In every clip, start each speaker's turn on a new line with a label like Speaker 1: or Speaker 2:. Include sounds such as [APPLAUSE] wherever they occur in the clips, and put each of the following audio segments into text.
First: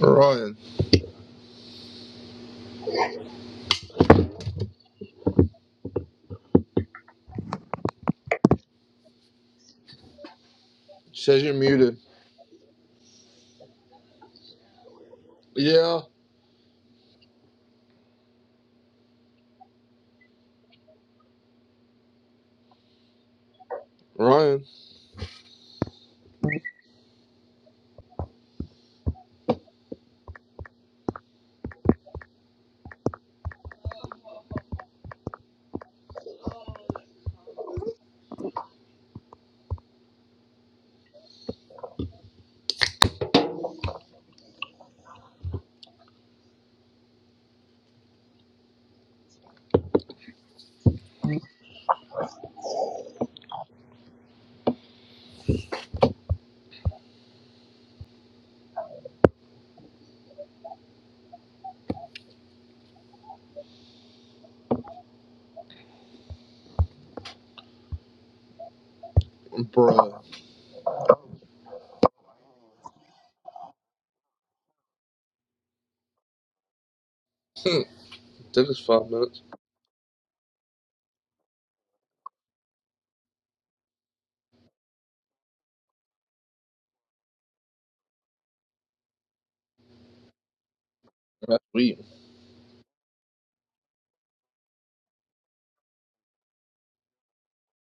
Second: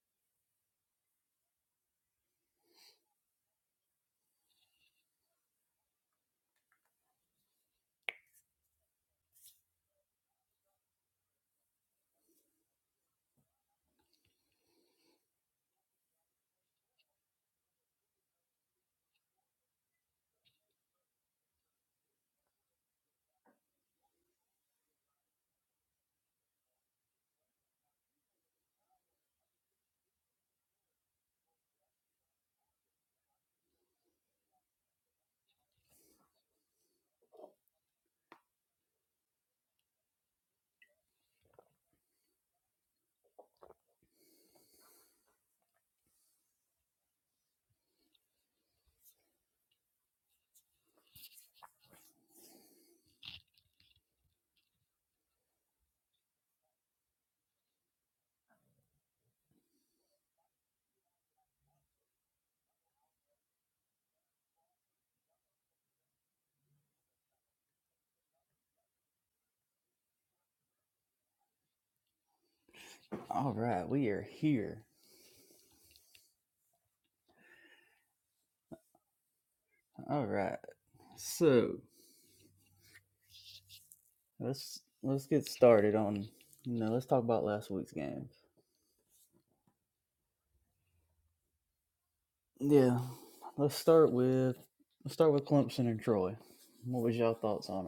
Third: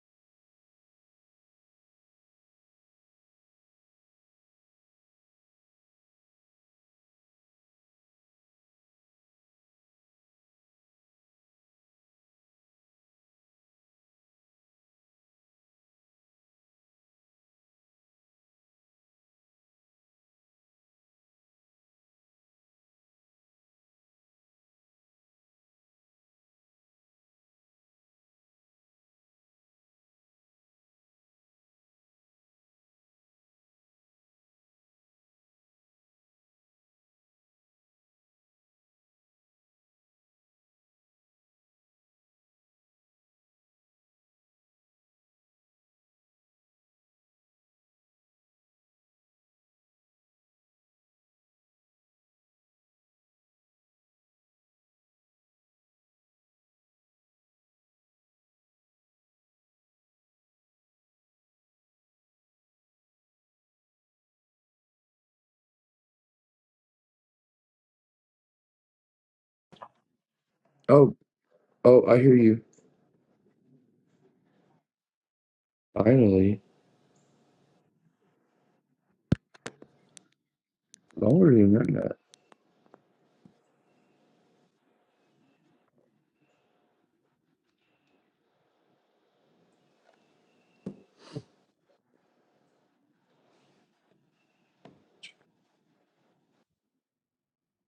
Speaker 1: Ryan says you're muted. Yeah, Ryan, bruh.
Speaker 2: Oh, oh, I hear you.
Speaker 3: All right, we are here.
Speaker 2: Finally,
Speaker 1: Hmm, Took us five minutes.
Speaker 3: All right,
Speaker 2: longer than
Speaker 3: so
Speaker 2: that.
Speaker 3: let's let's get started on. You know, let's talk about last week's game.
Speaker 1: That's weird.
Speaker 3: Yeah, let's start with let's start with Clemson and Troy. What was y'all thoughts on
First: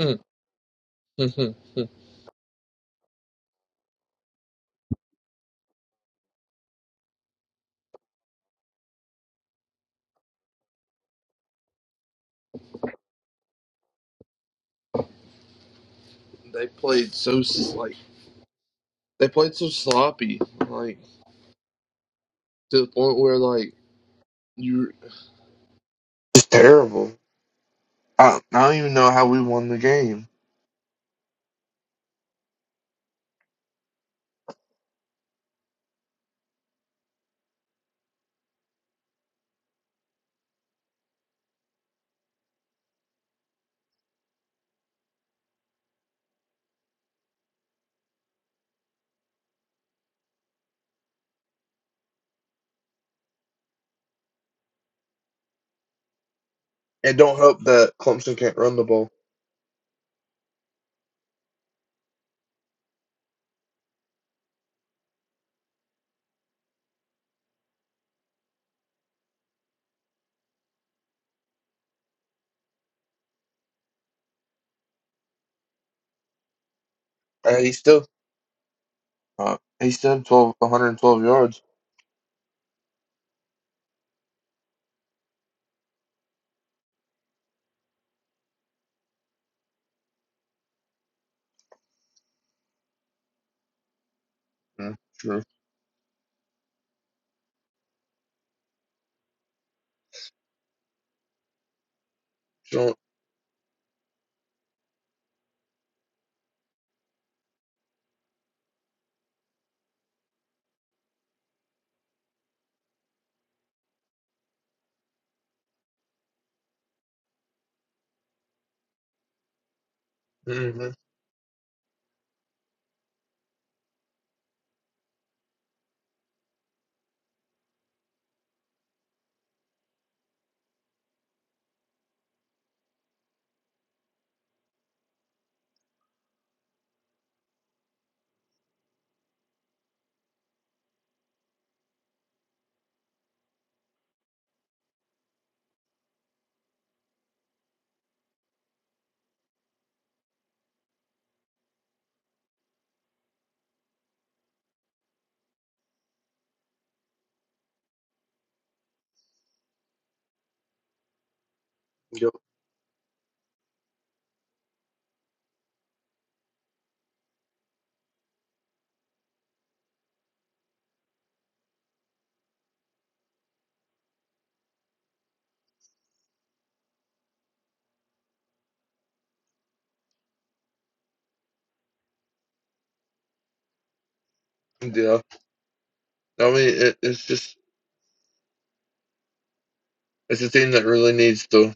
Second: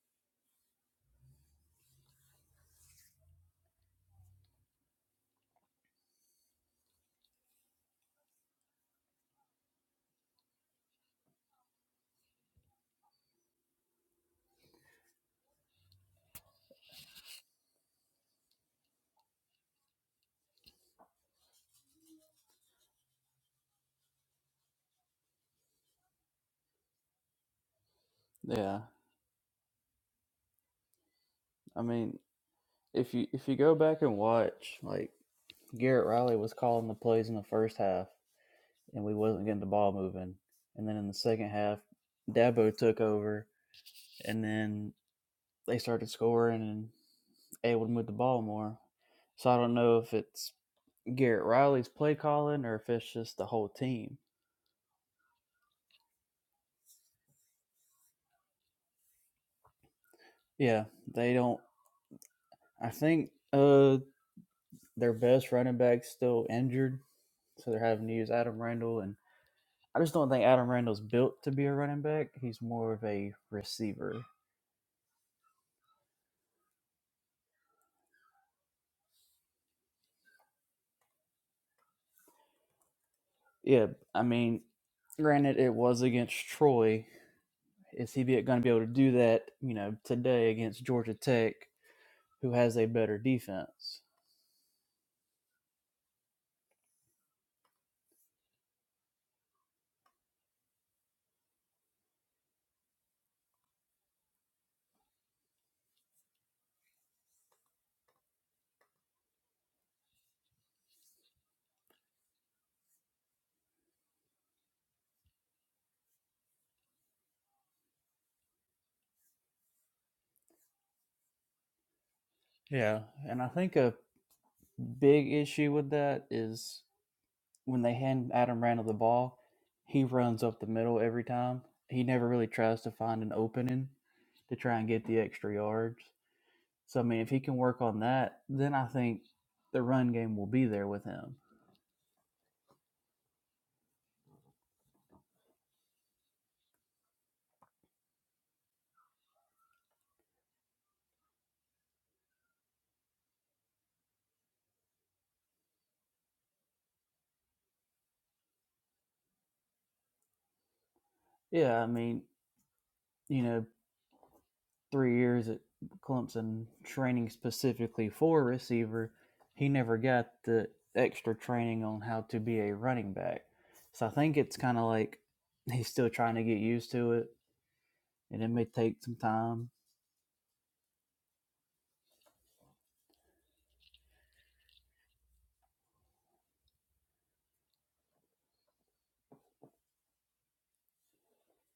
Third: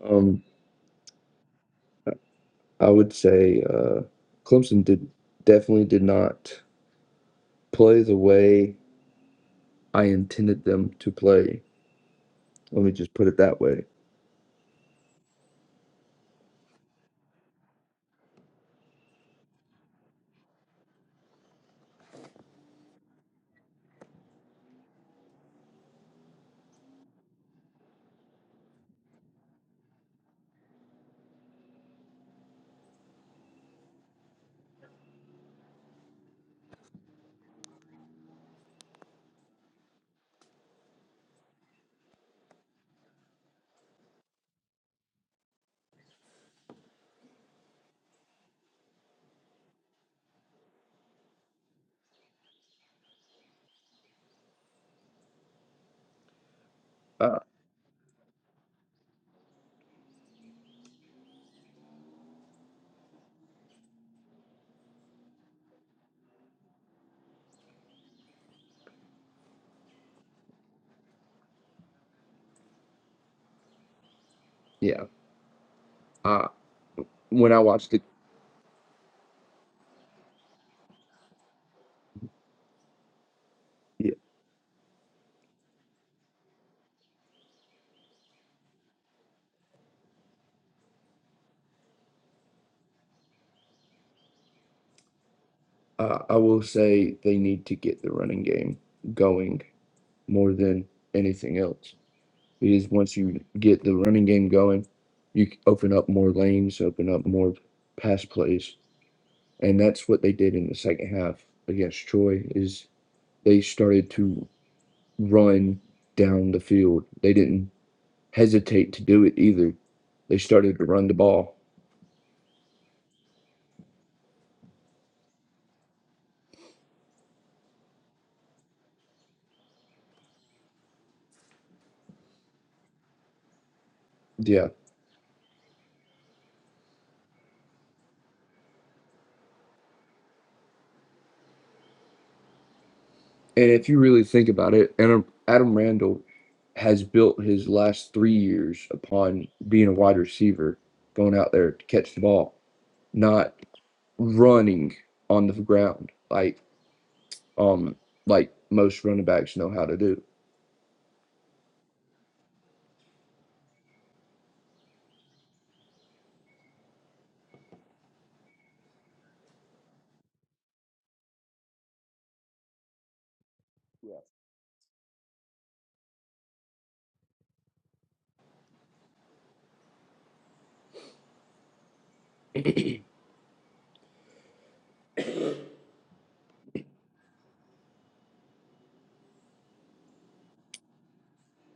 Speaker 1: Hmm,
Speaker 2: Um,
Speaker 1: hmm, hmm, hmm.
Speaker 2: I would say uh, Clemson did definitely did not play the way I intended them to play. Let me just put it that way.
Speaker 1: they played so s- like they played so sloppy, like to the point where like you. It's terrible. I,
Speaker 3: it?
Speaker 1: I don't
Speaker 3: Yeah,
Speaker 1: even know how we won the game.
Speaker 3: I mean, if you if you go back and watch, like Garrett Riley was calling the plays in the first half, and we wasn't getting the ball moving, and then in the second half, Dabo took over, and then they started scoring, and. able to move the ball more. So I don't know if it's Garrett Riley's play calling or if it's just the whole team.
Speaker 1: It don't
Speaker 2: Uh,
Speaker 1: help that Clemson can't run the ball.
Speaker 3: Yeah, they don't. I think uh their best running back's still injured, so they're having to use Adam Randall. And I just don't think Adam Randall's built to be a running back. He's more of a receiver.
Speaker 2: yeah. Uh, when I
Speaker 1: And he
Speaker 2: watched it,
Speaker 1: still, uh, he still had 12, one hundred twelve yards.
Speaker 3: Yeah,
Speaker 2: yeah,
Speaker 3: I mean, granted, it was against Troy. Is he going to be able to do that? You know, today against Georgia Tech, who has a better defense.
Speaker 1: Mm, true.
Speaker 2: uh, I will say they need to get the running game going more than anything else. Because
Speaker 1: So,
Speaker 2: once you get the running game going, you c- open up more lanes, open up more pass plays and that's what they did in the second half against Troy is they started to run down the field. They didn't hesitate to do it either. They started to
Speaker 1: hmm
Speaker 2: run the ball.
Speaker 3: Yeah, and I think a Big issue with that is when they hand Adam Randall the ball, he runs up the middle every time. He never really tries to find an opening to
Speaker 2: Yeah.
Speaker 3: try and get the extra yards. So I mean, if he can work on that, then I think the run game will be there with him.
Speaker 2: And if you really think about it, Adam, Adam Randall has built his last 3 years upon being a wide receiver, going out there to catch the ball, not running on the ground like um like most running backs know how to do.
Speaker 3: Yeah, I mean,
Speaker 1: yep.
Speaker 3: you know, three years at Clemson training specifically for receiver, he never got the extra training on how to be a running back. So I think it's kind of like he's still trying to get used to it, and it may take some time.
Speaker 1: Yeah. I mean, it, it's just it's a team that really needs to.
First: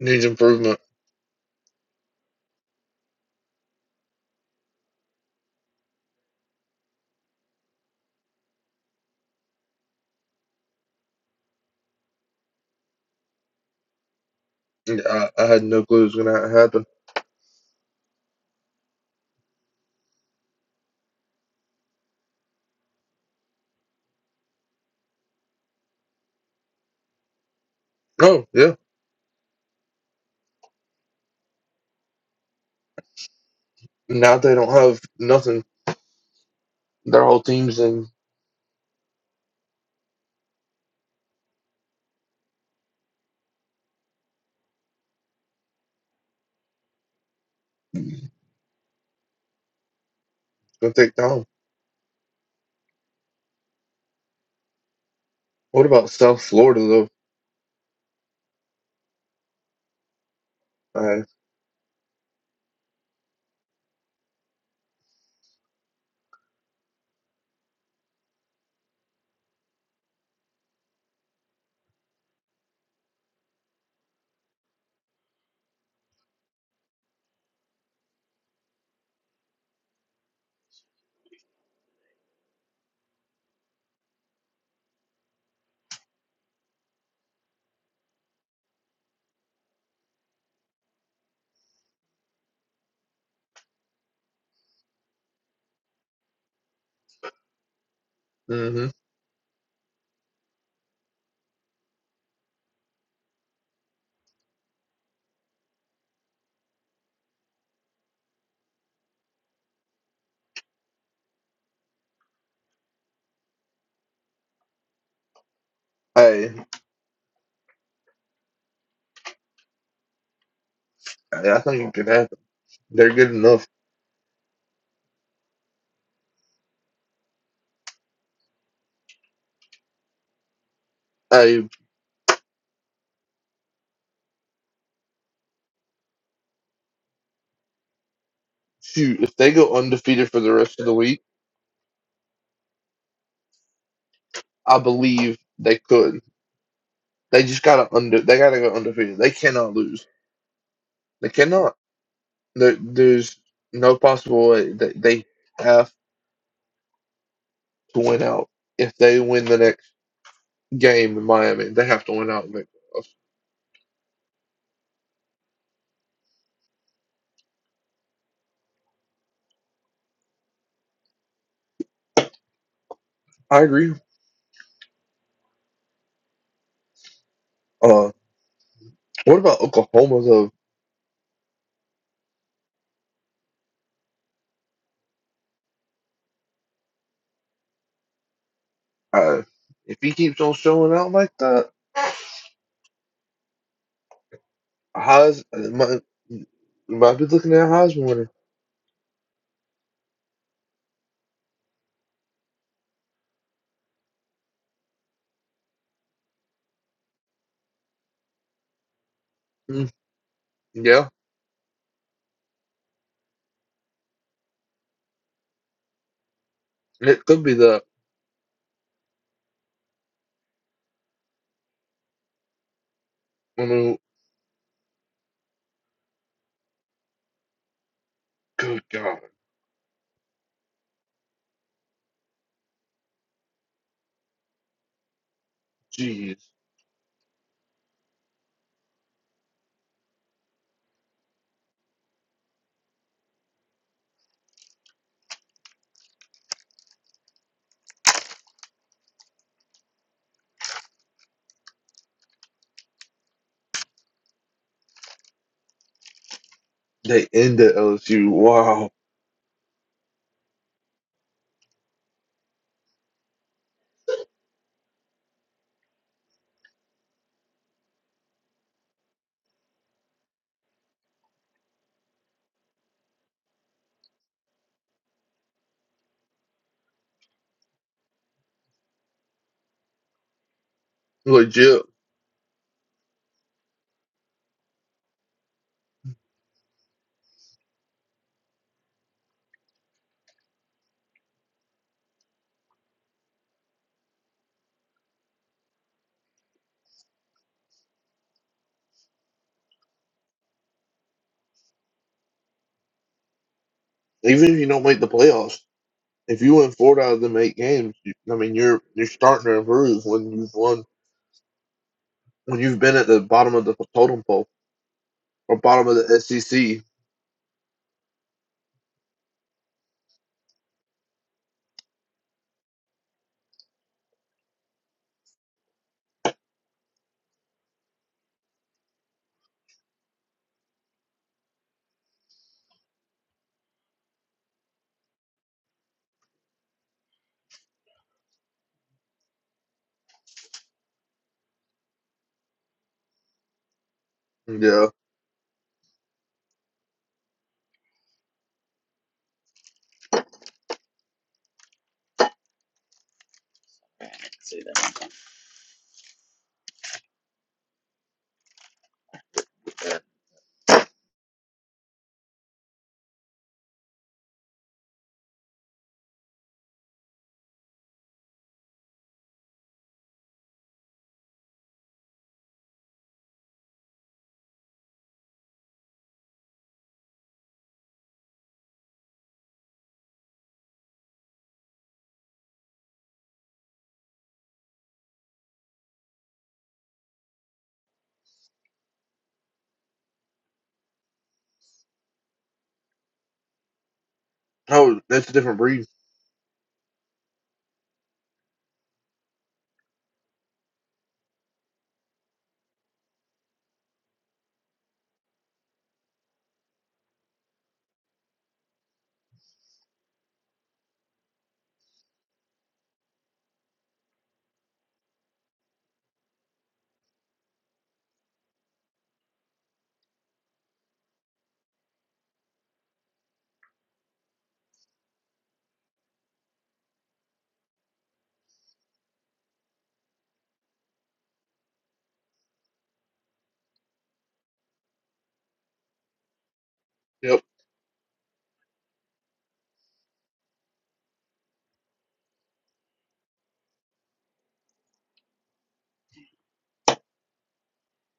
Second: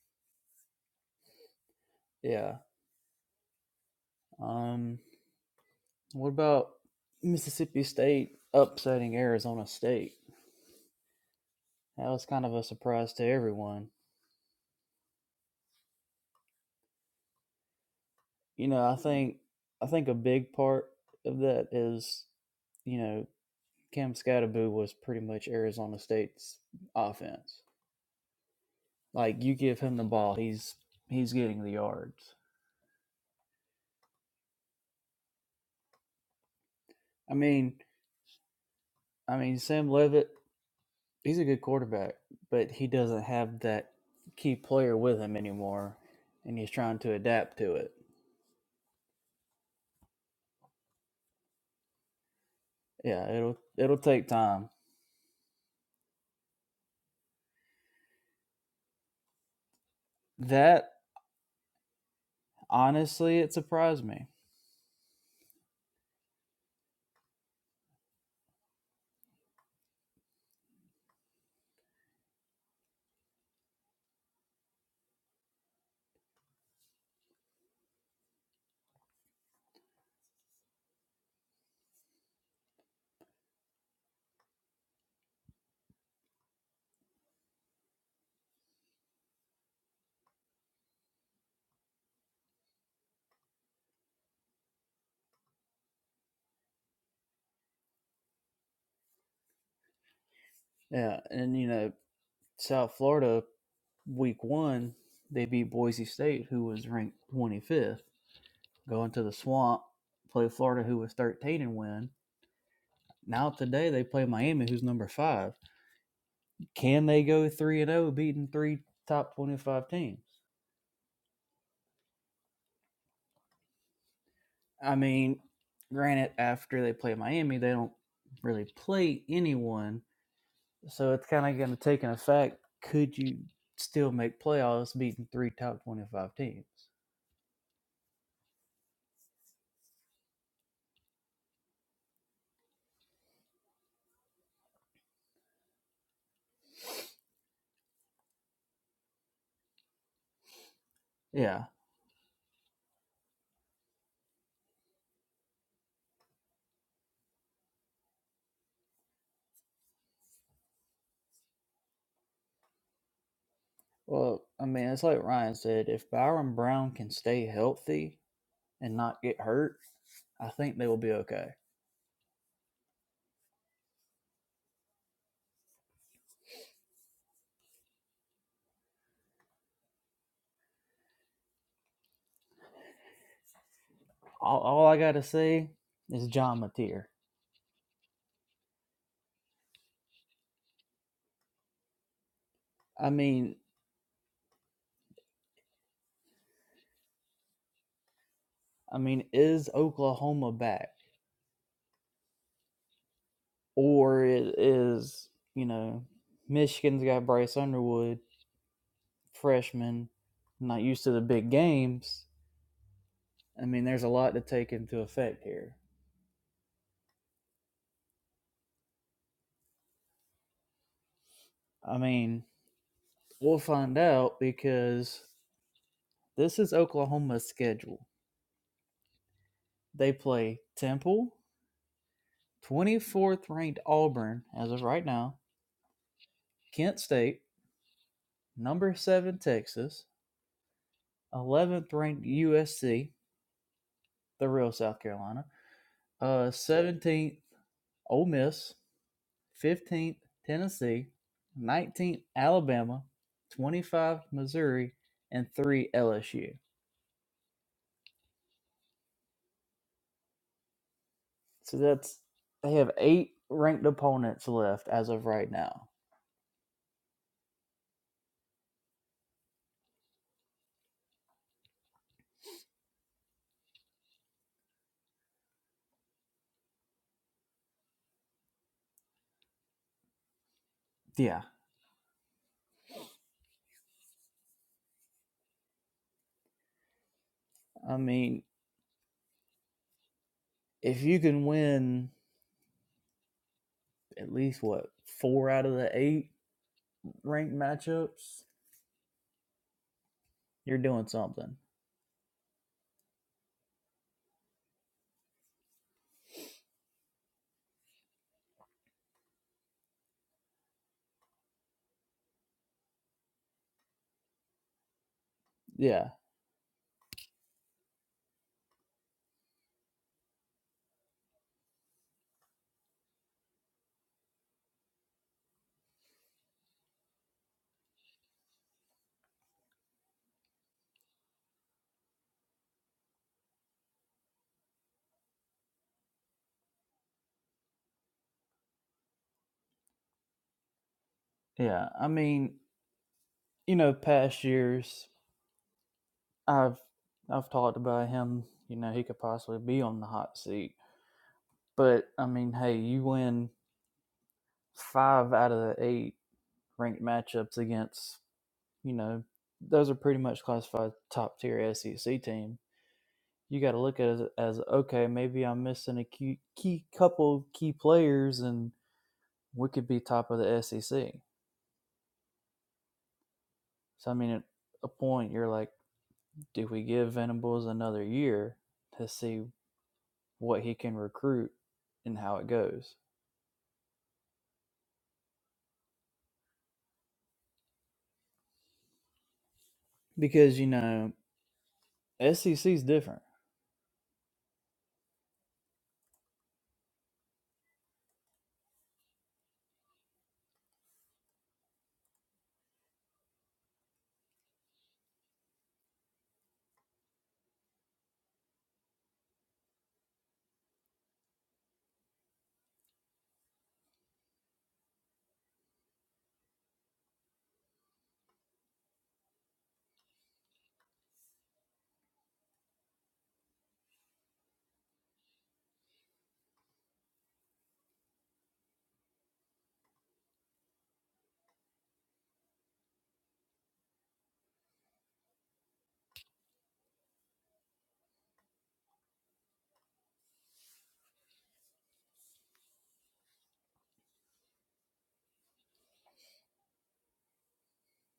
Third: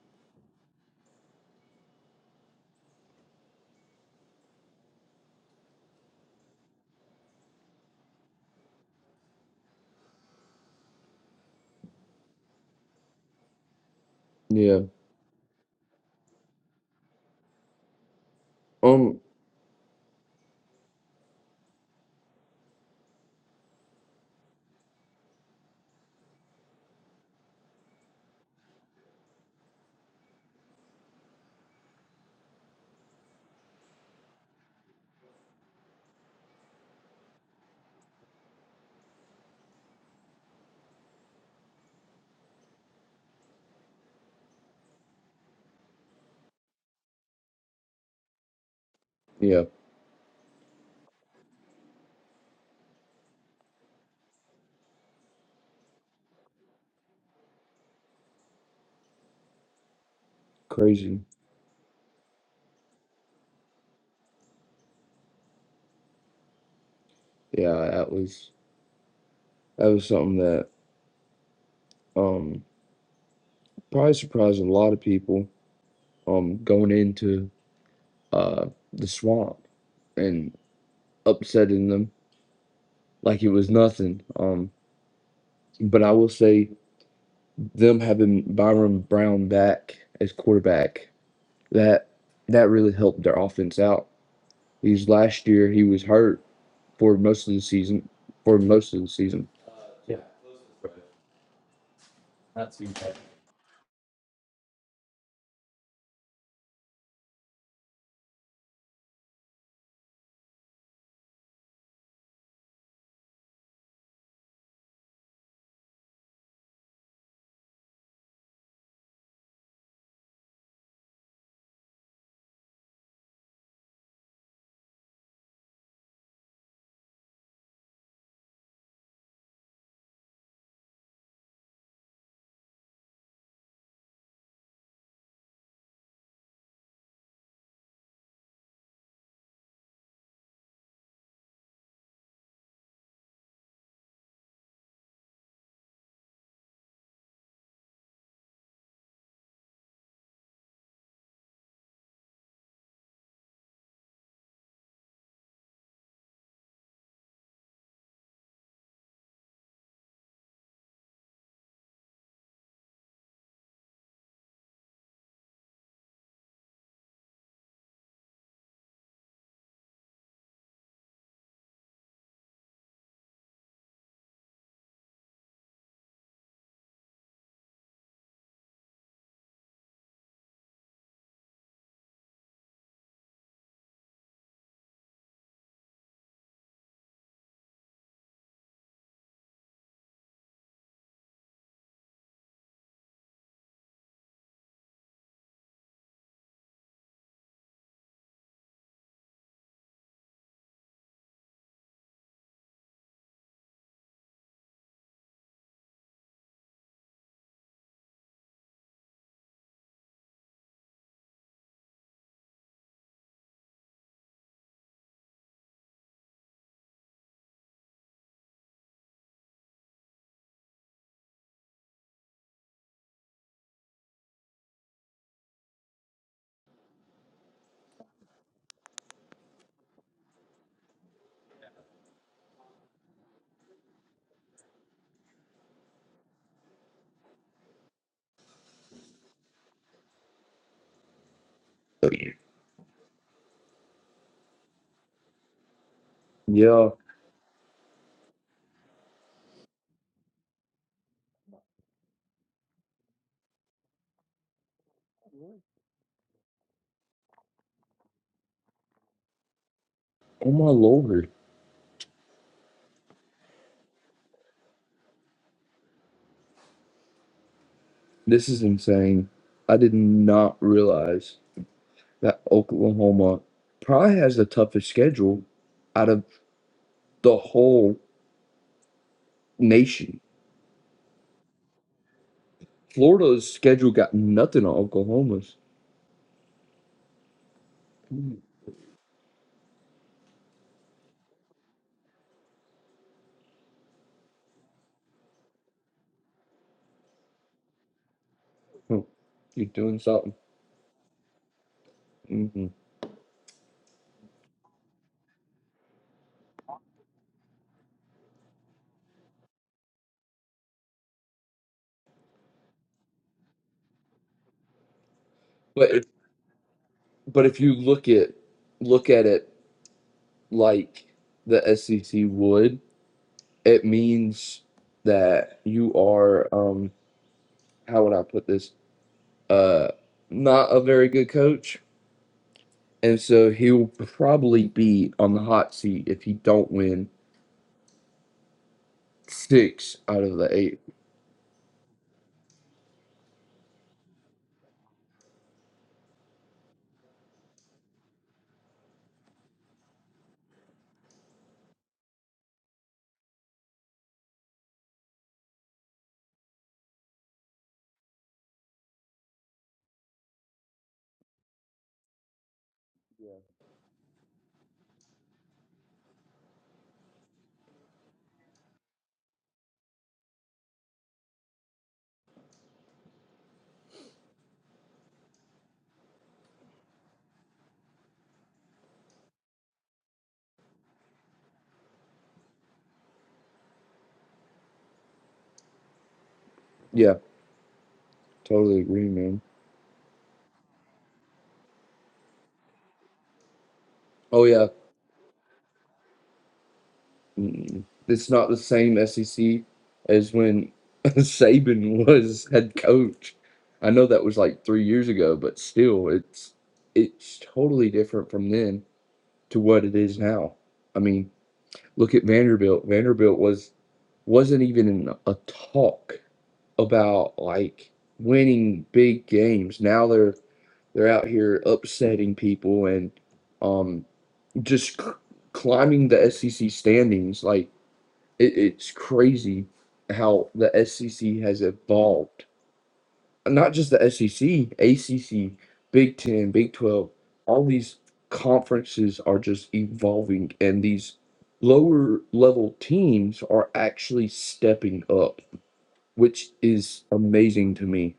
Speaker 1: needs improvement.
Speaker 3: Yeah. Um. What about Mississippi State upsetting Arizona State? That was kind of a surprise to everyone.
Speaker 2: Yeah.
Speaker 1: I, I had no clue it was going to happen.
Speaker 3: You know, I
Speaker 2: Um
Speaker 3: think I think a big part of that is, you know, Cam Scadaboo was pretty much Arizona State's offense.
Speaker 1: Oh, yeah.
Speaker 3: Like you give him the ball, he's he's getting the yards.
Speaker 1: Now they don't have nothing. Their
Speaker 3: I
Speaker 1: whole
Speaker 3: mean,
Speaker 1: team's in
Speaker 3: I mean Sam Levitt, he's a good quarterback, but he doesn't have that key player with him anymore, and he's trying to adapt to it.
Speaker 2: yeah.
Speaker 1: going to take down.
Speaker 3: Yeah, it'll it'll take time.
Speaker 1: What about South Florida, though?
Speaker 3: That
Speaker 2: Crazy.
Speaker 1: I,
Speaker 3: honestly, it surprised me.
Speaker 2: Yeah, that was that was something that um probably surprised a lot of people um going into uh the swamp and upsetting them like it was nothing. Um but I will say them having Byron Brown back as quarterback, that that really helped their offense out. Because last year he was hurt for most of the season for
Speaker 1: hmm
Speaker 2: most of the season.
Speaker 3: Yeah, and you know South Florida, week one, they beat Boise State, who was ranked 25th go into the swamp, play Florida, who was 13 and win. Now today they play Miami, who's number five.
Speaker 1: I,
Speaker 3: Can they go three and zero, beating three top 25 teams?
Speaker 1: I I think it could happen. They're good enough.
Speaker 3: I mean, granted, after they play Miami, they don't really play anyone, so it's kind of
Speaker 1: I
Speaker 3: going to take an effect. Could you still make playoffs beating three top 25 teams?
Speaker 1: Shoot, if they go undefeated for the rest of the week, I believe they could. They just gotta under. They gotta go undefeated. They cannot lose. They
Speaker 3: Yeah.
Speaker 1: cannot. There, there's no possible way that they have to win out. If they win the next game in Miami. They have to win out. and make the playoffs.
Speaker 3: Well, I mean, it's like Ryan said, if Byron Brown can stay healthy and not get hurt, I think they will be okay.
Speaker 1: I agree. Uh, what about Oklahoma though?
Speaker 3: all, all I gotta say is John Mateer.
Speaker 1: Uh, if he keeps on showing out like that,
Speaker 3: I mean,
Speaker 1: Heis uh, might might be looking at Heisman winner.
Speaker 3: I mean, is Oklahoma back, or it is you know, Michigan's got Bryce Underwood,
Speaker 1: Mm,
Speaker 3: freshman, not used
Speaker 1: yeah,
Speaker 3: to the big games. I mean, there's a lot to take into effect here.
Speaker 1: it could be that.
Speaker 3: I mean, we'll
Speaker 1: I mean,
Speaker 3: find out because this is Oklahoma's schedule.
Speaker 1: good God,
Speaker 3: They play Temple, 24th ranked Auburn as of right now,
Speaker 1: jeez,
Speaker 3: Kent State, number seven Texas, 11th ranked USC, the real South Carolina, uh,
Speaker 2: Yeah.
Speaker 3: 17th Ole Miss, 15th Tennessee, 19th Alabama, 25 Missouri, and 3 LSU.
Speaker 1: they ended LSU. Wow,
Speaker 2: Oh my lord.
Speaker 3: So that's they have eight ranked opponents left as of right now.
Speaker 2: This is insane. I did not realize that Oklahoma probably has the toughest schedule out of the whole nation.
Speaker 3: Yeah.
Speaker 1: legit.
Speaker 2: Florida's schedule got nothing on Oklahoma's.
Speaker 3: I
Speaker 2: Hmm.
Speaker 3: mean, if you can win at least what four out of the eight ranked matchups,
Speaker 2: You're doing something.
Speaker 3: you're doing something.
Speaker 2: hmm
Speaker 1: Even if you don't make the playoffs, if you win four out of them eight games, you, I mean, you're you're starting to improve when you've won when you've been at the bottom of the totem pole or bottom
Speaker 2: But
Speaker 1: of
Speaker 2: if,
Speaker 3: Yeah.
Speaker 1: the SEC
Speaker 2: but if you look at look at it like the SEC would, it means that you are um how would I put this? Uh, not a very good coach And so he'll probably be on the hot seat if he don't win six out of the eight.
Speaker 3: Yeah. I mean, you know, past
Speaker 1: Yeah.
Speaker 3: years I've I've talked about him. You know, he could possibly be on the hot seat. But I mean, hey, you win five out of the eight ranked matchups against you know those are pretty much classified top tier SEC team. You got to look at it as as okay, maybe I'm missing a key, key couple key players, and we could be top of the SEC. So I mean, at a point, you're like, do we give Venables another year to see what he can recruit and how it goes?
Speaker 2: Yeah, totally agree, man.
Speaker 3: because you know SEC is different.
Speaker 2: Oh yeah,
Speaker 1: Oh, that's a different breed.
Speaker 2: Mm, it's not the same SEC as when [LAUGHS] Saban was head coach. I know that was like three years ago, but still, it's it's totally different from then to what it is now. I mean, look at Vanderbilt. Vanderbilt was wasn't even in a talk about like winning big games. Now they're they're out here upsetting people and um just c- climbing the SEC standings. Like it, it's crazy how the SEC has evolved. Not just the SEC, ACC, Big Ten, Big Twelve.
Speaker 1: Yep.
Speaker 2: All these conferences are just evolving, and these lower level teams are actually stepping up, which is amazing to me.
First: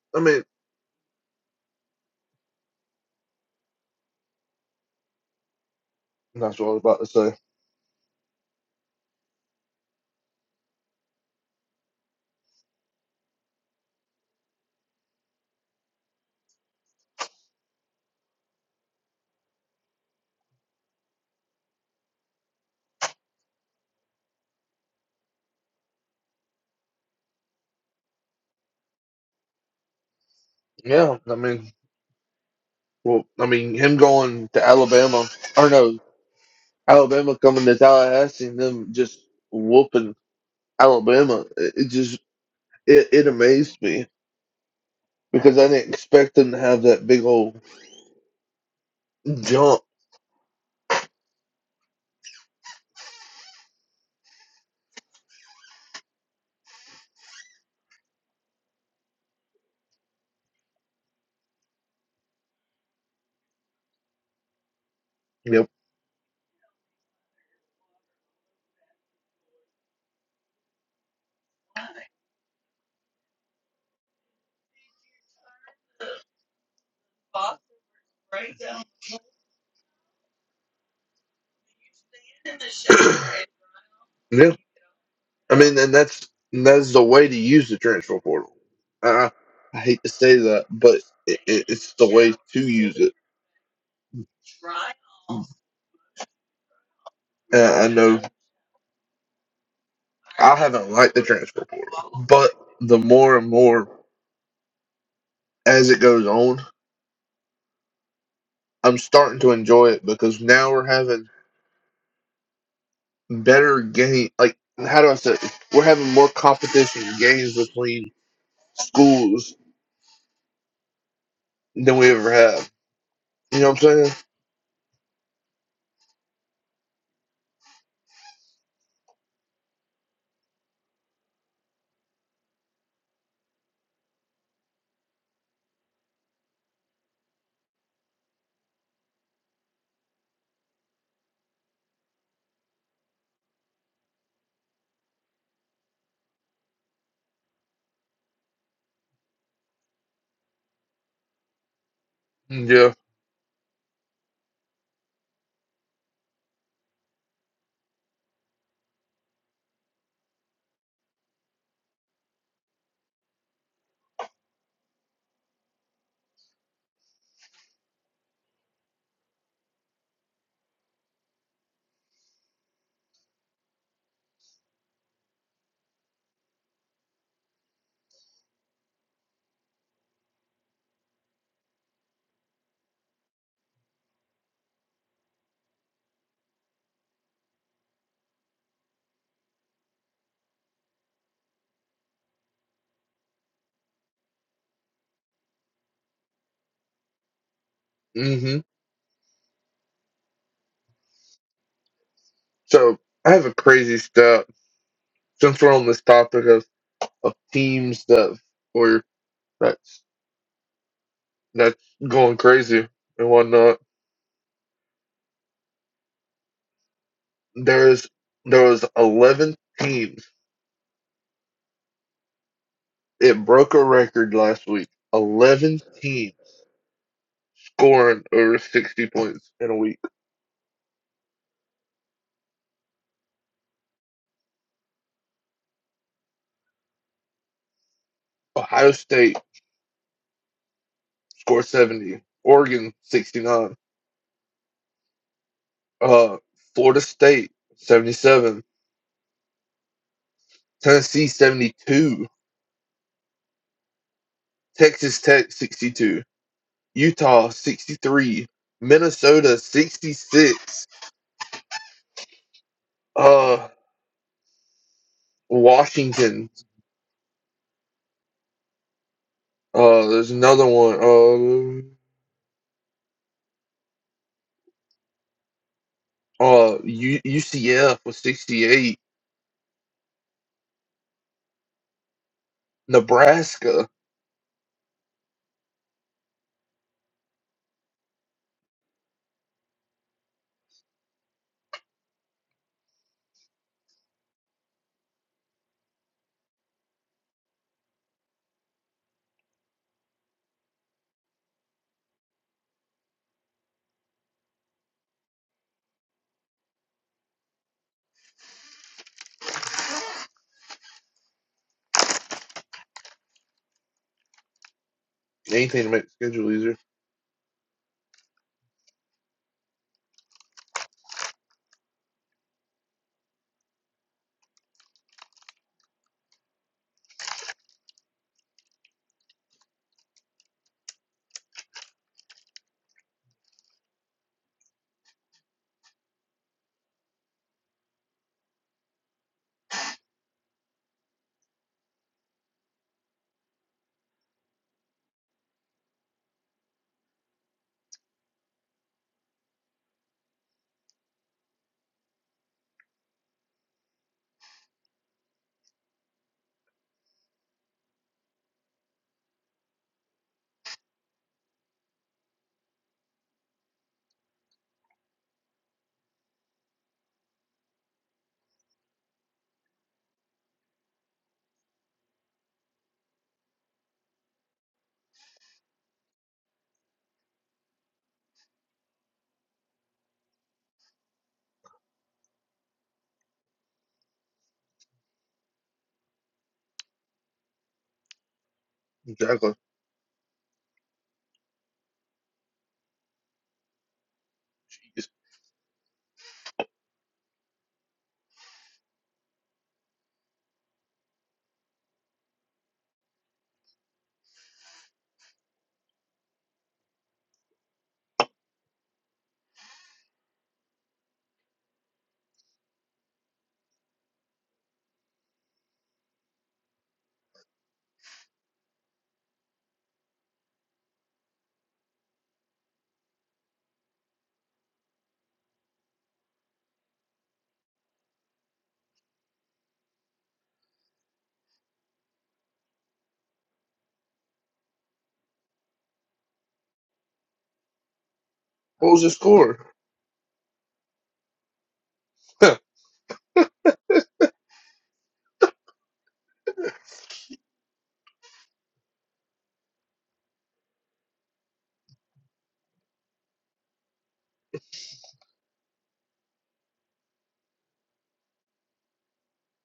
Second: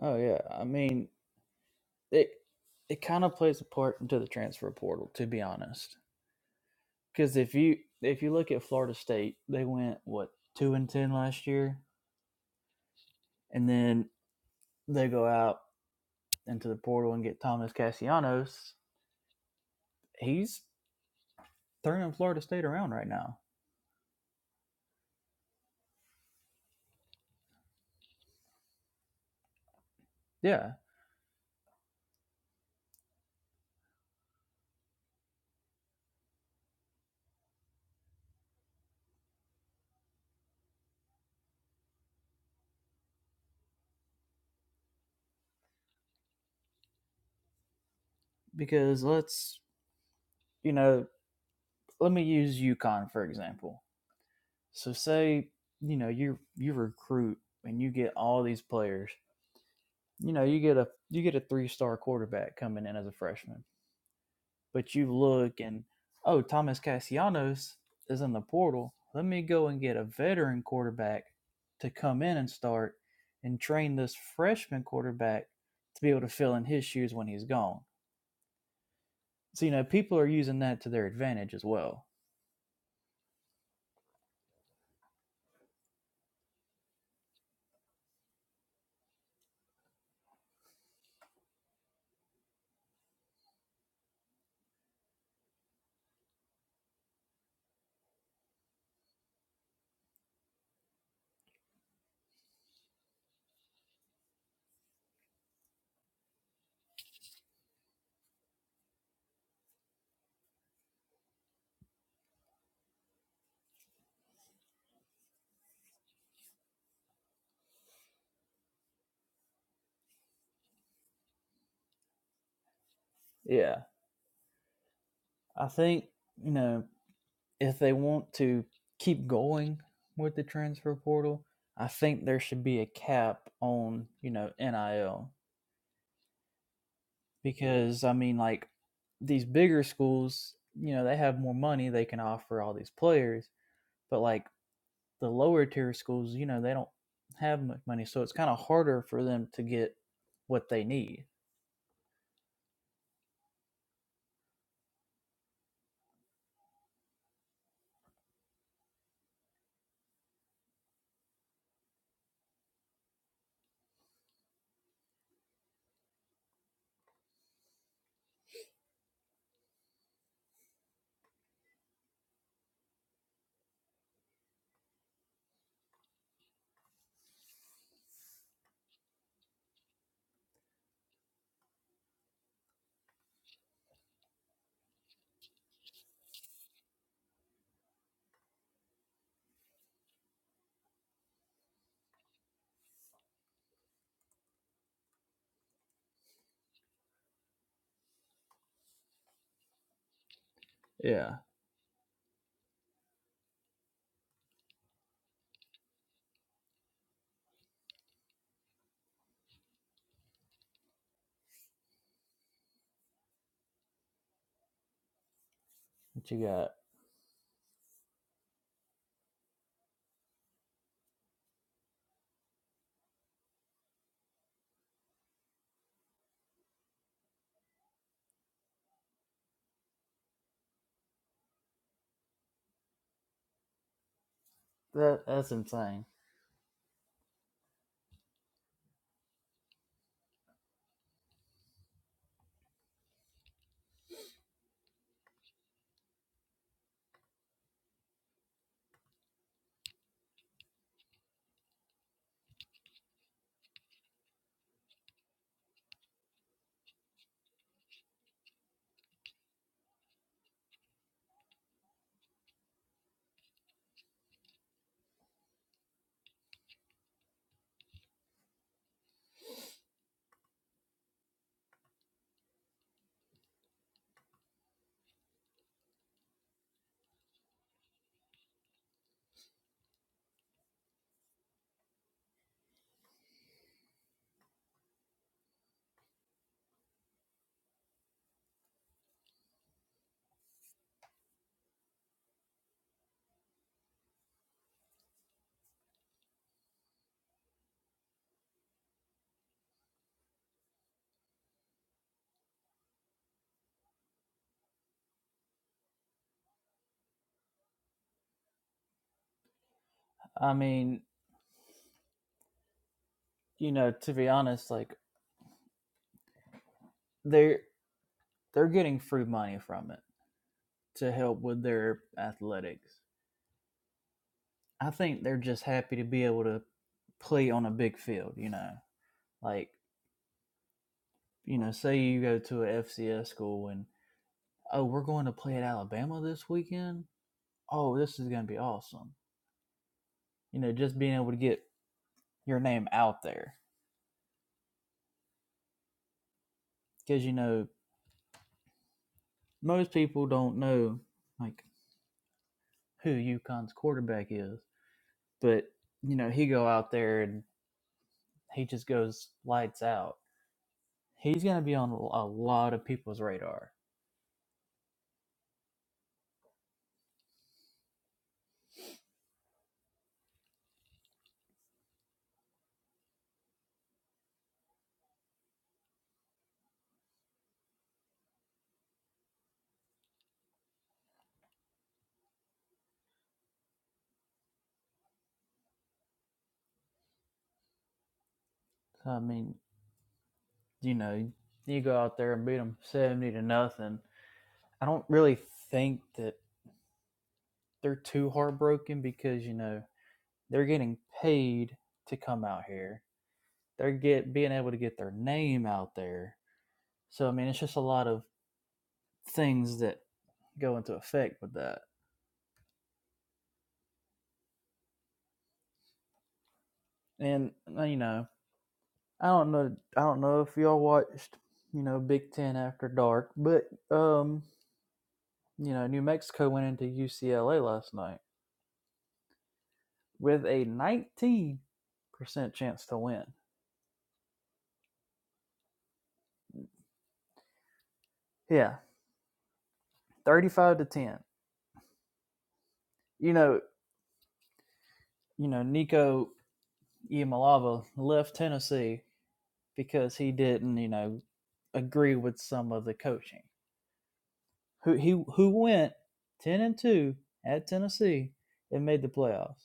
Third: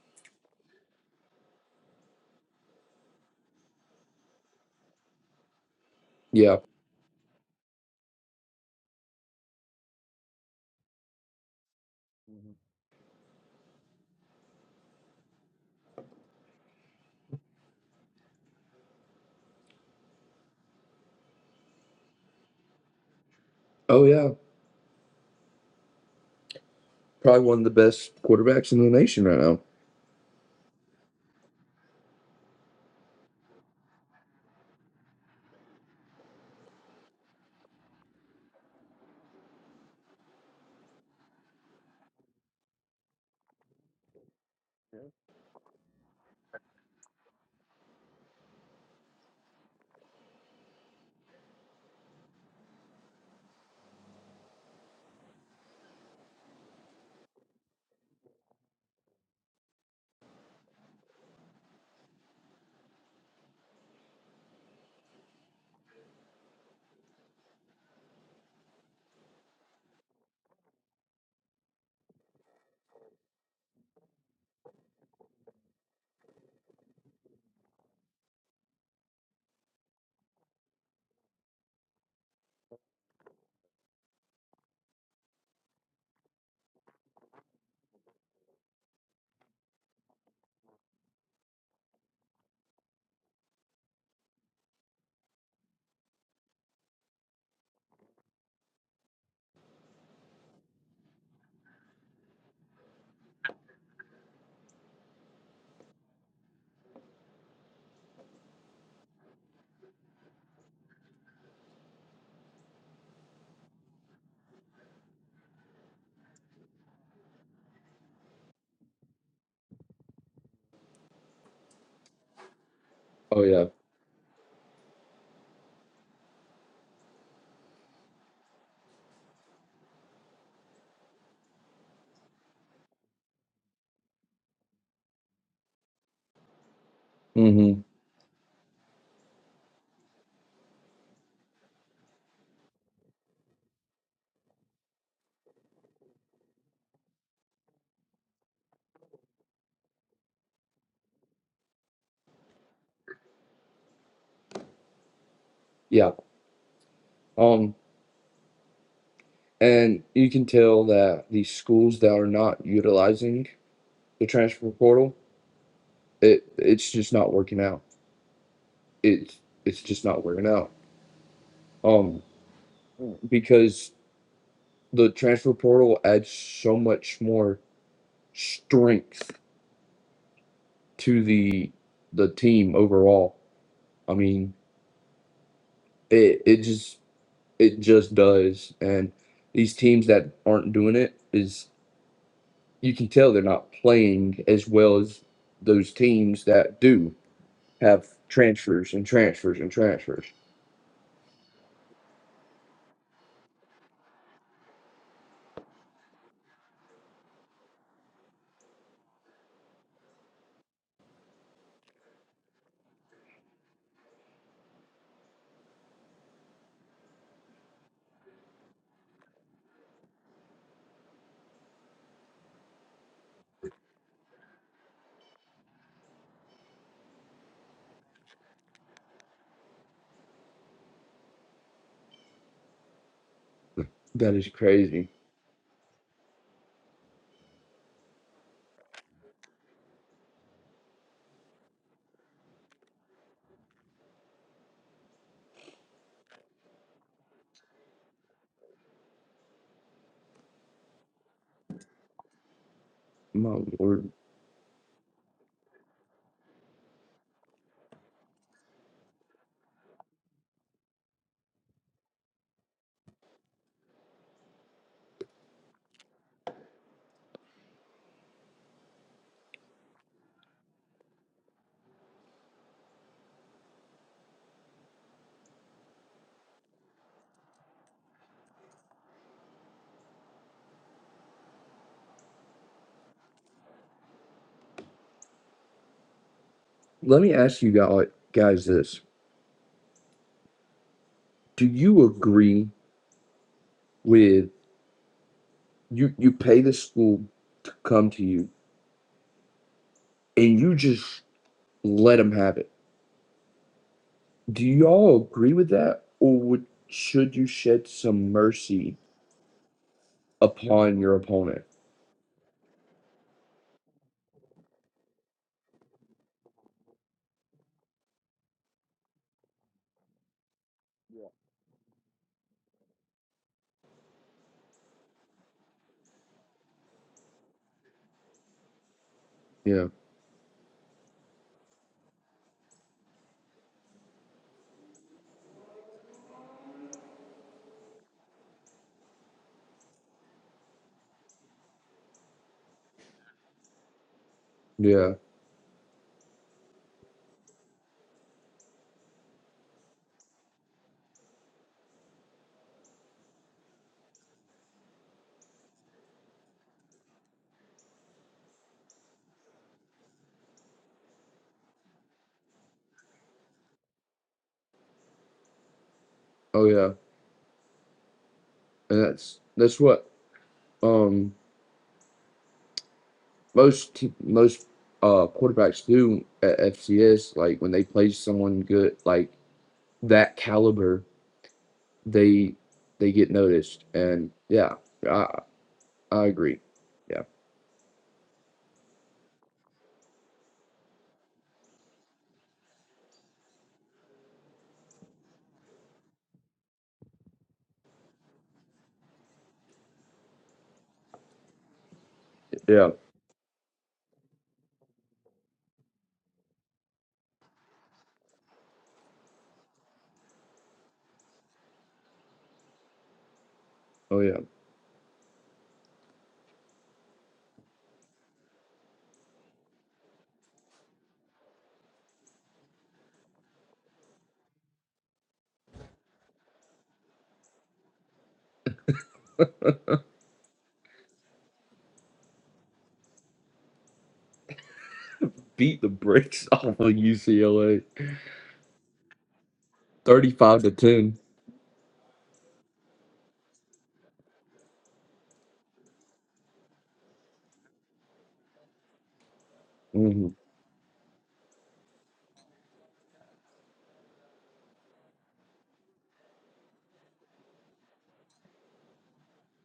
Speaker 3: Oh
Speaker 1: I
Speaker 3: yeah,
Speaker 1: mean,
Speaker 3: I mean it. It kind of plays a part into the transfer portal, to be honest.
Speaker 1: that's
Speaker 2: Yeah.
Speaker 1: what I was about to say.
Speaker 3: Because if you if you look at Florida State, they went what two and ten last year, and then they go out into the portal and get Thomas Cassianos. He's turning Florida State around right now.
Speaker 2: Oh yeah, probably one of the best quarterbacks in the nation right now.
Speaker 3: Yeah,
Speaker 1: Yeah. I mean, well, I mean, him going to Alabama, or no, Alabama coming to Tallahassee and them just whooping Alabama, it, it just, it, it amazed me because I didn't expect them to have that big old
Speaker 3: because let's
Speaker 1: jump.
Speaker 3: you know let me use UConn for example. So say you know you you recruit and you get all these players you know you get a you get a three star quarterback coming in as a freshman but you look
Speaker 1: Yep.
Speaker 3: and oh thomas cassianos is in the portal let me go and get a veteran quarterback to come in and start and train this freshman quarterback to be able to fill in his shoes when he's gone so you know people are using that to their advantage as well
Speaker 1: [CLEARS THROAT] yeah. I mean, and that's, that's the way to use the transfer portal. I, I hate to say that, but it, it, it's the way to use it. Uh, I know I haven't liked the transfer portal, but the more and more as it goes on, I'm starting to enjoy it because now we're having better game. Like, how do I say? it? We're having more competition in games between schools than we ever have.
Speaker 2: Oh
Speaker 1: You
Speaker 2: yeah.
Speaker 1: know
Speaker 3: yeah
Speaker 1: what I'm
Speaker 3: i think you know if they want to keep going with the transfer portal I think there should be a cap on, you know, NIL
Speaker 2: Mm-hmm.
Speaker 3: because I mean, like these bigger schools, you know, they have more money they can offer all these players, but like the lower tier schools, you know, they don't have much money, so it's kind of harder for them to get what they need.
Speaker 1: saying? Yeah.
Speaker 2: Yeah. Um, and you can tell that these schools that are not utilizing the transfer portal, it it's just not working out. It's it's just not working out. Um, because the transfer portal adds so much more strength to the the team overall. I mean, it it just It just does. And these teams that aren't doing it is you can tell they're not playing as well as those teams that do have
Speaker 1: hmm
Speaker 2: transfers and transfers and transfers.
Speaker 3: Yeah,
Speaker 1: So I have a crazy stat since we're on this topic of, of teams that were that's that's going crazy and whatnot.
Speaker 3: what you got?
Speaker 1: There's there was eleven teams. It broke a record last week. Eleven teams scoring over sixty points in a week.
Speaker 2: That is crazy.
Speaker 3: That that's insane.
Speaker 1: Ohio State scored seventy. Oregon sixty nine. Uh, Florida State seventy seven. Tennessee seventy two.
Speaker 2: My lord.
Speaker 1: Texas Tech sixty two. Utah sixty three. Minnesota sixty six. Uh, Washington. Uh, there's another one. Uh, Uh, U- UCF was 68. Nebraska.
Speaker 2: Let me ask you guy- guys this. Do you agree with you you pay the school to come to you and you just let them have it? Do y'all agree with that or would should you shed some mercy
Speaker 3: I
Speaker 2: upon
Speaker 3: mean,
Speaker 2: your opponent?
Speaker 3: you know, to be honest, like
Speaker 1: Anything to make the schedule easier.
Speaker 3: they're they're getting free money from it to help with their athletics. I think they're just happy to be able to play on a big field, you know. Like
Speaker 2: Yeah.
Speaker 3: you know, say you go to a FCS school and oh, we're going to play at Alabama this weekend. Oh, this is going to be awesome. You know, just being able to get your name out there
Speaker 2: Yeah.
Speaker 3: because you know most people don't know like who UConn's quarterback is, but you know he go out there and he just goes lights out. He's going to be on a lot of people's radar.
Speaker 2: Oh yeah. And that's that's what um most te- most uh quarterbacks do at FCS. Like when they play someone good like that caliber, they they get noticed. And yeah, I I agree. Yeah.
Speaker 3: So, I
Speaker 1: Exactly.
Speaker 3: mean, you know, you go out there and beat them seventy to nothing. I don't
Speaker 1: Just-
Speaker 3: really think that they're too heartbroken because you know they're getting paid to come out
Speaker 2: Yeah.
Speaker 3: here. They're get being able to get their name out there. So I mean, it's just a lot of things that go into effect with that.
Speaker 2: Oh yeah.
Speaker 3: And uh, you know, I don't know, I don't know if y'all watched, you know, Big Ten after dark, but um, you know, New Mexico went into UCLA last night with a 19 percent chance to win.
Speaker 2: Beat the brakes [LAUGHS] off of UCLA,
Speaker 3: Yeah,
Speaker 1: close the score? [LAUGHS]
Speaker 2: thirty-five to
Speaker 3: 35 to
Speaker 2: ten.
Speaker 3: 10.
Speaker 1: Huh.
Speaker 3: You know, you know, Nico Imalava left Tennessee because
Speaker 2: hmm
Speaker 3: he didn't, you know, agree with some of the coaching. Who he who went ten and two at Tennessee and made the playoffs.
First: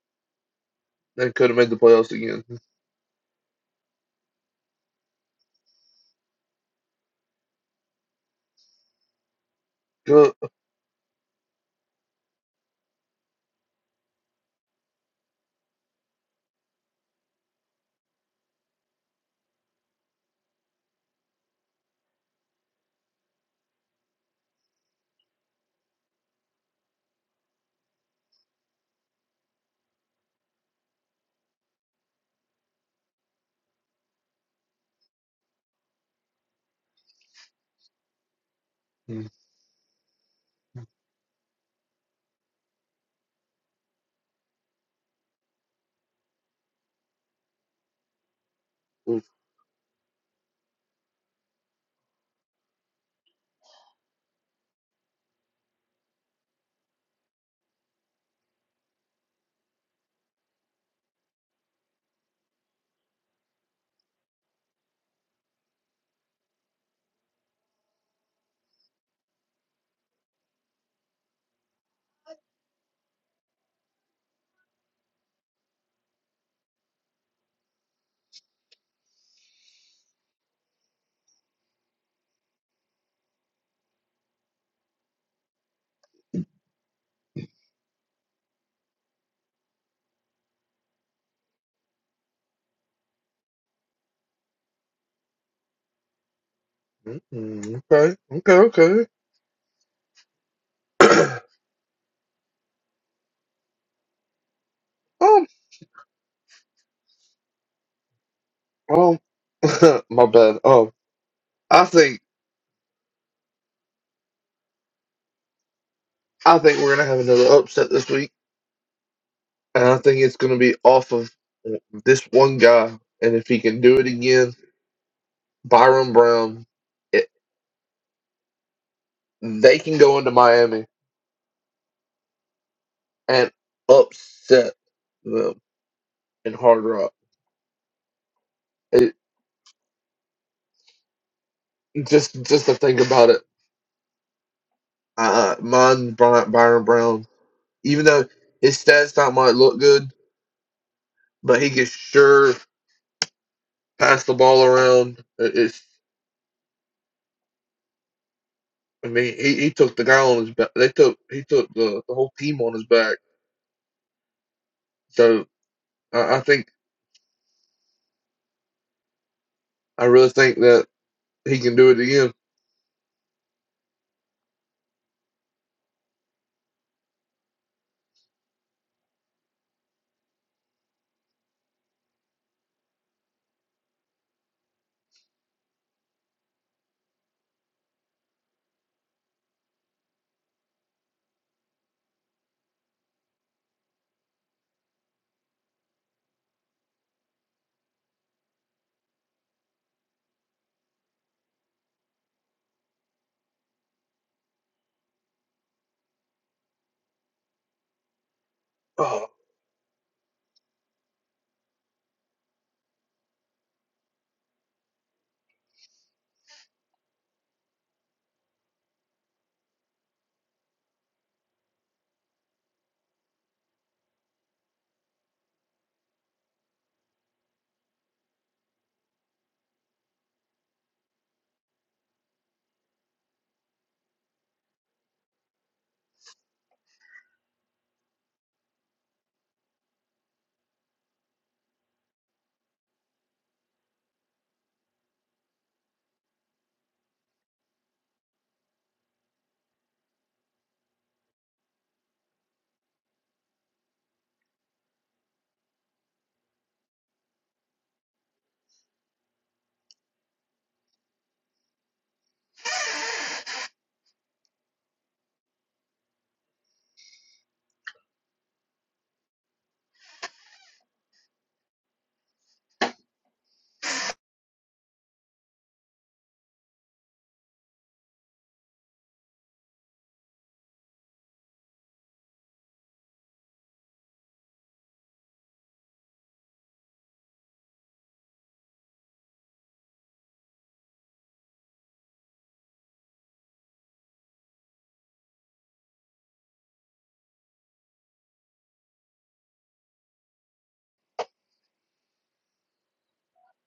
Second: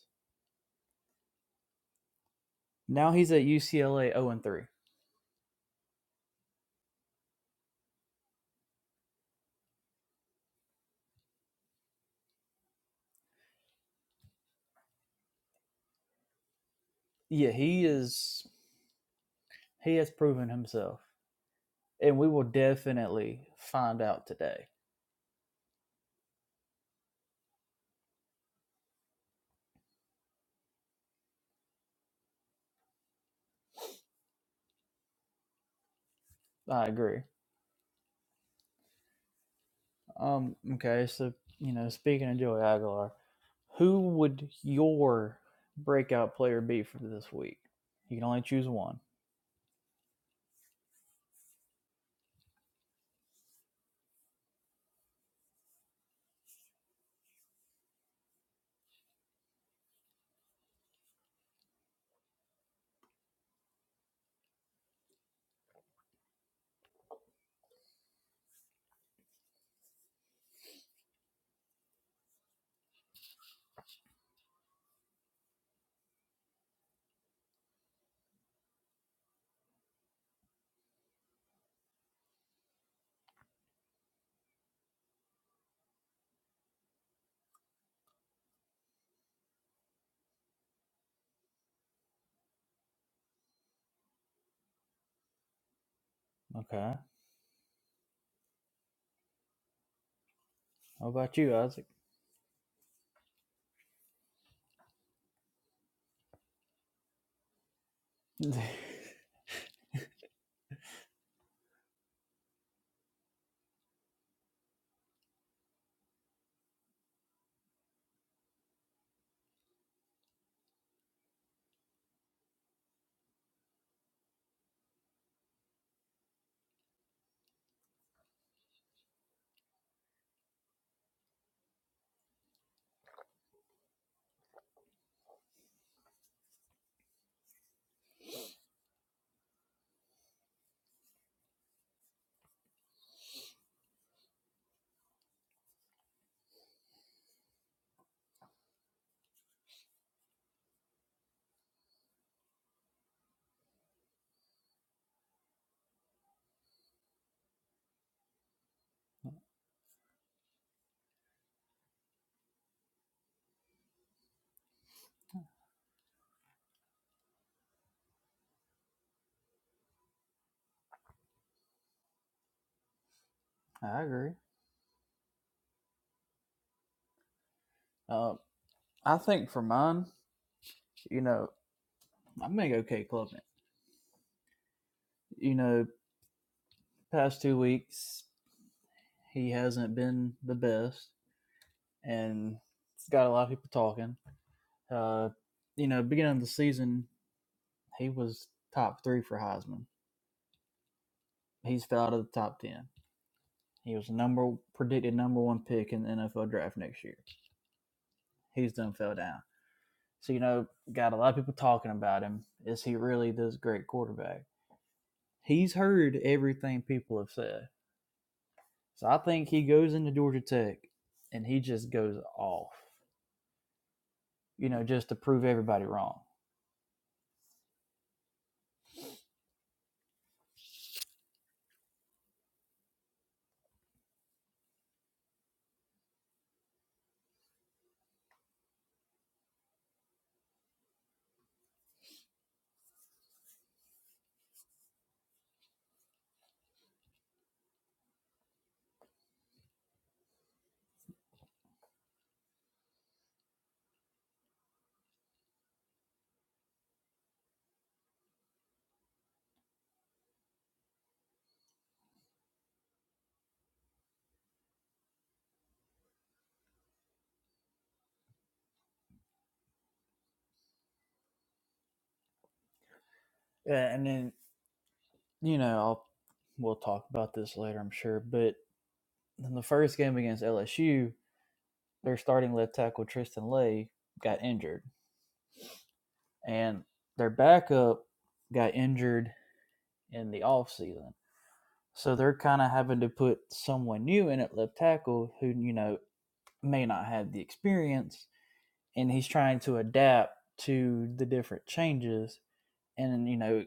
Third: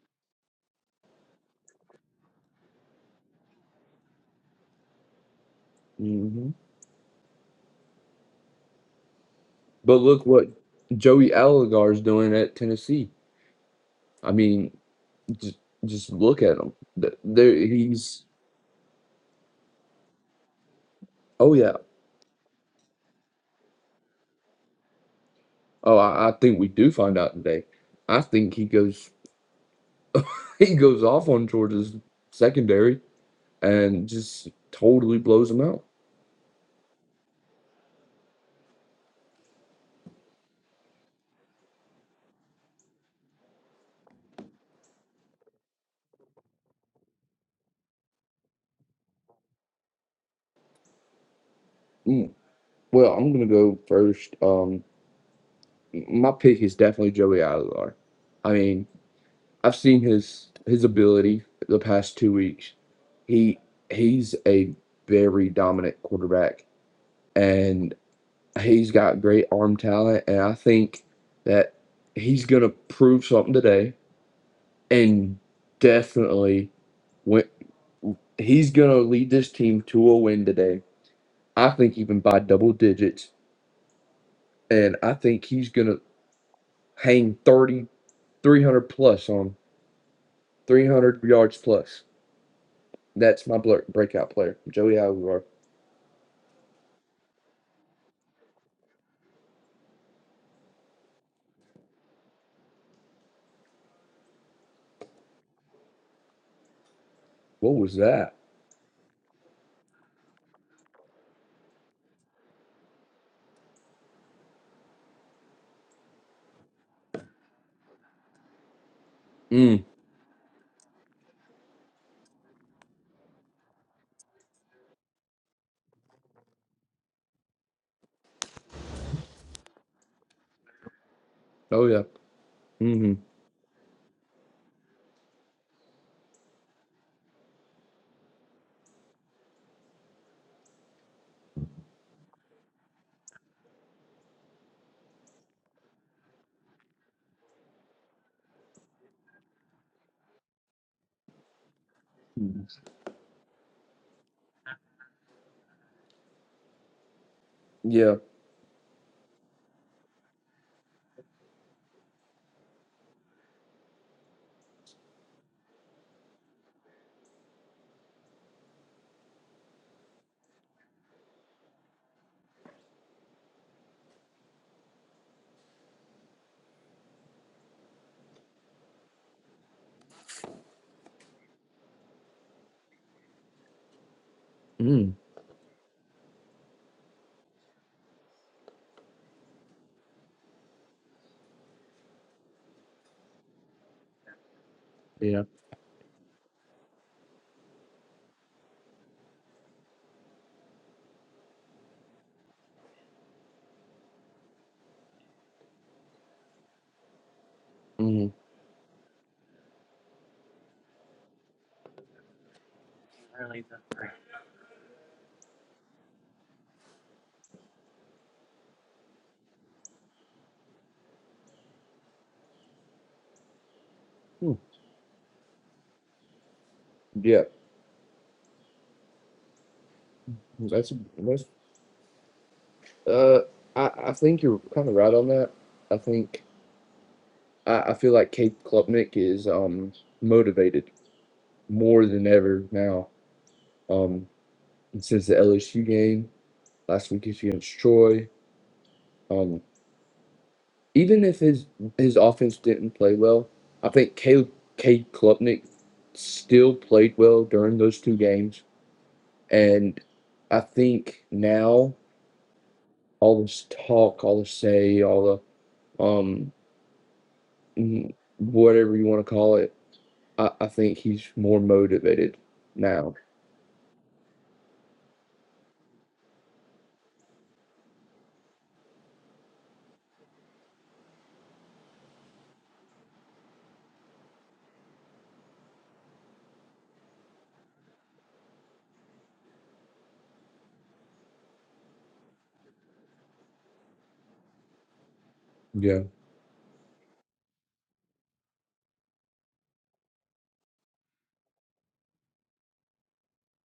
Speaker 1: They could have made the playoffs again.
Speaker 3: Now he's at UCLA zero and three.
Speaker 2: hmm But look
Speaker 1: Good.
Speaker 2: what Joey Allagaier's doing at Tennessee. I mean, just just look at him. Th-
Speaker 3: Yeah,
Speaker 2: There
Speaker 3: he
Speaker 2: he's
Speaker 3: is. He has proven himself,
Speaker 2: oh yeah.
Speaker 3: and we will definitely find out today.
Speaker 2: Oh, I, I think we do find out today. I think he goes [LAUGHS] he goes off on Georgia's secondary and just totally blows him out.
Speaker 3: I agree.
Speaker 1: Mm,
Speaker 3: Um. Okay. So you know, speaking of Joey Aguilar, who would your breakout player be for this week? You can only choose one.
Speaker 1: mm,
Speaker 2: Mm, Well, I'm gonna go first. Um, my pick is definitely Joey Aguilar. I mean, I've seen his his ability the past two weeks. He he's a very dominant quarterback, and. he's got great arm talent, and I think that he's gonna prove something today, and definitely win. He's gonna lead this team to a win today. I think even by double digits, and I think he's gonna hang 30 300 plus on 300 yards plus. That's my blur- breakout player, Joey Aguilar.
Speaker 3: Okay.
Speaker 1: mm, Okay. Okay.
Speaker 3: How
Speaker 1: Okay.
Speaker 3: about
Speaker 1: [CLEARS THROAT]
Speaker 3: you, Isaac?
Speaker 1: um.
Speaker 2: What was that?
Speaker 3: [LAUGHS]
Speaker 1: Um. [LAUGHS] my bad. Um. I think. I think we're gonna have another upset this week, and
Speaker 2: Mm.
Speaker 1: I think it's gonna be off of this one guy. And if he can do it again, Byron Brown, it, they can go into Miami.
Speaker 2: Oh yeah. Mm-hmm.
Speaker 1: and upset them in hard rock. It, just just to think about it, uh, mine Bry- Byron Brown. Even though his stats not might look good, but he can sure pass the ball around. It- It's
Speaker 2: Yeah.
Speaker 1: I mean he, he took the guy on his back. They took he took the, the whole team on his back. So I, I think I really think that he can do it again.
Speaker 3: I agree. Uh, I think for mine, you know, I'm gonna go Kate Klubnik.
Speaker 2: Mm.
Speaker 3: You know, past two weeks he hasn't been the best, and it's got a lot of people talking. Uh,
Speaker 2: Yeah.
Speaker 3: you know, beginning of the season he was top three for Heisman. He's fell out of the top ten. He was number predicted number one pick in the NFL draft next year.
Speaker 2: Mm-hmm.
Speaker 3: He's done fell
Speaker 1: Oh,
Speaker 3: down. So you know, got a lot of people talking about him. Is he really this great quarterback? He's heard everything people have said. So I think he goes into Georgia Tech and he just goes off, you know, just to prove everybody wrong.
Speaker 2: Yeah. That's that's Uh, I, I think you're kind of right on that. I think I, I feel like Kate Klubnik is um motivated more than ever now. Um, since the LSU game last week against Troy, um, even if his his offense didn't play well, I think Kate Kate Klubnik still played well during those two games, and I think now all this talk, all the say, all the um whatever you want to call it I, I think he's more motivated now.
Speaker 3: Yeah, and then, you know, I'll, we'll talk about this later, I'm sure. But in the first game against LSU, their starting left tackle, Tristan Lay, got injured. And their backup got injured in the offseason. So they're kind of having to put someone new in at left tackle who, you know,
Speaker 2: Yeah.
Speaker 3: may not have the experience and he's trying to adapt to the different changes. And you know,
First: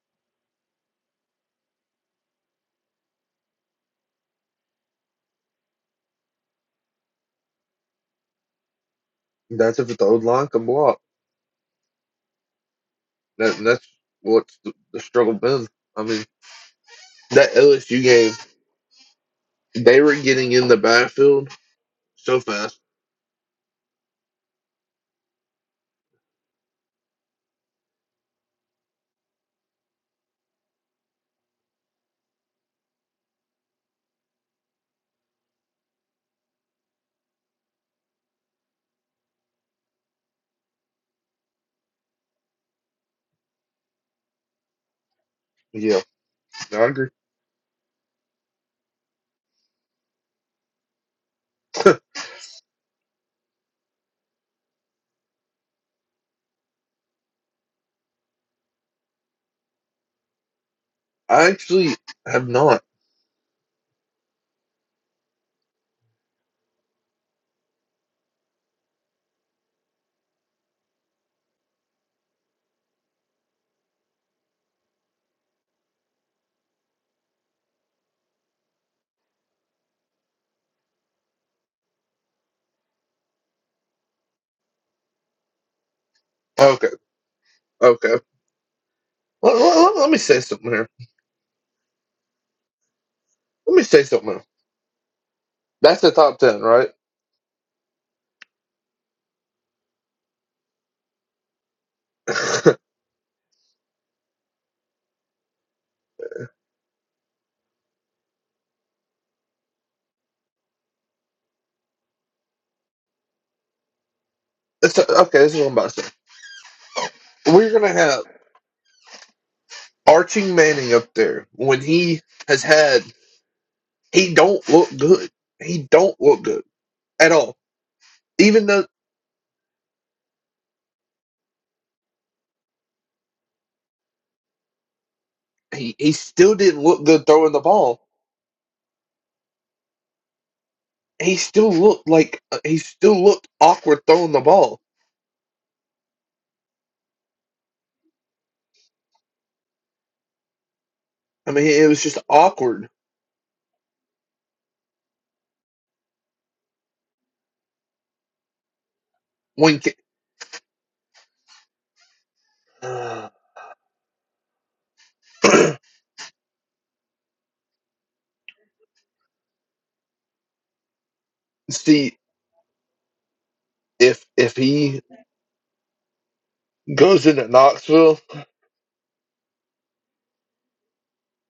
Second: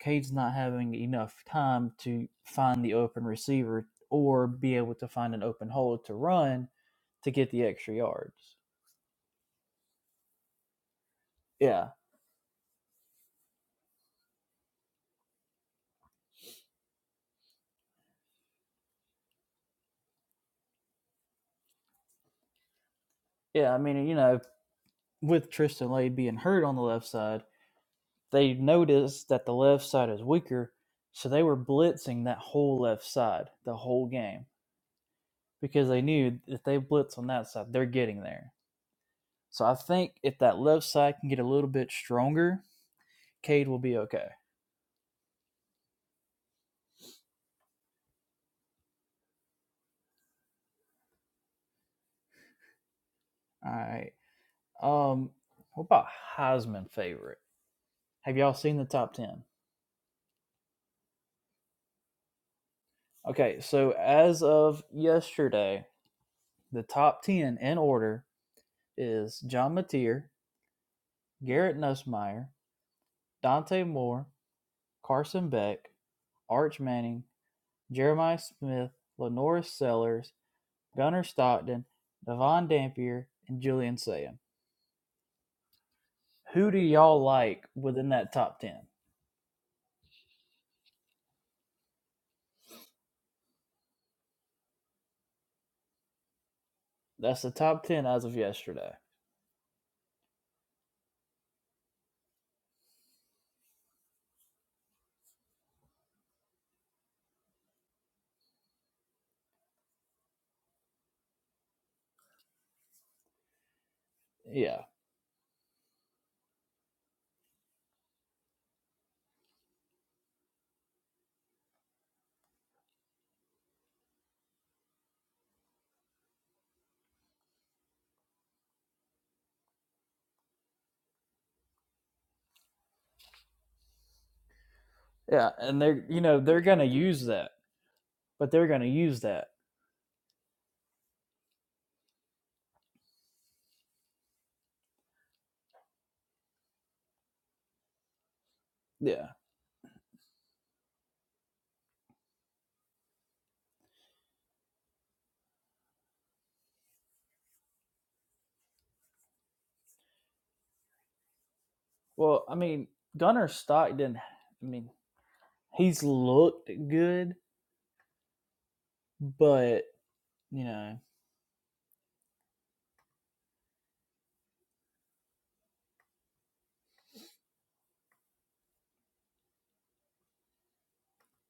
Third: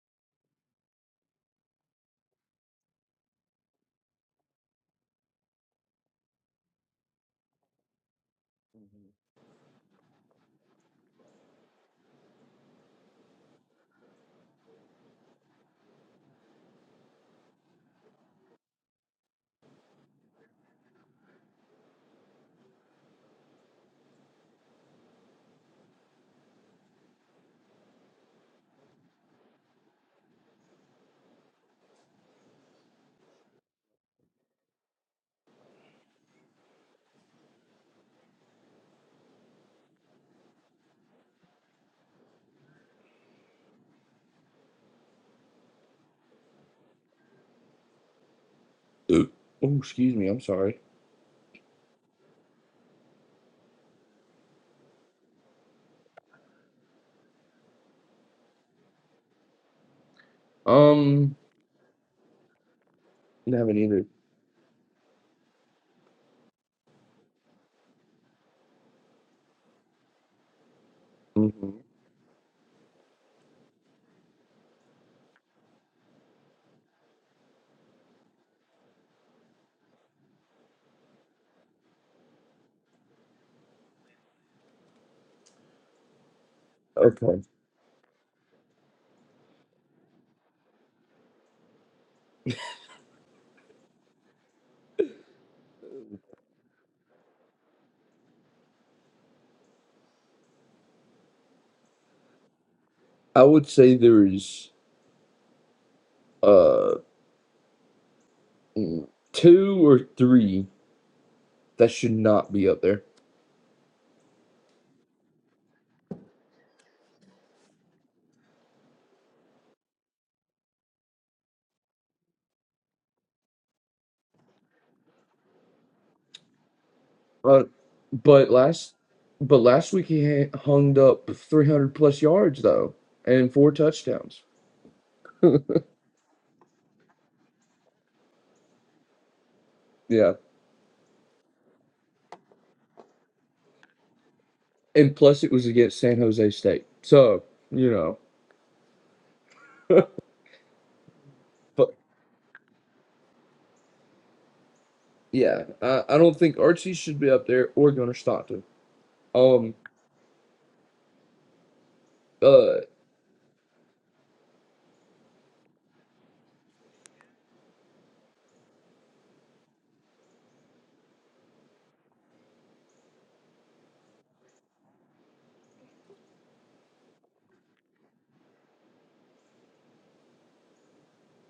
Speaker 3: Cade's not having enough time to find the open receiver or be able to find an open hole to run to get the extra yards.
Speaker 1: that's if the old line can block.
Speaker 3: Yeah,
Speaker 1: That, that's what's the, the struggle been. I mean that LSU game. They were getting in the backfield so fast.
Speaker 3: yeah. I mean, you know, with Tristan Lade being hurt on the left side, they noticed that the left side is weaker, so they were blitzing that whole left side the whole game because they knew if they blitz on that side, they're getting there So I think if that left side can get a little bit stronger, Cade will be okay.
Speaker 1: Yeah, I agree.
Speaker 2: Oh, excuse me. I'm sorry.
Speaker 3: All right. Um, what about Heisman favorite? Have y'all seen the top ten?
Speaker 2: Um,
Speaker 1: I actually have not.
Speaker 2: did
Speaker 3: Okay,
Speaker 2: have it
Speaker 3: so
Speaker 2: either.
Speaker 3: as of yesterday, the top ten in order is John Mateer,
Speaker 2: Mhm.
Speaker 3: Garrett Nussmeyer, Dante Moore, Carson Beck, Arch Manning, Jeremiah Smith, Lenora Sellers, Gunnar Stockton, Devon Dampier, and Julian Sayan. Who do
Speaker 1: Okay,
Speaker 3: y'all
Speaker 2: Okay.
Speaker 3: like within
Speaker 1: okay.
Speaker 3: that top ten?
Speaker 1: Let, let- let- me say something here. Let me say something. Here. That's the top ten, right?
Speaker 3: That's the top ten as of yesterday.
Speaker 1: [LAUGHS]
Speaker 2: I would say there's uh two or three that should not be up there.
Speaker 3: Yeah,
Speaker 1: It's- okay, this is what I'm about to say. We're gonna have Archie Manning up there when he has had. He don't look good. He don't look good at all.
Speaker 2: Uh, but
Speaker 1: Even though
Speaker 2: last, but last week he ha- hung up 300 plus yards though, and four touchdowns.
Speaker 3: yeah, and
Speaker 1: he,
Speaker 3: they're
Speaker 1: he
Speaker 3: you know
Speaker 1: still
Speaker 3: they're
Speaker 1: didn't
Speaker 3: gonna
Speaker 1: look good
Speaker 3: use that,
Speaker 1: throwing the ball.
Speaker 3: but they're gonna use that.
Speaker 2: Yeah,
Speaker 1: He still looked like uh, he still looked awkward throwing the ball.
Speaker 2: and plus it was against San Jose State. So you know,
Speaker 3: Yeah.
Speaker 1: I mean, it
Speaker 2: but
Speaker 1: was just awkward
Speaker 2: yeah, I, I don't think Archie should be up there or Gunnar Stockton. Um,
Speaker 1: when
Speaker 3: Well, I
Speaker 2: uh,
Speaker 3: mean,
Speaker 1: ca-
Speaker 3: Gunnar Stockton. I mean,
Speaker 1: [CLEARS THROAT]
Speaker 3: he's looked good, but you know,
Speaker 1: see if if he goes into Knoxville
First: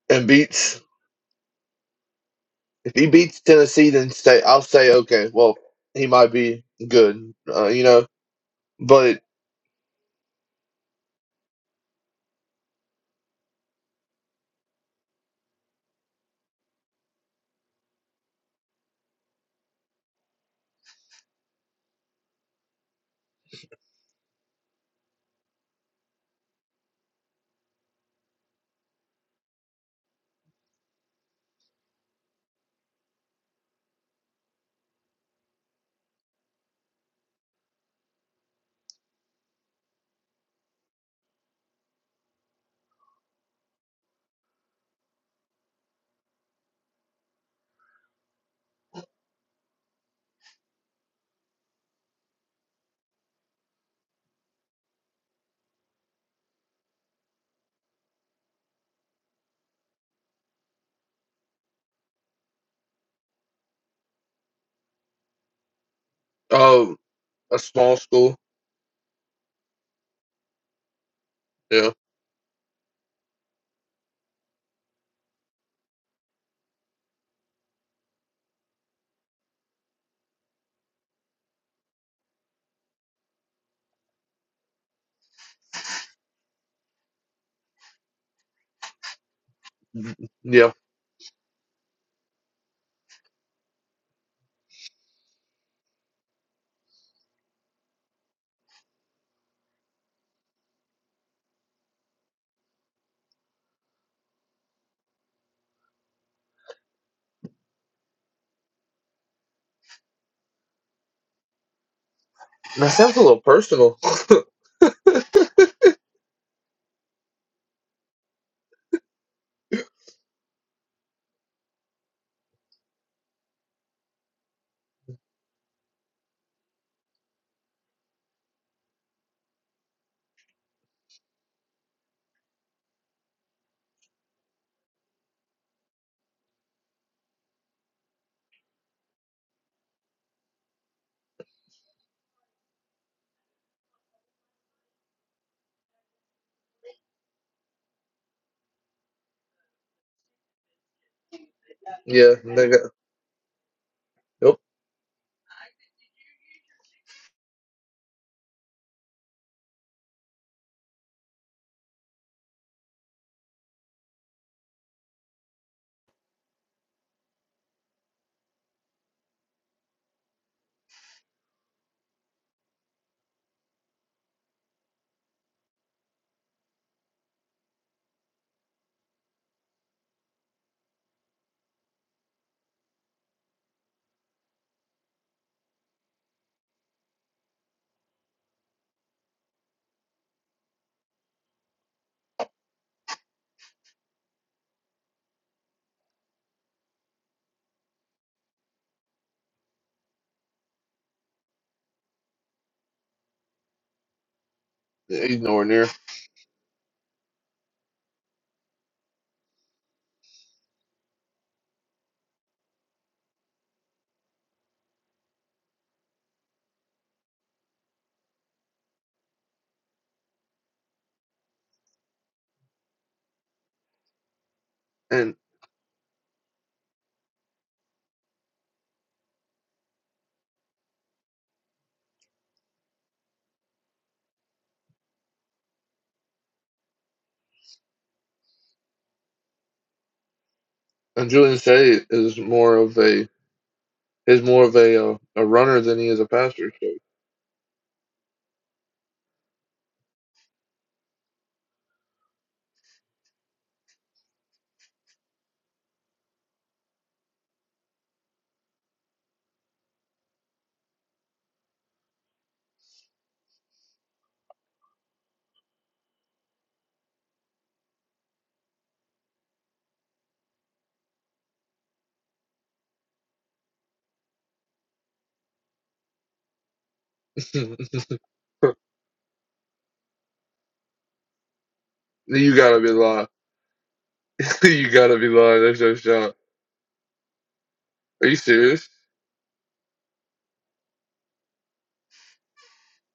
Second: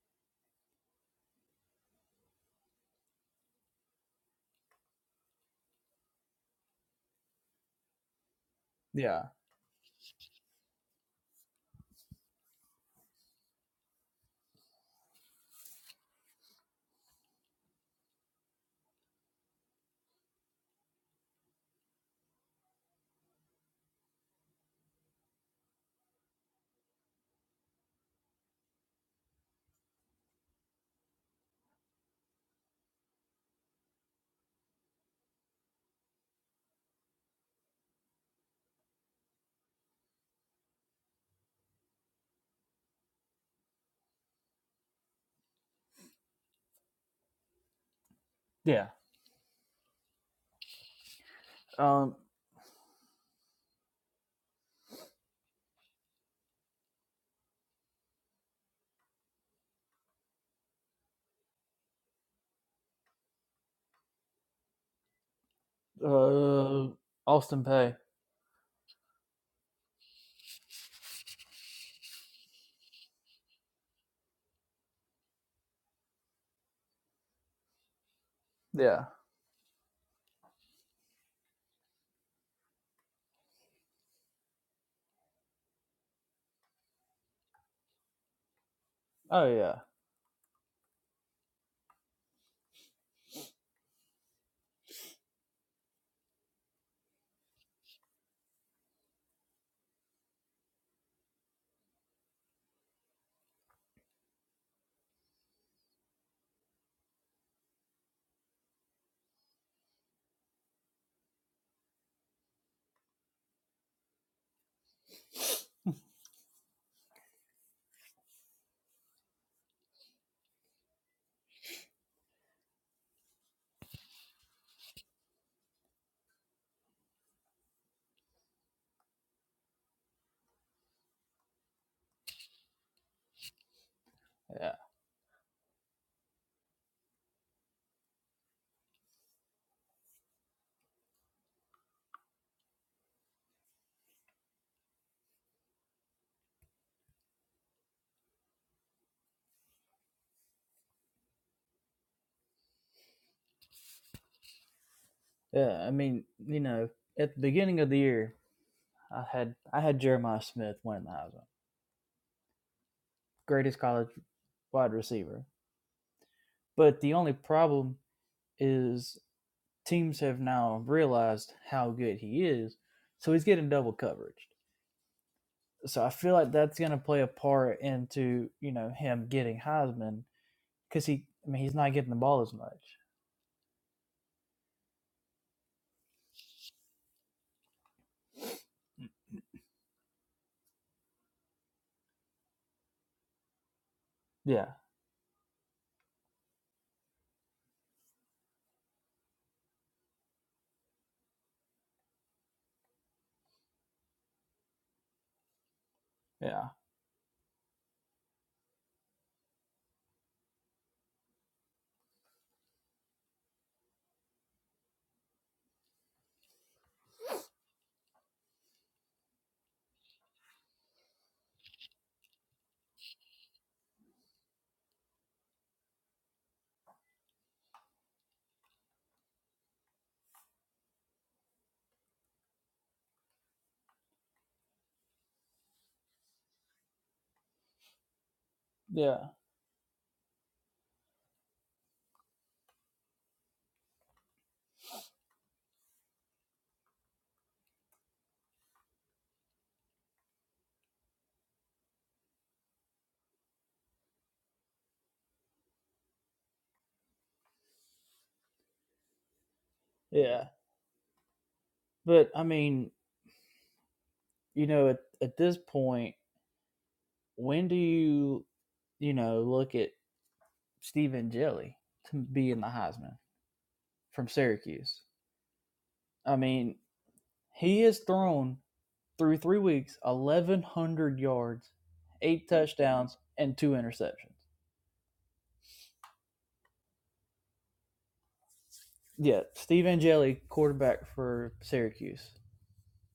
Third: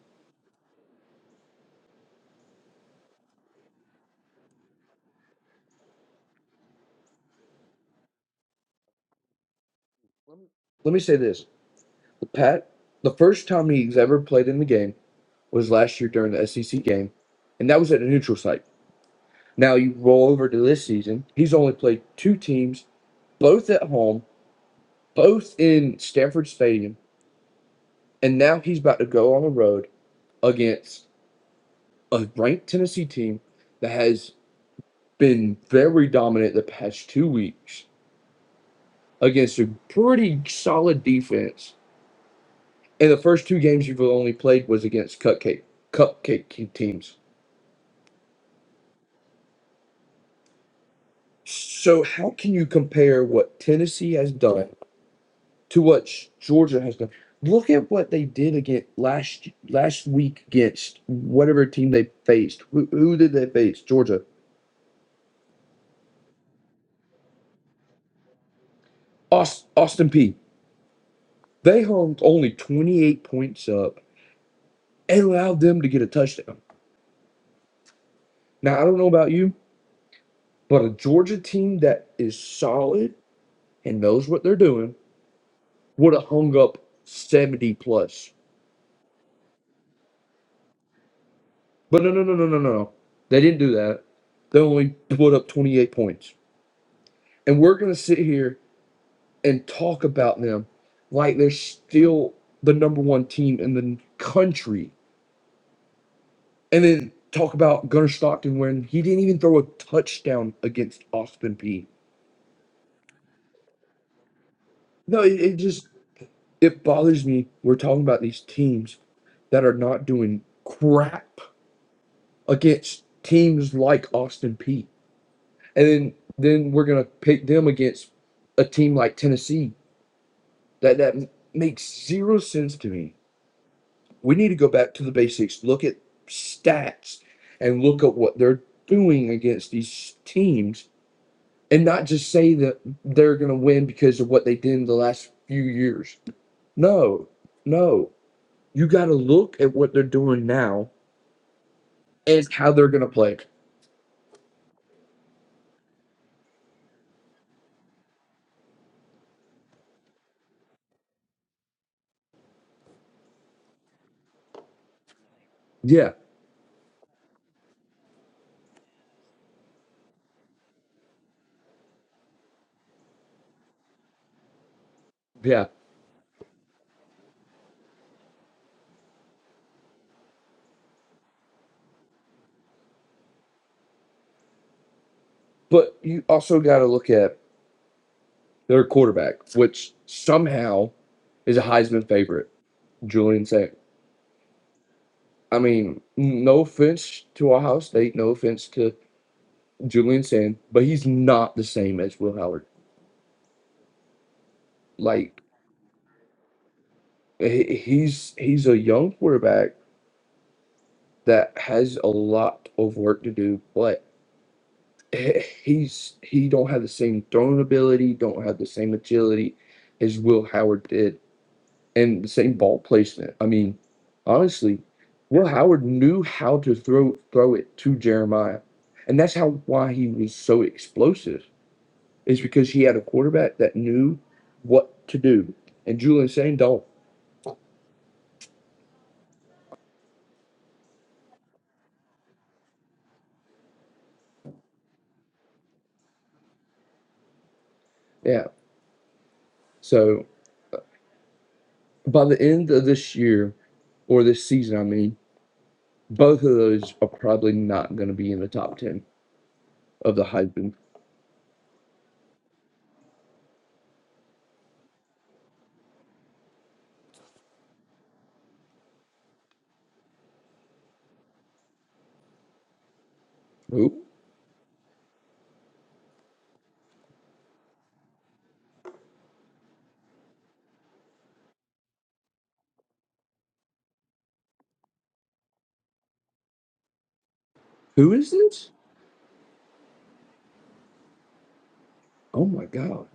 Speaker 1: and beats if he beats Tennessee, then say I'll say okay, well he might be good, uh, you know. But
Speaker 3: yeah,
Speaker 2: let me say this: Pat, the first time he's ever played in the game was last year during the SEC game, and that was at a neutral site. Now you roll over to this season; he's only played two teams, both at home, both in Stanford Stadium, and now he's about to go on the road against a ranked Tennessee team that has been very dominant the past two weeks against a pretty solid defense And the first two games you've only played was against cupcake cupcake teams.
Speaker 3: yeah.
Speaker 2: So
Speaker 3: Um,
Speaker 2: how can you compare what Tennessee has done to what Georgia has done? Look at what they did again last last week against whatever team they faced. Who, who did they face? Georgia.
Speaker 3: uh,
Speaker 1: um, a
Speaker 3: Austin Pay.
Speaker 1: small school,
Speaker 2: Aus- Austin P. They
Speaker 1: yeah,
Speaker 2: hung only 28 points up and allowed them to get a touchdown. Now I don't
Speaker 3: Yeah.
Speaker 2: know about you, but a Georgia team that is solid and knows what they're doing would have hung up 70 plus.
Speaker 3: Oh yeah,
Speaker 1: mm, yeah,
Speaker 2: But no, no, no, no, no, no. no. They didn't do that. They only put up 28 points. And we're going to sit here and talk about them like they're still the number one team in the country. And then talk about Gunnar Stockton when he didn't even throw a touchdown against Austin Peay.
Speaker 1: that sounds a little personal.
Speaker 2: No, it, it just it bothers me. We're talking about these teams that are not doing crap against teams like Austin Peay. and then then we're gonna pick them against a team like Tennessee. That that makes zero sense to me. We need to go
Speaker 3: yeah,
Speaker 2: back to the basics. Look at stats and look at what they're doing against these teams, and not just say that they're gonna win because of what they did in the last few years. No, no. You got to look at what they're doing now
Speaker 1: Yeah,
Speaker 2: and
Speaker 1: they
Speaker 2: how
Speaker 1: got
Speaker 2: they're gonna play.
Speaker 1: nope,
Speaker 3: yeah. I mean, you know, at the beginning of the year, I had I had Jeremiah Smith winning the Heisman, greatest college wide receiver.
Speaker 2: Yeah,
Speaker 3: But the only problem is teams have now realized how good he is, so he's getting double coverage.
Speaker 2: yeah.
Speaker 3: So I feel like that's going to play a part into you know him getting Heisman because he, I mean, he's not getting the ball as much.
Speaker 2: But you also got to look at their quarterback, which somehow is a Heisman favorite, Julian Sand.
Speaker 3: Yeah,
Speaker 2: I mean, no offense to Ohio State, no offense to Julian Sand, but he's not the same as Will Howard.
Speaker 1: he's
Speaker 2: Like
Speaker 1: nowhere near.
Speaker 3: yeah,
Speaker 2: he's he's a young quarterback that has a lot of work to do, but he's he don't have the same throwing ability, don't have the same agility as Will Howard did and the same ball placement. I mean, honestly,
Speaker 1: And
Speaker 2: Will Howard knew how to throw throw it to Jeremiah, and that's how why he was so explosive is because he had a quarterback that knew what to do, and Julian Saint don't.
Speaker 3: yeah,
Speaker 1: and Julian Say is more of a is more of a uh, a runner than he is a passer.
Speaker 2: Yeah, so by the end of this year or this season, I mean, both of those are probably not going to be in the top ten of the
Speaker 3: yeah.
Speaker 2: Heisman.
Speaker 3: But I mean, you know, at at this point, when do you, you know, look at Stephen Jelly to be in the Heisman
Speaker 2: Who
Speaker 3: from Syracuse? I mean,
Speaker 1: So
Speaker 3: he has thrown
Speaker 1: [LAUGHS]
Speaker 3: through three weeks, 1,100 yards, eight
Speaker 1: you gotta be
Speaker 3: touchdowns,
Speaker 1: lying.
Speaker 3: and two interceptions.
Speaker 1: [LAUGHS] you gotta be lying. That's your shot.
Speaker 2: who
Speaker 1: Are
Speaker 2: is
Speaker 1: you
Speaker 2: this?
Speaker 1: serious?
Speaker 3: Yeah, Steve Angeli, quarterback for Syracuse.
Speaker 2: Oh my god!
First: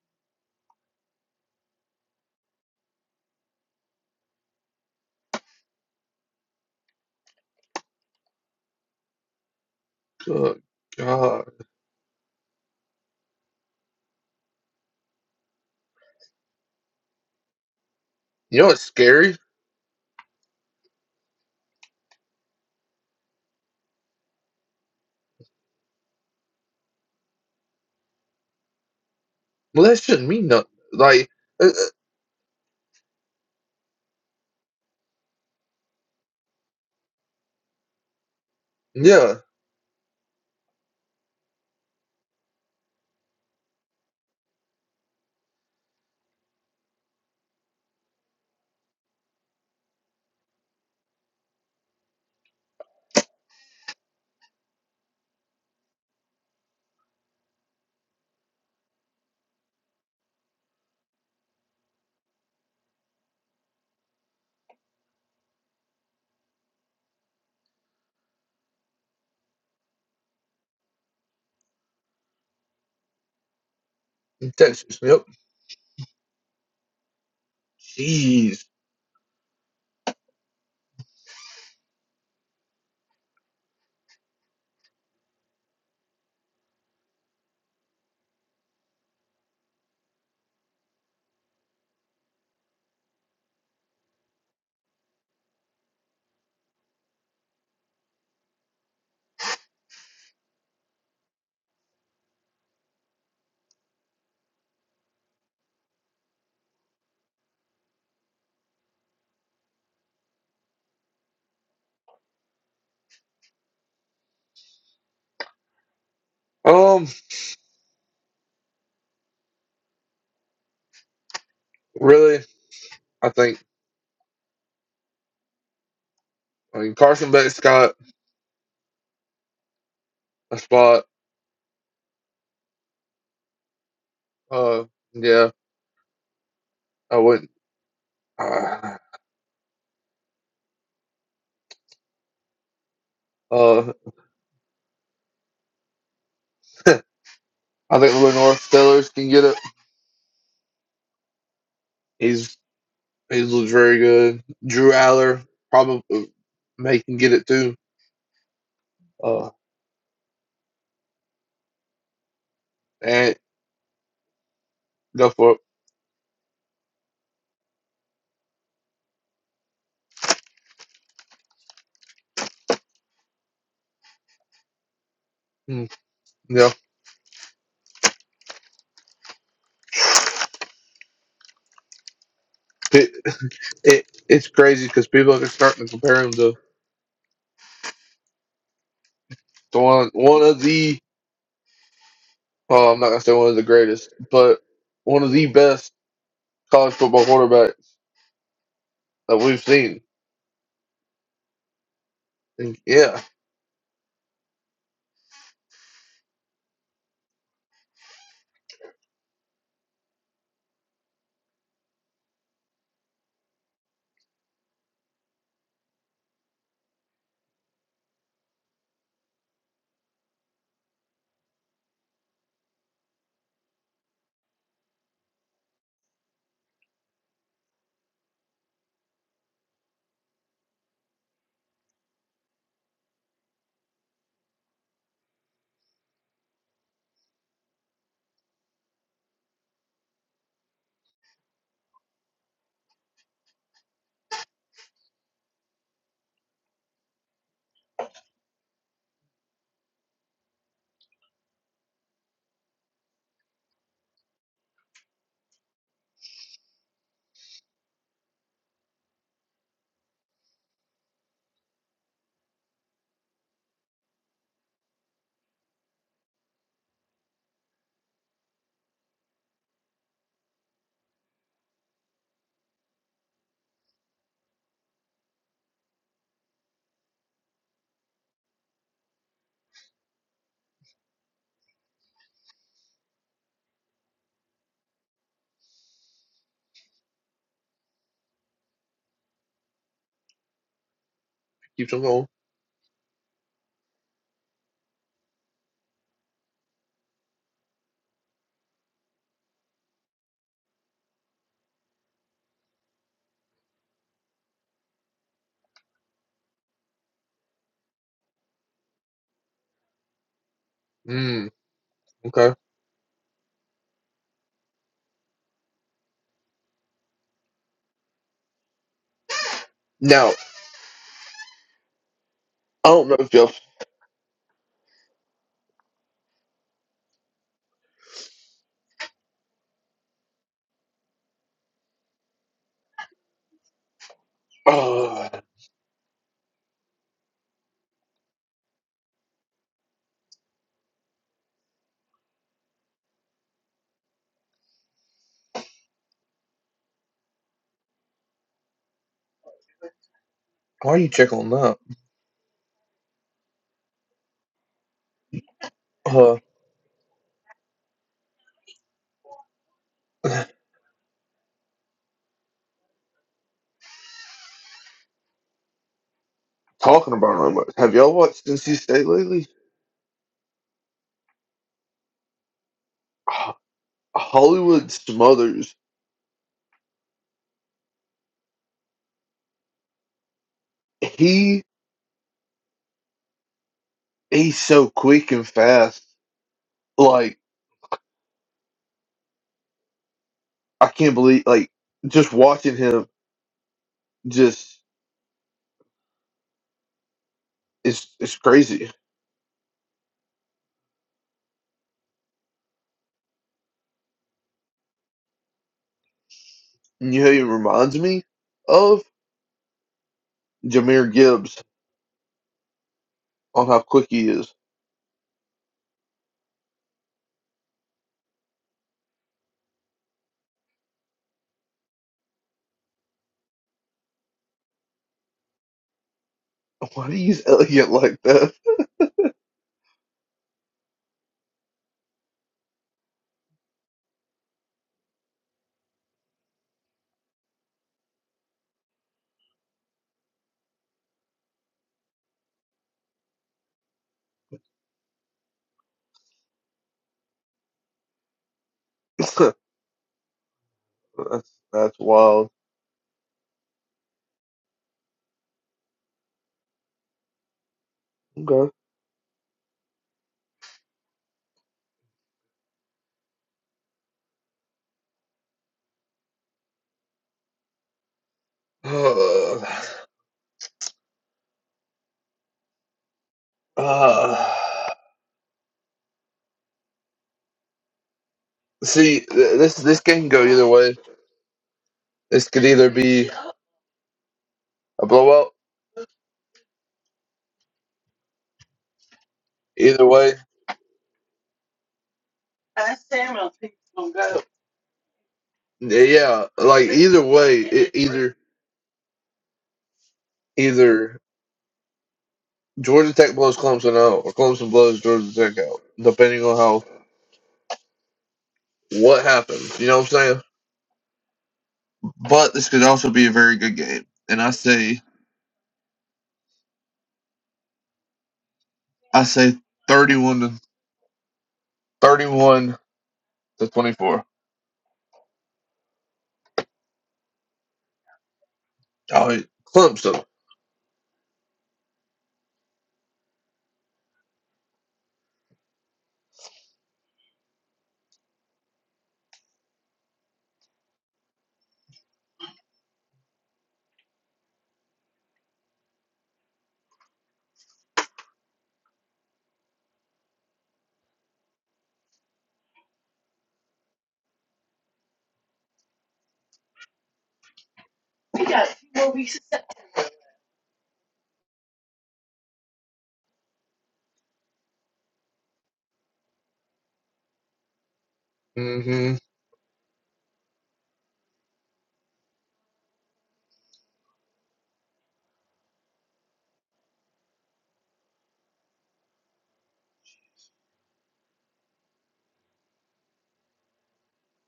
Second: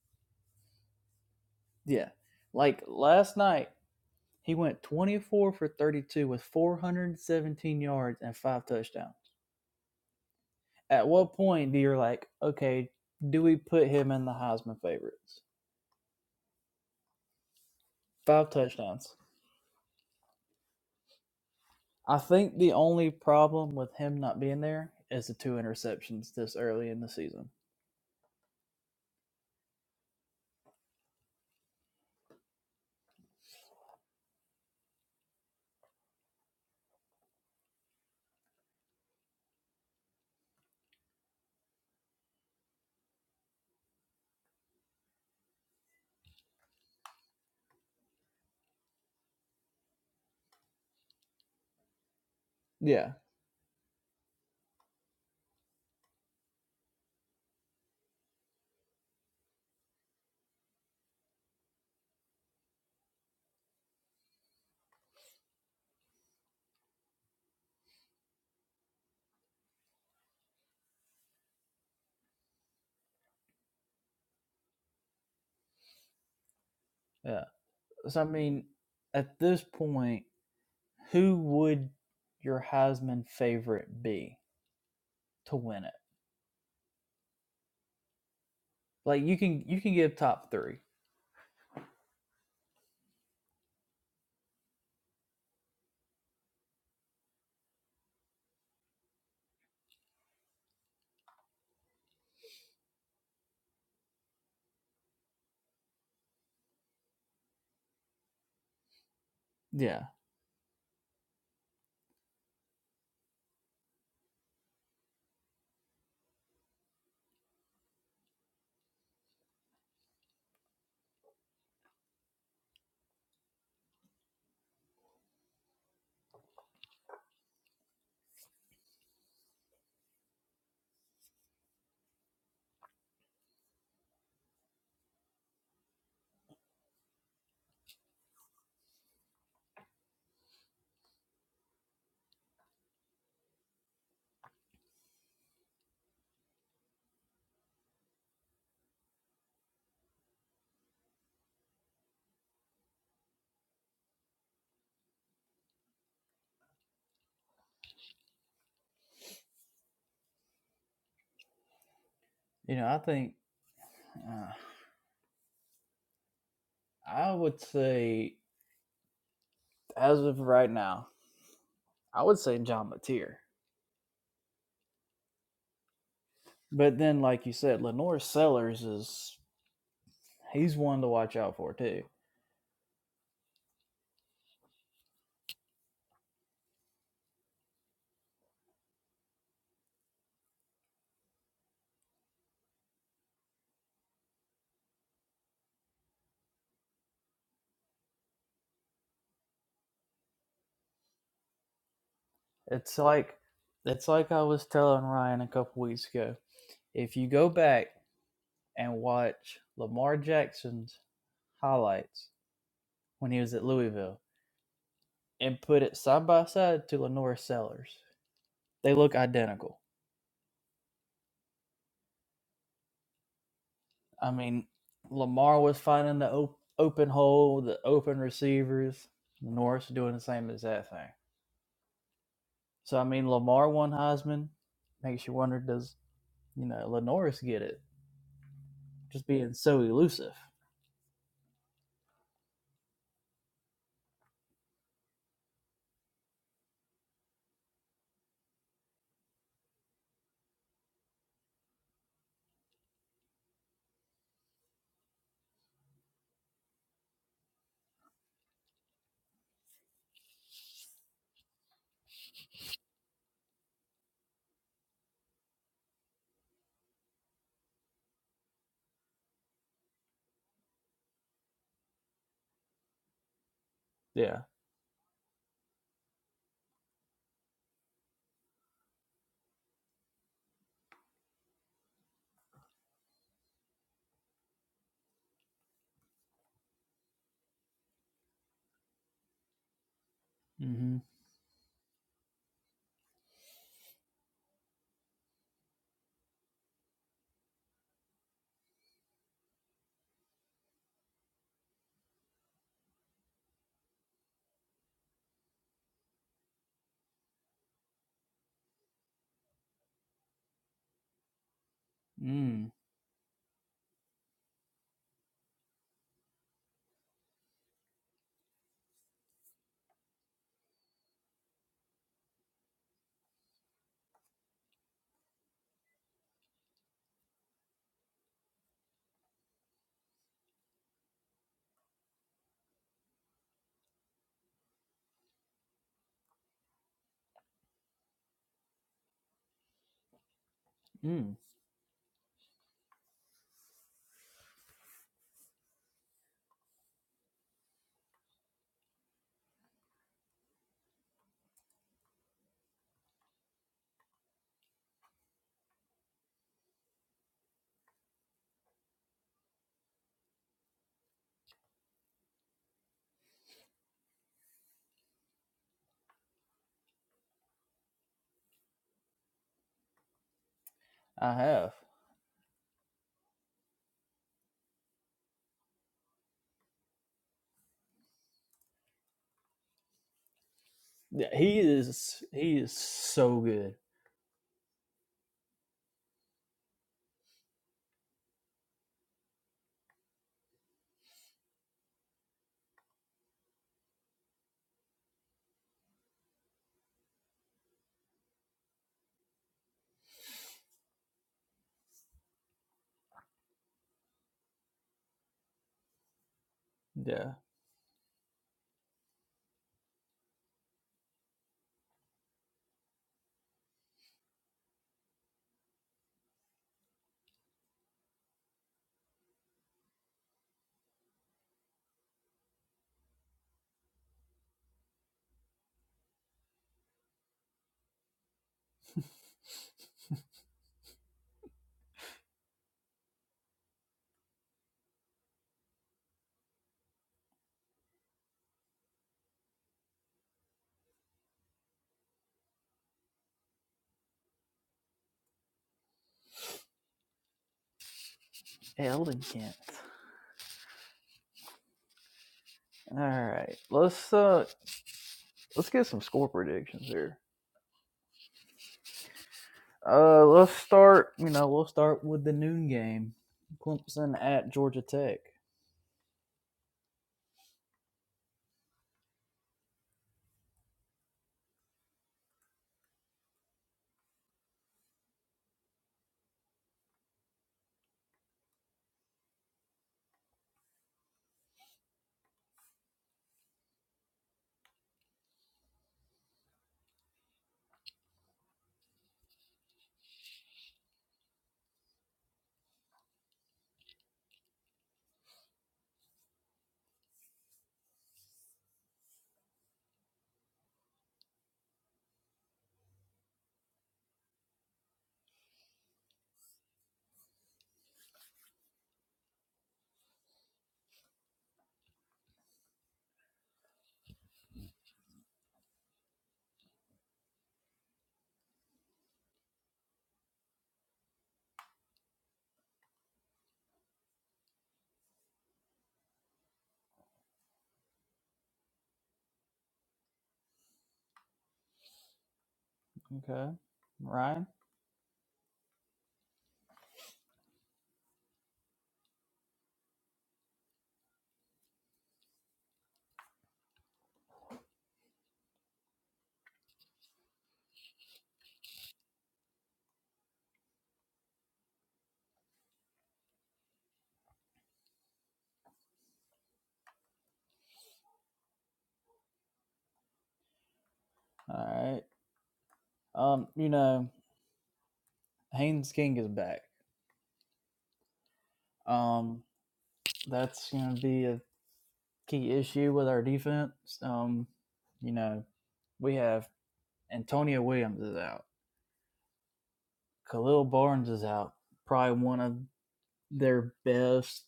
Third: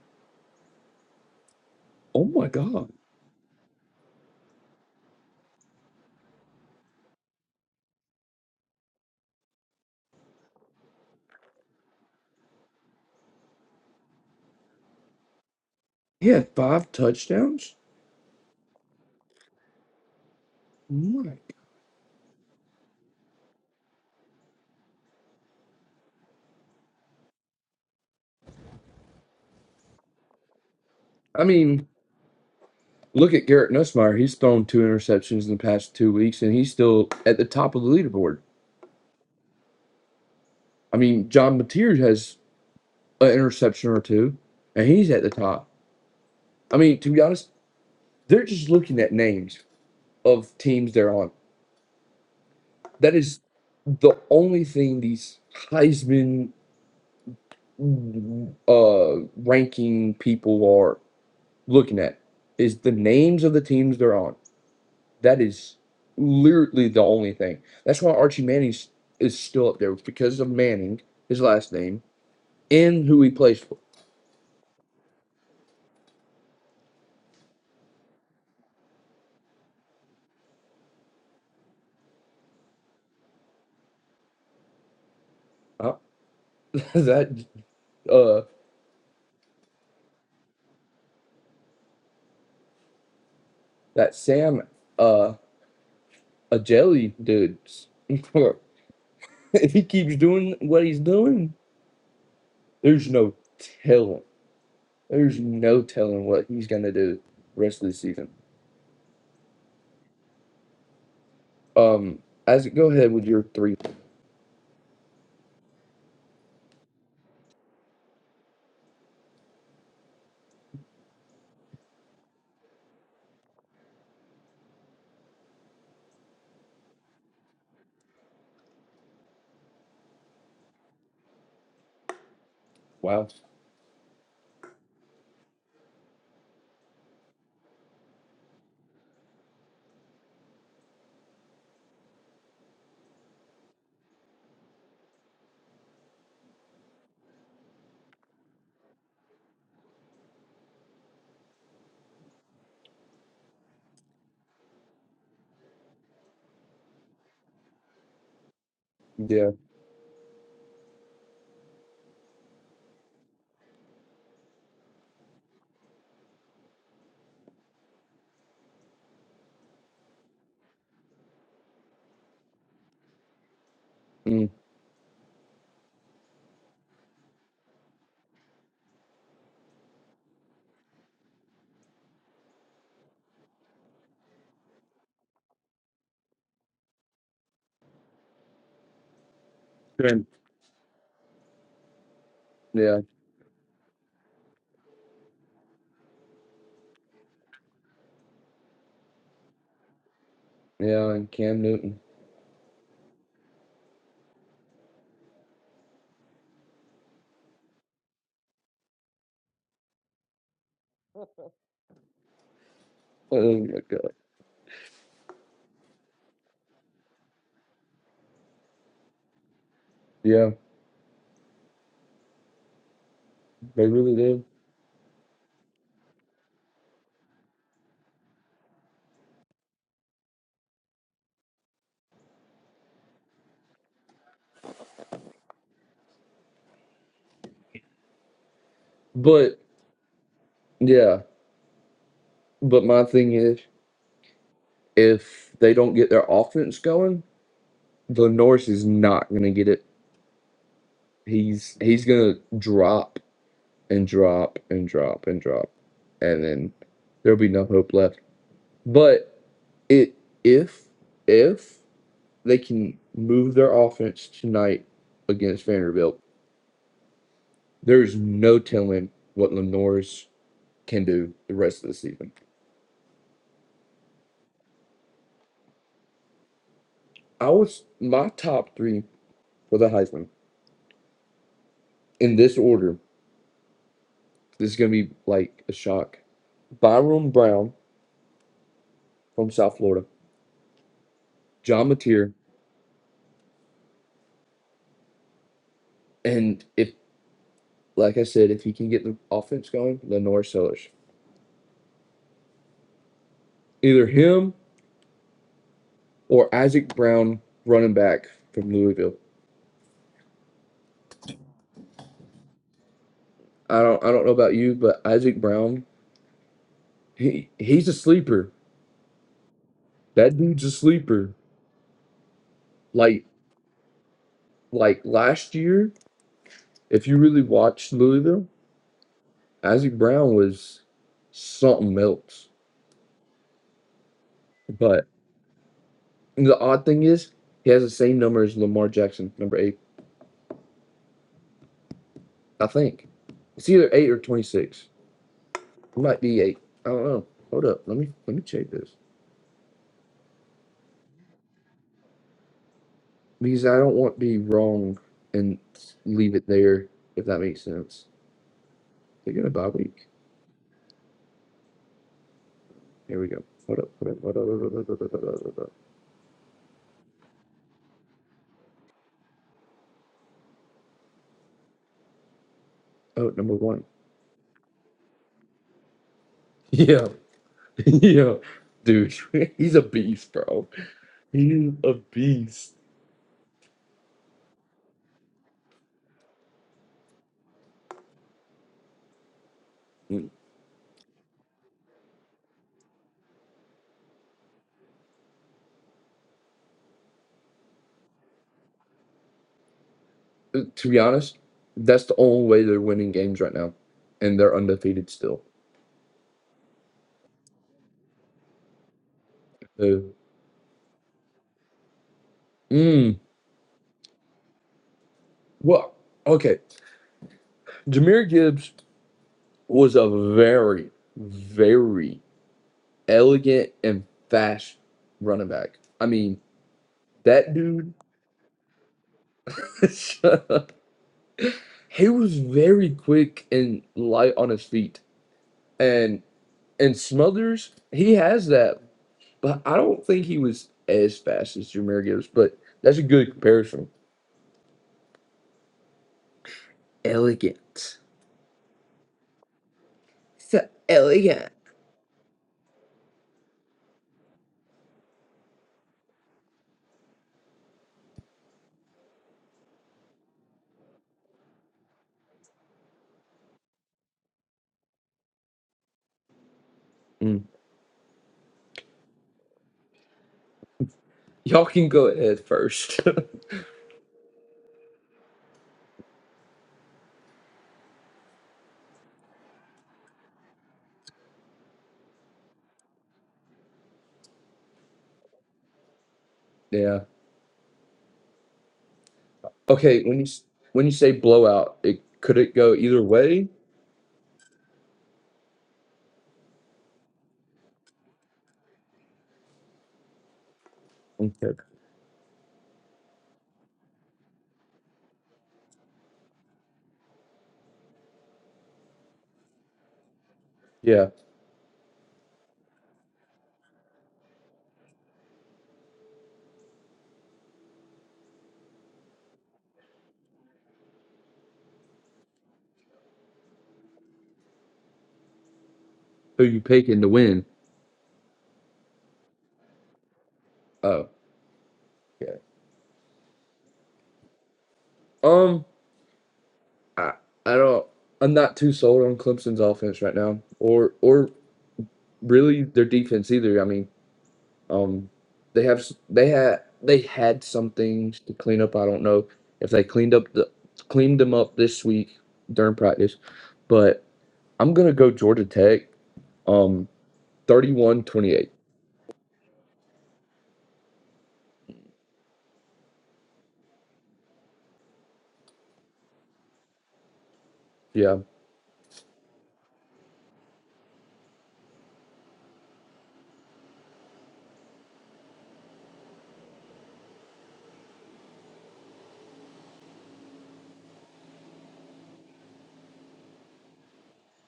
Speaker 3: Yeah,
Speaker 2: Oh my
Speaker 3: like
Speaker 2: god!
Speaker 3: last night, he went 24 for 32 with 417 yards and five touchdowns.
Speaker 1: Good
Speaker 3: At what
Speaker 1: God.
Speaker 3: point do you're like, okay, do we put him in the Heisman favorites?
Speaker 2: He had five touchdowns.
Speaker 3: Five
Speaker 1: You know what's
Speaker 3: touchdowns.
Speaker 1: scary?
Speaker 2: my.
Speaker 3: I think the only problem with him not being there is the two interceptions this early in the season.
Speaker 1: Well, that shouldn't mean nothing. Like,
Speaker 2: I
Speaker 1: uh, uh,
Speaker 2: mean, look at Garrett Nussmeyer. He's thrown two interceptions in the past two weeks, and he's still at the top of the leaderboard.
Speaker 1: yeah,
Speaker 2: I mean, John Mateer has an interception or two, and he's at the top. I mean, to be honest, they're just looking at names of teams they're on.
Speaker 3: Yeah.
Speaker 2: That is the only thing these Heisman uh, ranking people are looking at is the names of the teams they're on. That is literally the only thing. That's why Archie Manning is still up there because of Manning, his last name, and who he plays for.
Speaker 1: in Texas. Yep.
Speaker 3: Yeah. So I
Speaker 1: Jeez.
Speaker 3: mean, at this point, who would your Heisman favorite be to win
Speaker 2: Uh,
Speaker 3: it?
Speaker 2: [LAUGHS] that uh,
Speaker 3: Like you can you can give top three.
Speaker 2: that Sam uh, a jelly dude. [LAUGHS] if he keeps doing what he's doing, there's no telling. There's no telling what he's gonna do the rest of the season.
Speaker 3: Yeah,
Speaker 2: Um, Isaac, go ahead with your three.
Speaker 1: Um, really? I think, I mean, Carson Beck's got a spot.
Speaker 2: Wow.
Speaker 1: Uh, yeah, I wouldn't. Uh, uh [LAUGHS] I think Lenore Stellars can get it. He's, he looks very good. Drew Aller probably may can get it too. Uh,
Speaker 2: Yeah.
Speaker 3: you know I think
Speaker 1: and
Speaker 3: uh,
Speaker 1: go for it.
Speaker 3: I would say as of right now, I would say John Mateer.
Speaker 2: Mm.
Speaker 1: Mm, yeah.
Speaker 3: But then, like you said, Lenore Sellers is he's one to watch out for too.
Speaker 1: it it's crazy because people are starting to compare him to, to one one of the oh
Speaker 2: Yeah.
Speaker 1: I'm not gonna say one of the greatest, but one of the best college football quarterbacks that we've seen.
Speaker 2: Yeah. And Cam Newton.
Speaker 1: And
Speaker 3: It's
Speaker 1: yeah,
Speaker 3: like it's like I was telling Ryan a couple weeks ago. If you go back and watch Lamar Jackson's highlights when he was
Speaker 2: Oh
Speaker 3: at
Speaker 2: my god.
Speaker 3: Louisville and put it side by side to Lenore Sellers. They look identical.
Speaker 2: Yeah. They really
Speaker 3: I
Speaker 2: did.
Speaker 3: mean, Lamar was finding the op- open hole, the open receivers. Norris doing the same exact thing. So I mean, Lamar won Heisman. Makes you wonder, does you know Lenoris get it? Just being
Speaker 2: But
Speaker 3: so elusive.
Speaker 2: yeah, but my thing is, if they don't get their offense going, the Norris is not gonna get it. He's he's gonna drop and drop and drop and drop, and then there'll be no hope left. But it if if they can move their offense tonight against Vanderbilt, there's no telling what Lenore's can do the rest of the season.
Speaker 3: Yeah.
Speaker 2: I was my top three for the Heisman. in this order. This is going to be like a shock. Byron Brown from South Florida,
Speaker 3: Mm-hmm.
Speaker 2: John
Speaker 1: keeps him going.
Speaker 2: Mateer, and if, like I said, if he can get the offense going, Lenore Sellers. Either him or Isaac Brown, running back from Louisville.
Speaker 1: Mm, okay.
Speaker 3: Mm.
Speaker 2: I don't, I don't know about you, but Isaac Brown, he, he's a sleeper.
Speaker 1: Now
Speaker 2: That dude's a sleeper.
Speaker 1: I don't know
Speaker 2: Like,
Speaker 1: if y'all.
Speaker 2: like last year, if you really watched Louisville, Isaac Brown was something else. But
Speaker 1: Uh,
Speaker 2: And The odd thing is, he has the same number as Lamar Jackson, number eight,
Speaker 3: Mm.
Speaker 2: I think. It's either eight or twenty-six. It might be eight. I don't know. Hold up. Let me let me check this
Speaker 1: why are you checking on that?
Speaker 2: because I don't want to be wrong and leave
Speaker 1: Uh,
Speaker 2: it there. If that makes sense. They're gonna bye week. Here we go. Hold up. Hold up. Hold up. Hold up, hold up, hold up, hold up.
Speaker 1: talking about it much. Have y'all watched NC State lately?
Speaker 3: I have.
Speaker 2: Oh, number
Speaker 1: [SIGHS]
Speaker 2: one.
Speaker 1: Uh, Hollywood Smothers.
Speaker 2: Yeah. [LAUGHS] Yeah. Dude, [LAUGHS] he's a beast, bro.
Speaker 3: Yeah, he
Speaker 1: He
Speaker 2: He's a
Speaker 3: is he is
Speaker 2: beast.
Speaker 3: so good.
Speaker 1: he's so quick and fast. Like I can't believe. Like just watching him. Just It's it's crazy.
Speaker 2: to be honest, that's the only way they're winning games right now, and they're undefeated still.
Speaker 1: And You know,
Speaker 3: Yeah.
Speaker 1: it reminds me of
Speaker 2: So,
Speaker 1: Jameer Gibbs
Speaker 2: mm,
Speaker 1: on how quick he is.
Speaker 2: well, okay. Jameer Gibbs was a very, very elegant and fast running back. I mean,
Speaker 1: [LAUGHS] Why do he's
Speaker 2: that
Speaker 1: elegant
Speaker 2: dude,
Speaker 1: like that?
Speaker 2: [LAUGHS] he was very quick and light on his feet. And and Smothers, he has that, but I don't think he was as fast as Jameer Gibbs. But that's a good comparison. Elegant
Speaker 1: [LAUGHS]
Speaker 3: Elegant.
Speaker 2: So elegant.
Speaker 1: that's that's wild.
Speaker 3: All right. Let's uh let's get some score predictions here.
Speaker 1: Okay.
Speaker 3: Uh let's start, you know, we'll start with the noon game. Clemson at Georgia Tech.
Speaker 2: Mm.
Speaker 1: [SIGHS]
Speaker 2: Y'all can go ahead first.
Speaker 1: Uh, uh, see, th- this this can go either way. This could either be a blowout.
Speaker 2: [LAUGHS] yeah. Okay.
Speaker 1: Either
Speaker 2: When you
Speaker 1: way,
Speaker 2: s- when you say blowout, it could it go either way?
Speaker 1: yeah, yeah, like either way, it, either either
Speaker 2: Okay.
Speaker 1: Georgia Tech blows Clemson out or Clemson blows Georgia Tech out, depending on how what happens. You know what I'm saying?
Speaker 2: Yeah.
Speaker 1: but this could also be a very good game. And I say I say 31 to 31 to 24.
Speaker 2: Who you picking to win?
Speaker 1: All right, Clemson.
Speaker 2: Oh. Okay.
Speaker 3: Okay. Ryan?
Speaker 2: Um. I I don't. I'm not too sold on Clemson's offense right now, or or really their defense either. I mean, Um, they have s- they had they had some things to clean up. I don't know if they cleaned up the cleaned them up this week during practice, but I'm gonna go Georgia Tech. Um, thirty-one twenty-eight.
Speaker 3: All right. Um, you know, Haynes King is back.
Speaker 2: Yeah.
Speaker 1: mm hmm
Speaker 3: Um that's gonna be a key issue with our defense. Um, you know, we have Antonio Williams is out. Khalil Barnes is out. Probably one of their best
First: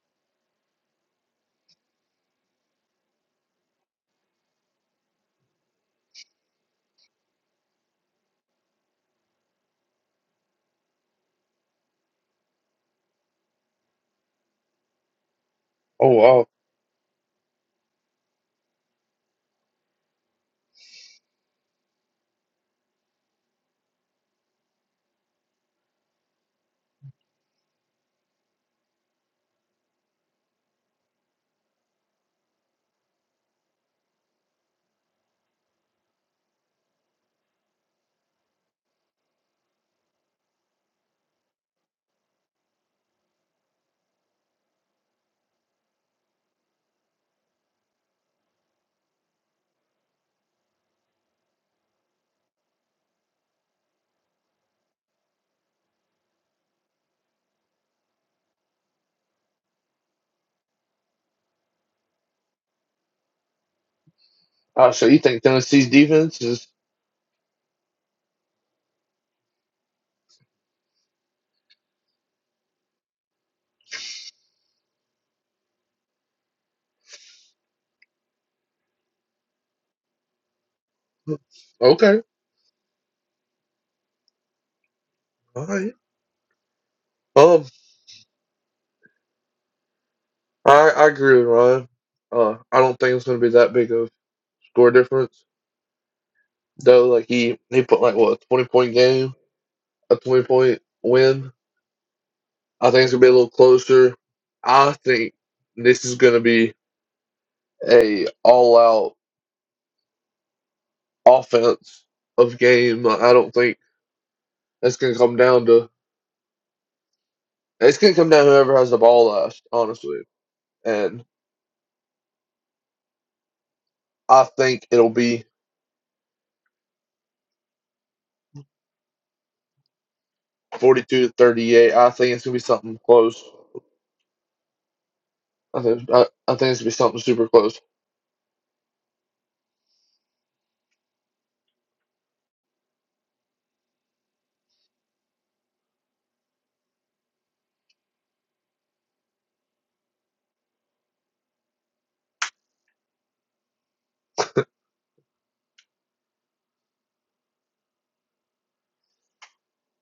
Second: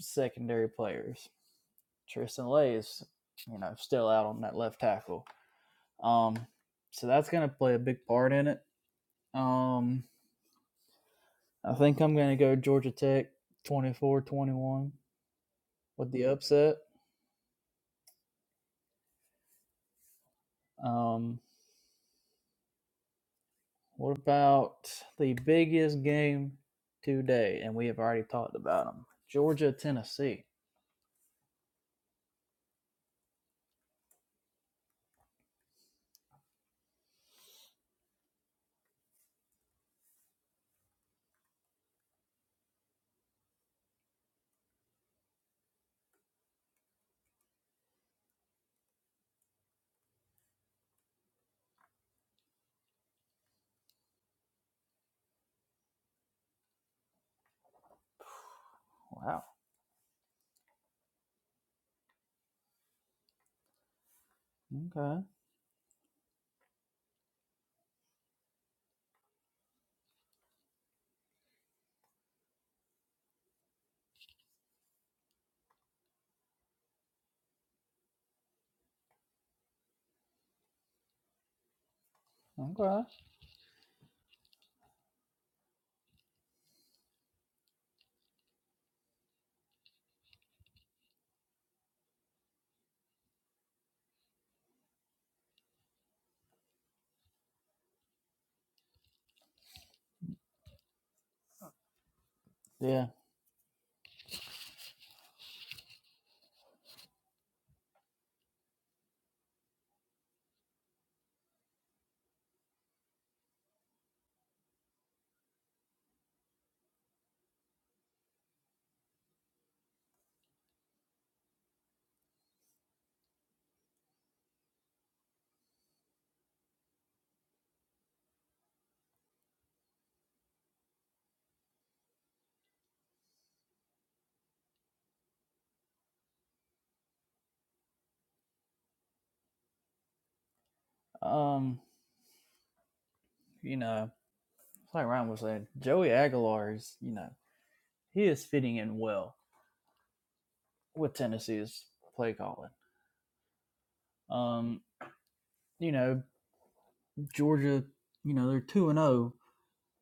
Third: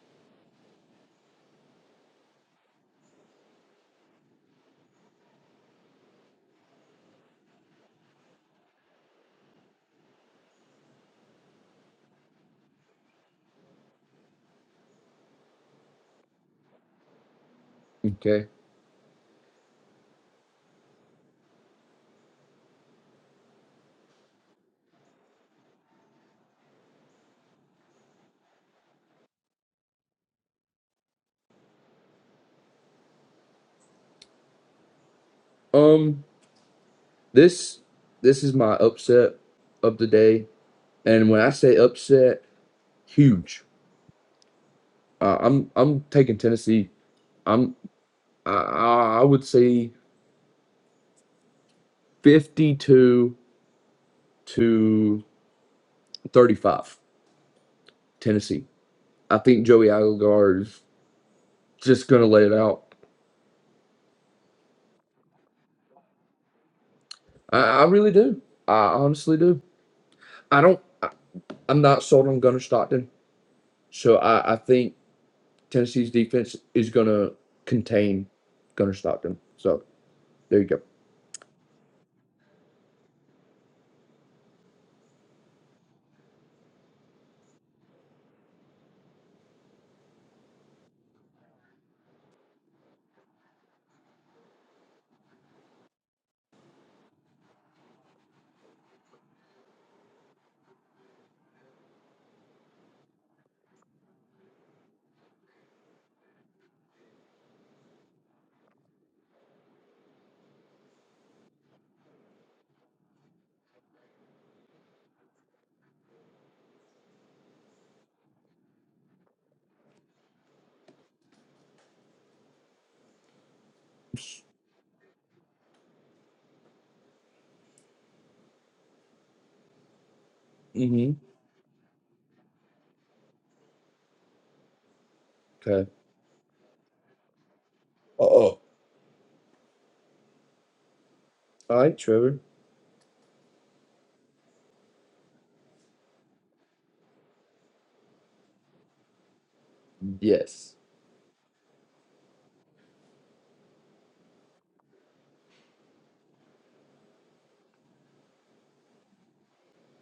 Speaker 3: secondary players. Tristan Lay is, you know, still out on that left tackle. Um, so that's going to play a big part in it. Um, I think I'm going to go Georgia Tech 24, 21,
Speaker 1: Oh
Speaker 3: with the
Speaker 1: wow.
Speaker 3: upset.
Speaker 2: Okay.
Speaker 3: Um, what about the biggest game today? And we have already talked about them Georgia Tennessee.
Speaker 2: Um, this this is my upset of the day, and when I say upset, huge. Uh, I'm I'm taking Tennessee. I'm I, I I would say 52 to 35. Tennessee. I
Speaker 3: Wow.
Speaker 2: think Joey Aguilar is just going to let it out.
Speaker 1: Uh, so you
Speaker 3: Okay.
Speaker 1: think Tennessee's defense is
Speaker 2: I, I really do. I honestly do. I don't. I, I'm not sold on Gunnar Stockton, so I, I think Tennessee's defense is going to contain Gunnar Stockton. So there you go.
Speaker 1: okay?
Speaker 3: Okay.
Speaker 1: All right. Um, I I agree with Ryan. Uh, I don't think it's going to be that big of score difference though. Like he he put like what a 20 point game, a 20 point win. I think
Speaker 3: Yeah.
Speaker 1: it's going to be a little closer. I think this is going to be a all out. offense of game. I don't think it's going to come down to it's going to come down to whoever has the ball last, honestly. And I think it'll be
Speaker 2: Mm-hmm.
Speaker 1: forty-two to thirty-eight. I think it's going to be something close. I
Speaker 2: Okay.
Speaker 1: think I, I think it's going to be something super close.
Speaker 2: Uh Oh. All
Speaker 3: Um,
Speaker 2: right, Trevor.
Speaker 3: you know, like Ryan was saying, Joey Aguilar is, you know, he is fitting in well
Speaker 2: Yes.
Speaker 3: with Tennessee's play calling. Um, you know, Georgia, you know, they're 2 and 0,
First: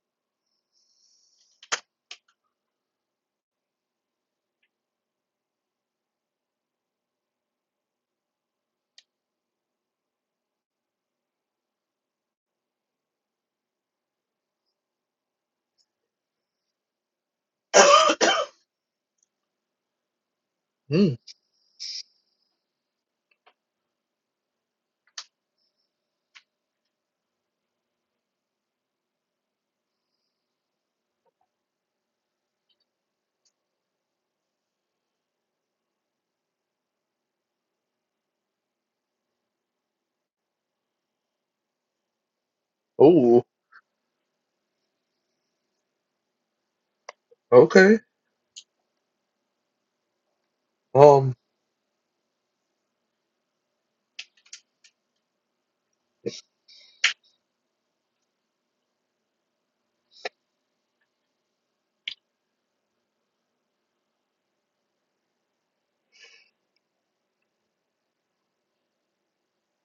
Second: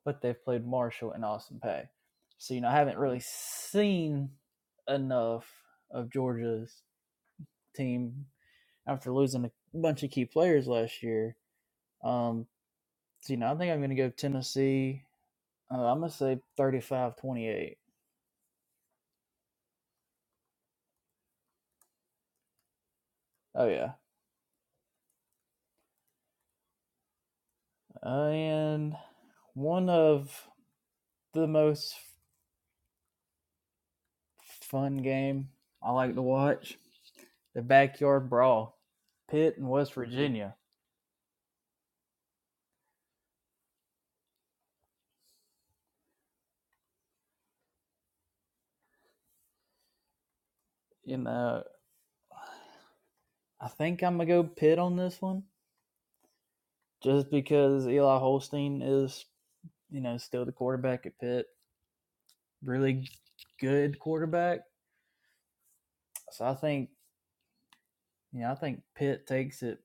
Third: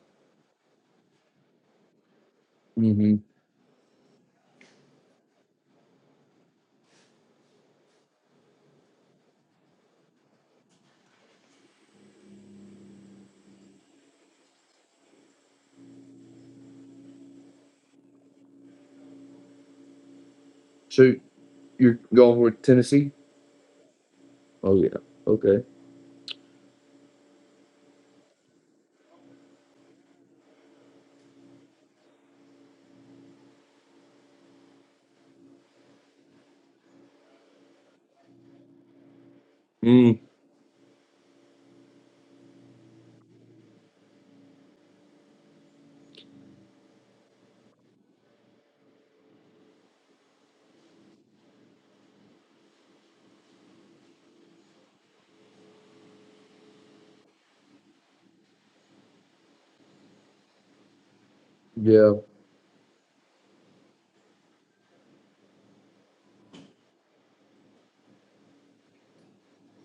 Speaker 3: but they've played Marshall and Austin Pay. So, you know, I haven't
Speaker 2: Mm-hmm.
Speaker 3: really seen enough of Georgia's team after losing a bunch of key players last year. Um, so, you know, I think I'm going to go Tennessee. Uh, I'm going to say 35 28.
Speaker 1: Hmm.
Speaker 2: So you're going with Tennessee?
Speaker 3: Oh, yeah.
Speaker 2: Oh yeah. Okay.
Speaker 3: Uh, and one of the most fun game I like to watch, the Backyard Brawl, Pitt and West
Speaker 2: Mm.
Speaker 3: Virginia.
Speaker 1: Oh. Okay.
Speaker 3: You
Speaker 1: Um.
Speaker 3: know, I think I'm gonna go Pitt on this one, just because Eli Holstein is, you know, still the quarterback at Pitt,
Speaker 2: Yeah.
Speaker 3: really good quarterback. So I think, you know, I think Pitt takes it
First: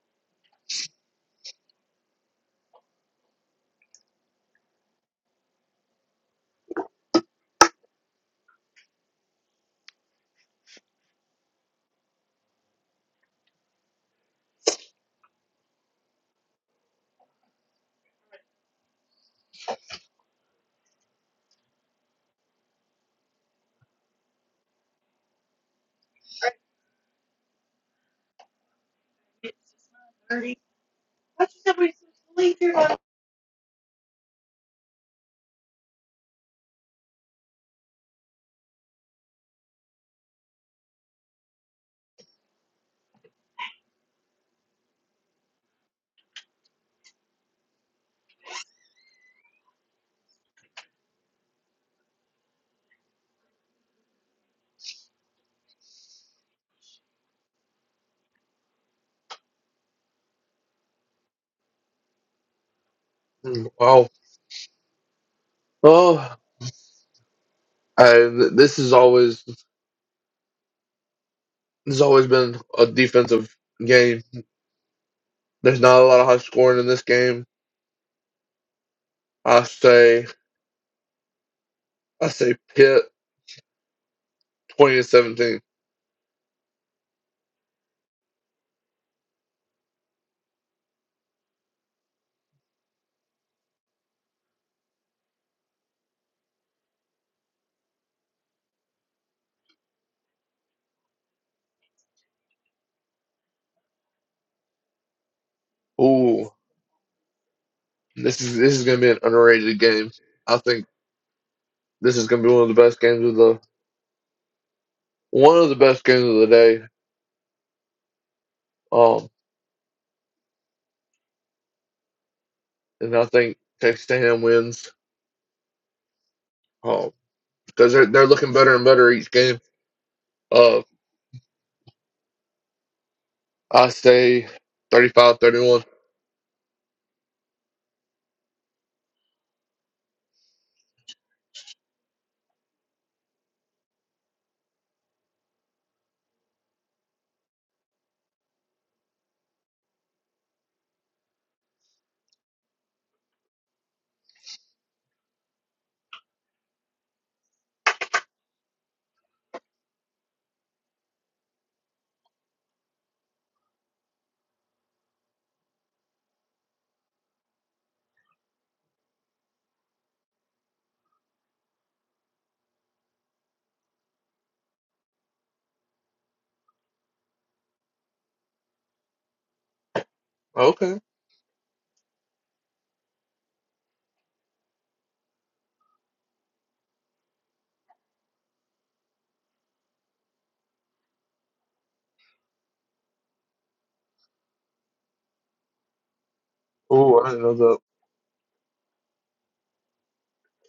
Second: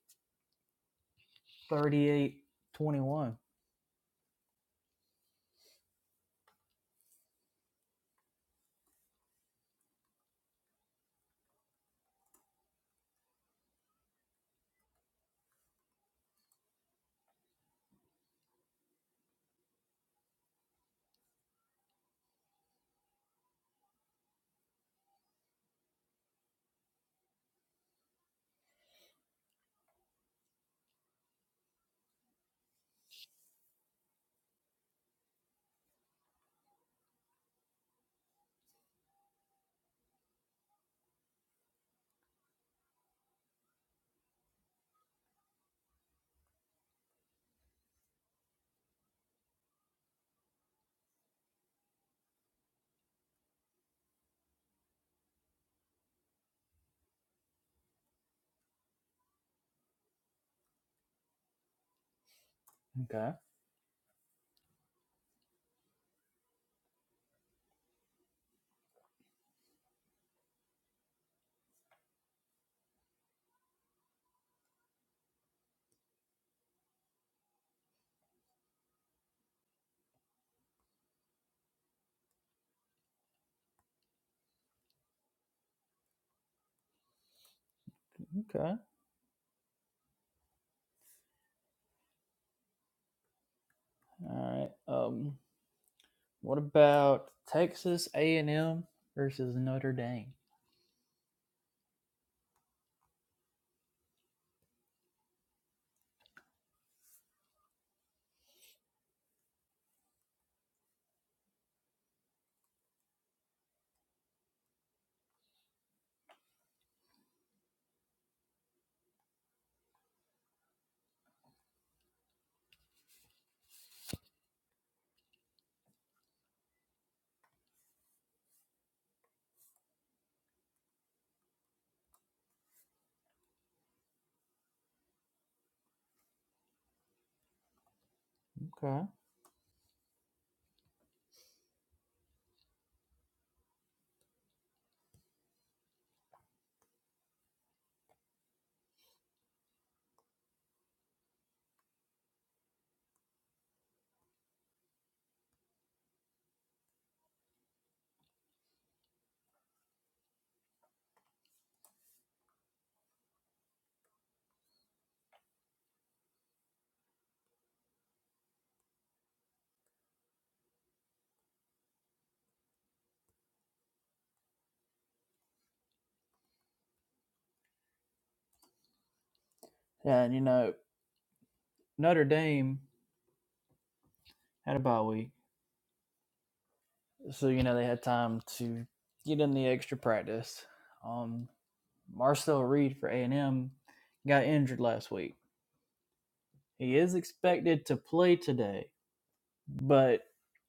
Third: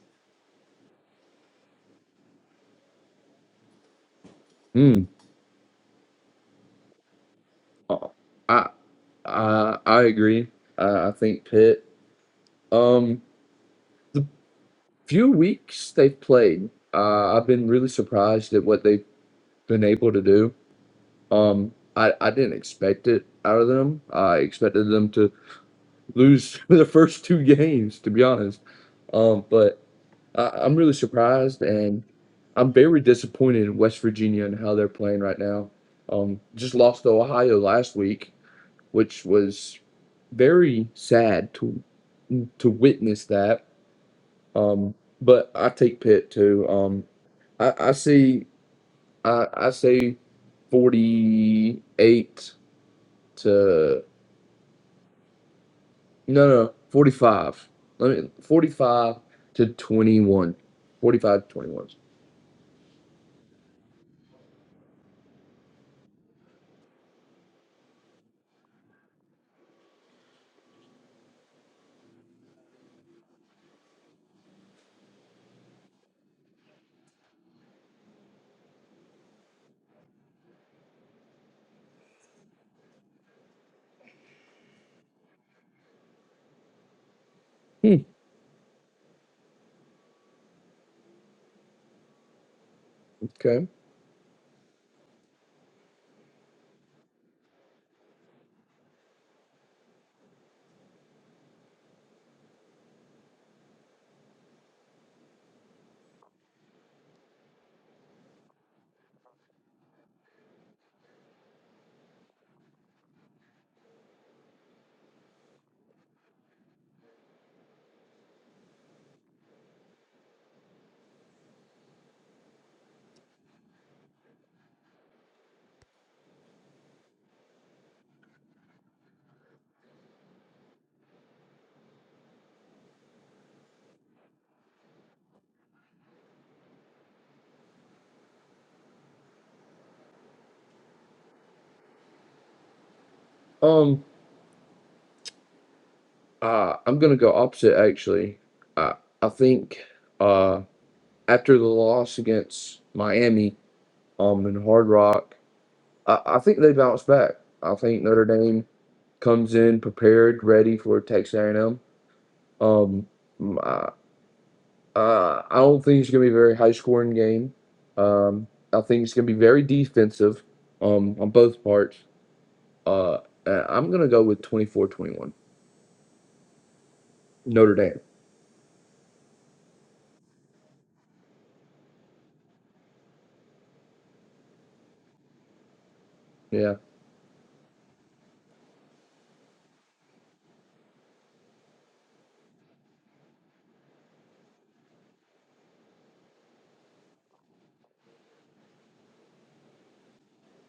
Speaker 3: thirty-eight twenty-one.
Speaker 2: Mm. Uh, I I I agree. I, I think Pitt. Um. The few weeks they've played, uh, I've been really surprised at what they've been able to do. Um, I, I didn't expect it out of them. I expected them to lose [LAUGHS] the first two games, to be honest. Um, but I, I'm really surprised, and I'm very disappointed in West Virginia and how they're playing right now. Um, just lost to Ohio last week, which was very sad to to witness that. Um, but I take Pitt too. Um, I, I see. I I say forty eight to no no forty five. Let me forty five to twenty one. Forty five to twenty one.
Speaker 3: Okay.
Speaker 1: hmm, Wow. Oh. And this is always this has always been a defensive game. There's not a lot of high scoring in this game. I say I say Pitt twenty to seventeen.
Speaker 2: Hmm.
Speaker 3: Okay.
Speaker 2: Okay.
Speaker 3: All right. Um, What about Texas A and M versus Notre Dame?
Speaker 1: Ooh. This is this is gonna be an underrated game. I think this is gonna be one of the best games of the one of the best games of the day. Um, and I think Texas A&M wins. Um, because they're they're looking better and better each game. Uh, I say thirty-five, thirty-one.
Speaker 3: Okay.
Speaker 2: Um. Uh. I'm gonna go opposite actually. I I think. Uh. After the loss against Miami. Um. In Hard Rock. I I think they bounce back. I think Notre Dame comes in prepared, ready for Texas A&M. Um. Uh, I don't think it's going to be a very high scoring game. Um, I think it's going to be very defensive um, on both parts. Uh, and I'm going to go with twenty-four, twenty-one. Notre Dame.
Speaker 3: Yeah, and you know
Speaker 1: Okay.
Speaker 3: Notre Dame had a bye week,
Speaker 2: Yeah.
Speaker 3: so you know they had time to get in the extra practice. Um, Marcel Reed for A and M got injured last week. He is
Speaker 1: Ooh, I didn't know that.
Speaker 3: expected to play today, but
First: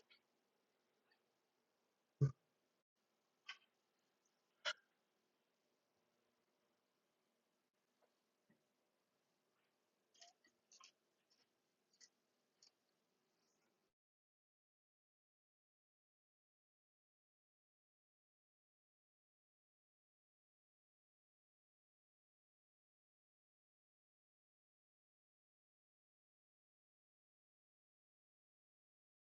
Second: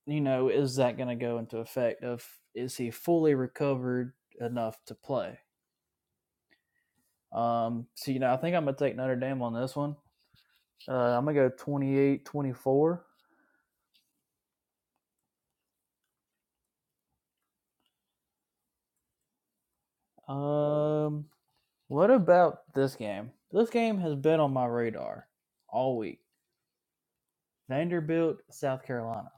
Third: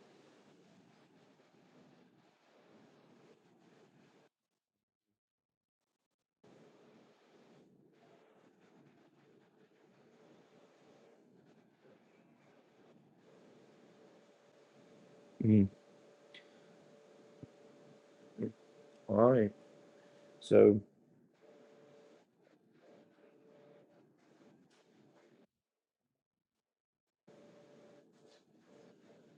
Speaker 3: you know is that going to go into effect? Of is he fully recovered enough to play? Um, so you know I think I'm gonna take Notre Dame on this one. Uh, I'm gonna go 28 24.
Speaker 2: Mm. All right. So,
Speaker 3: Um, what about this game? This game has been on my radar all week. Vanderbilt, South Carolina.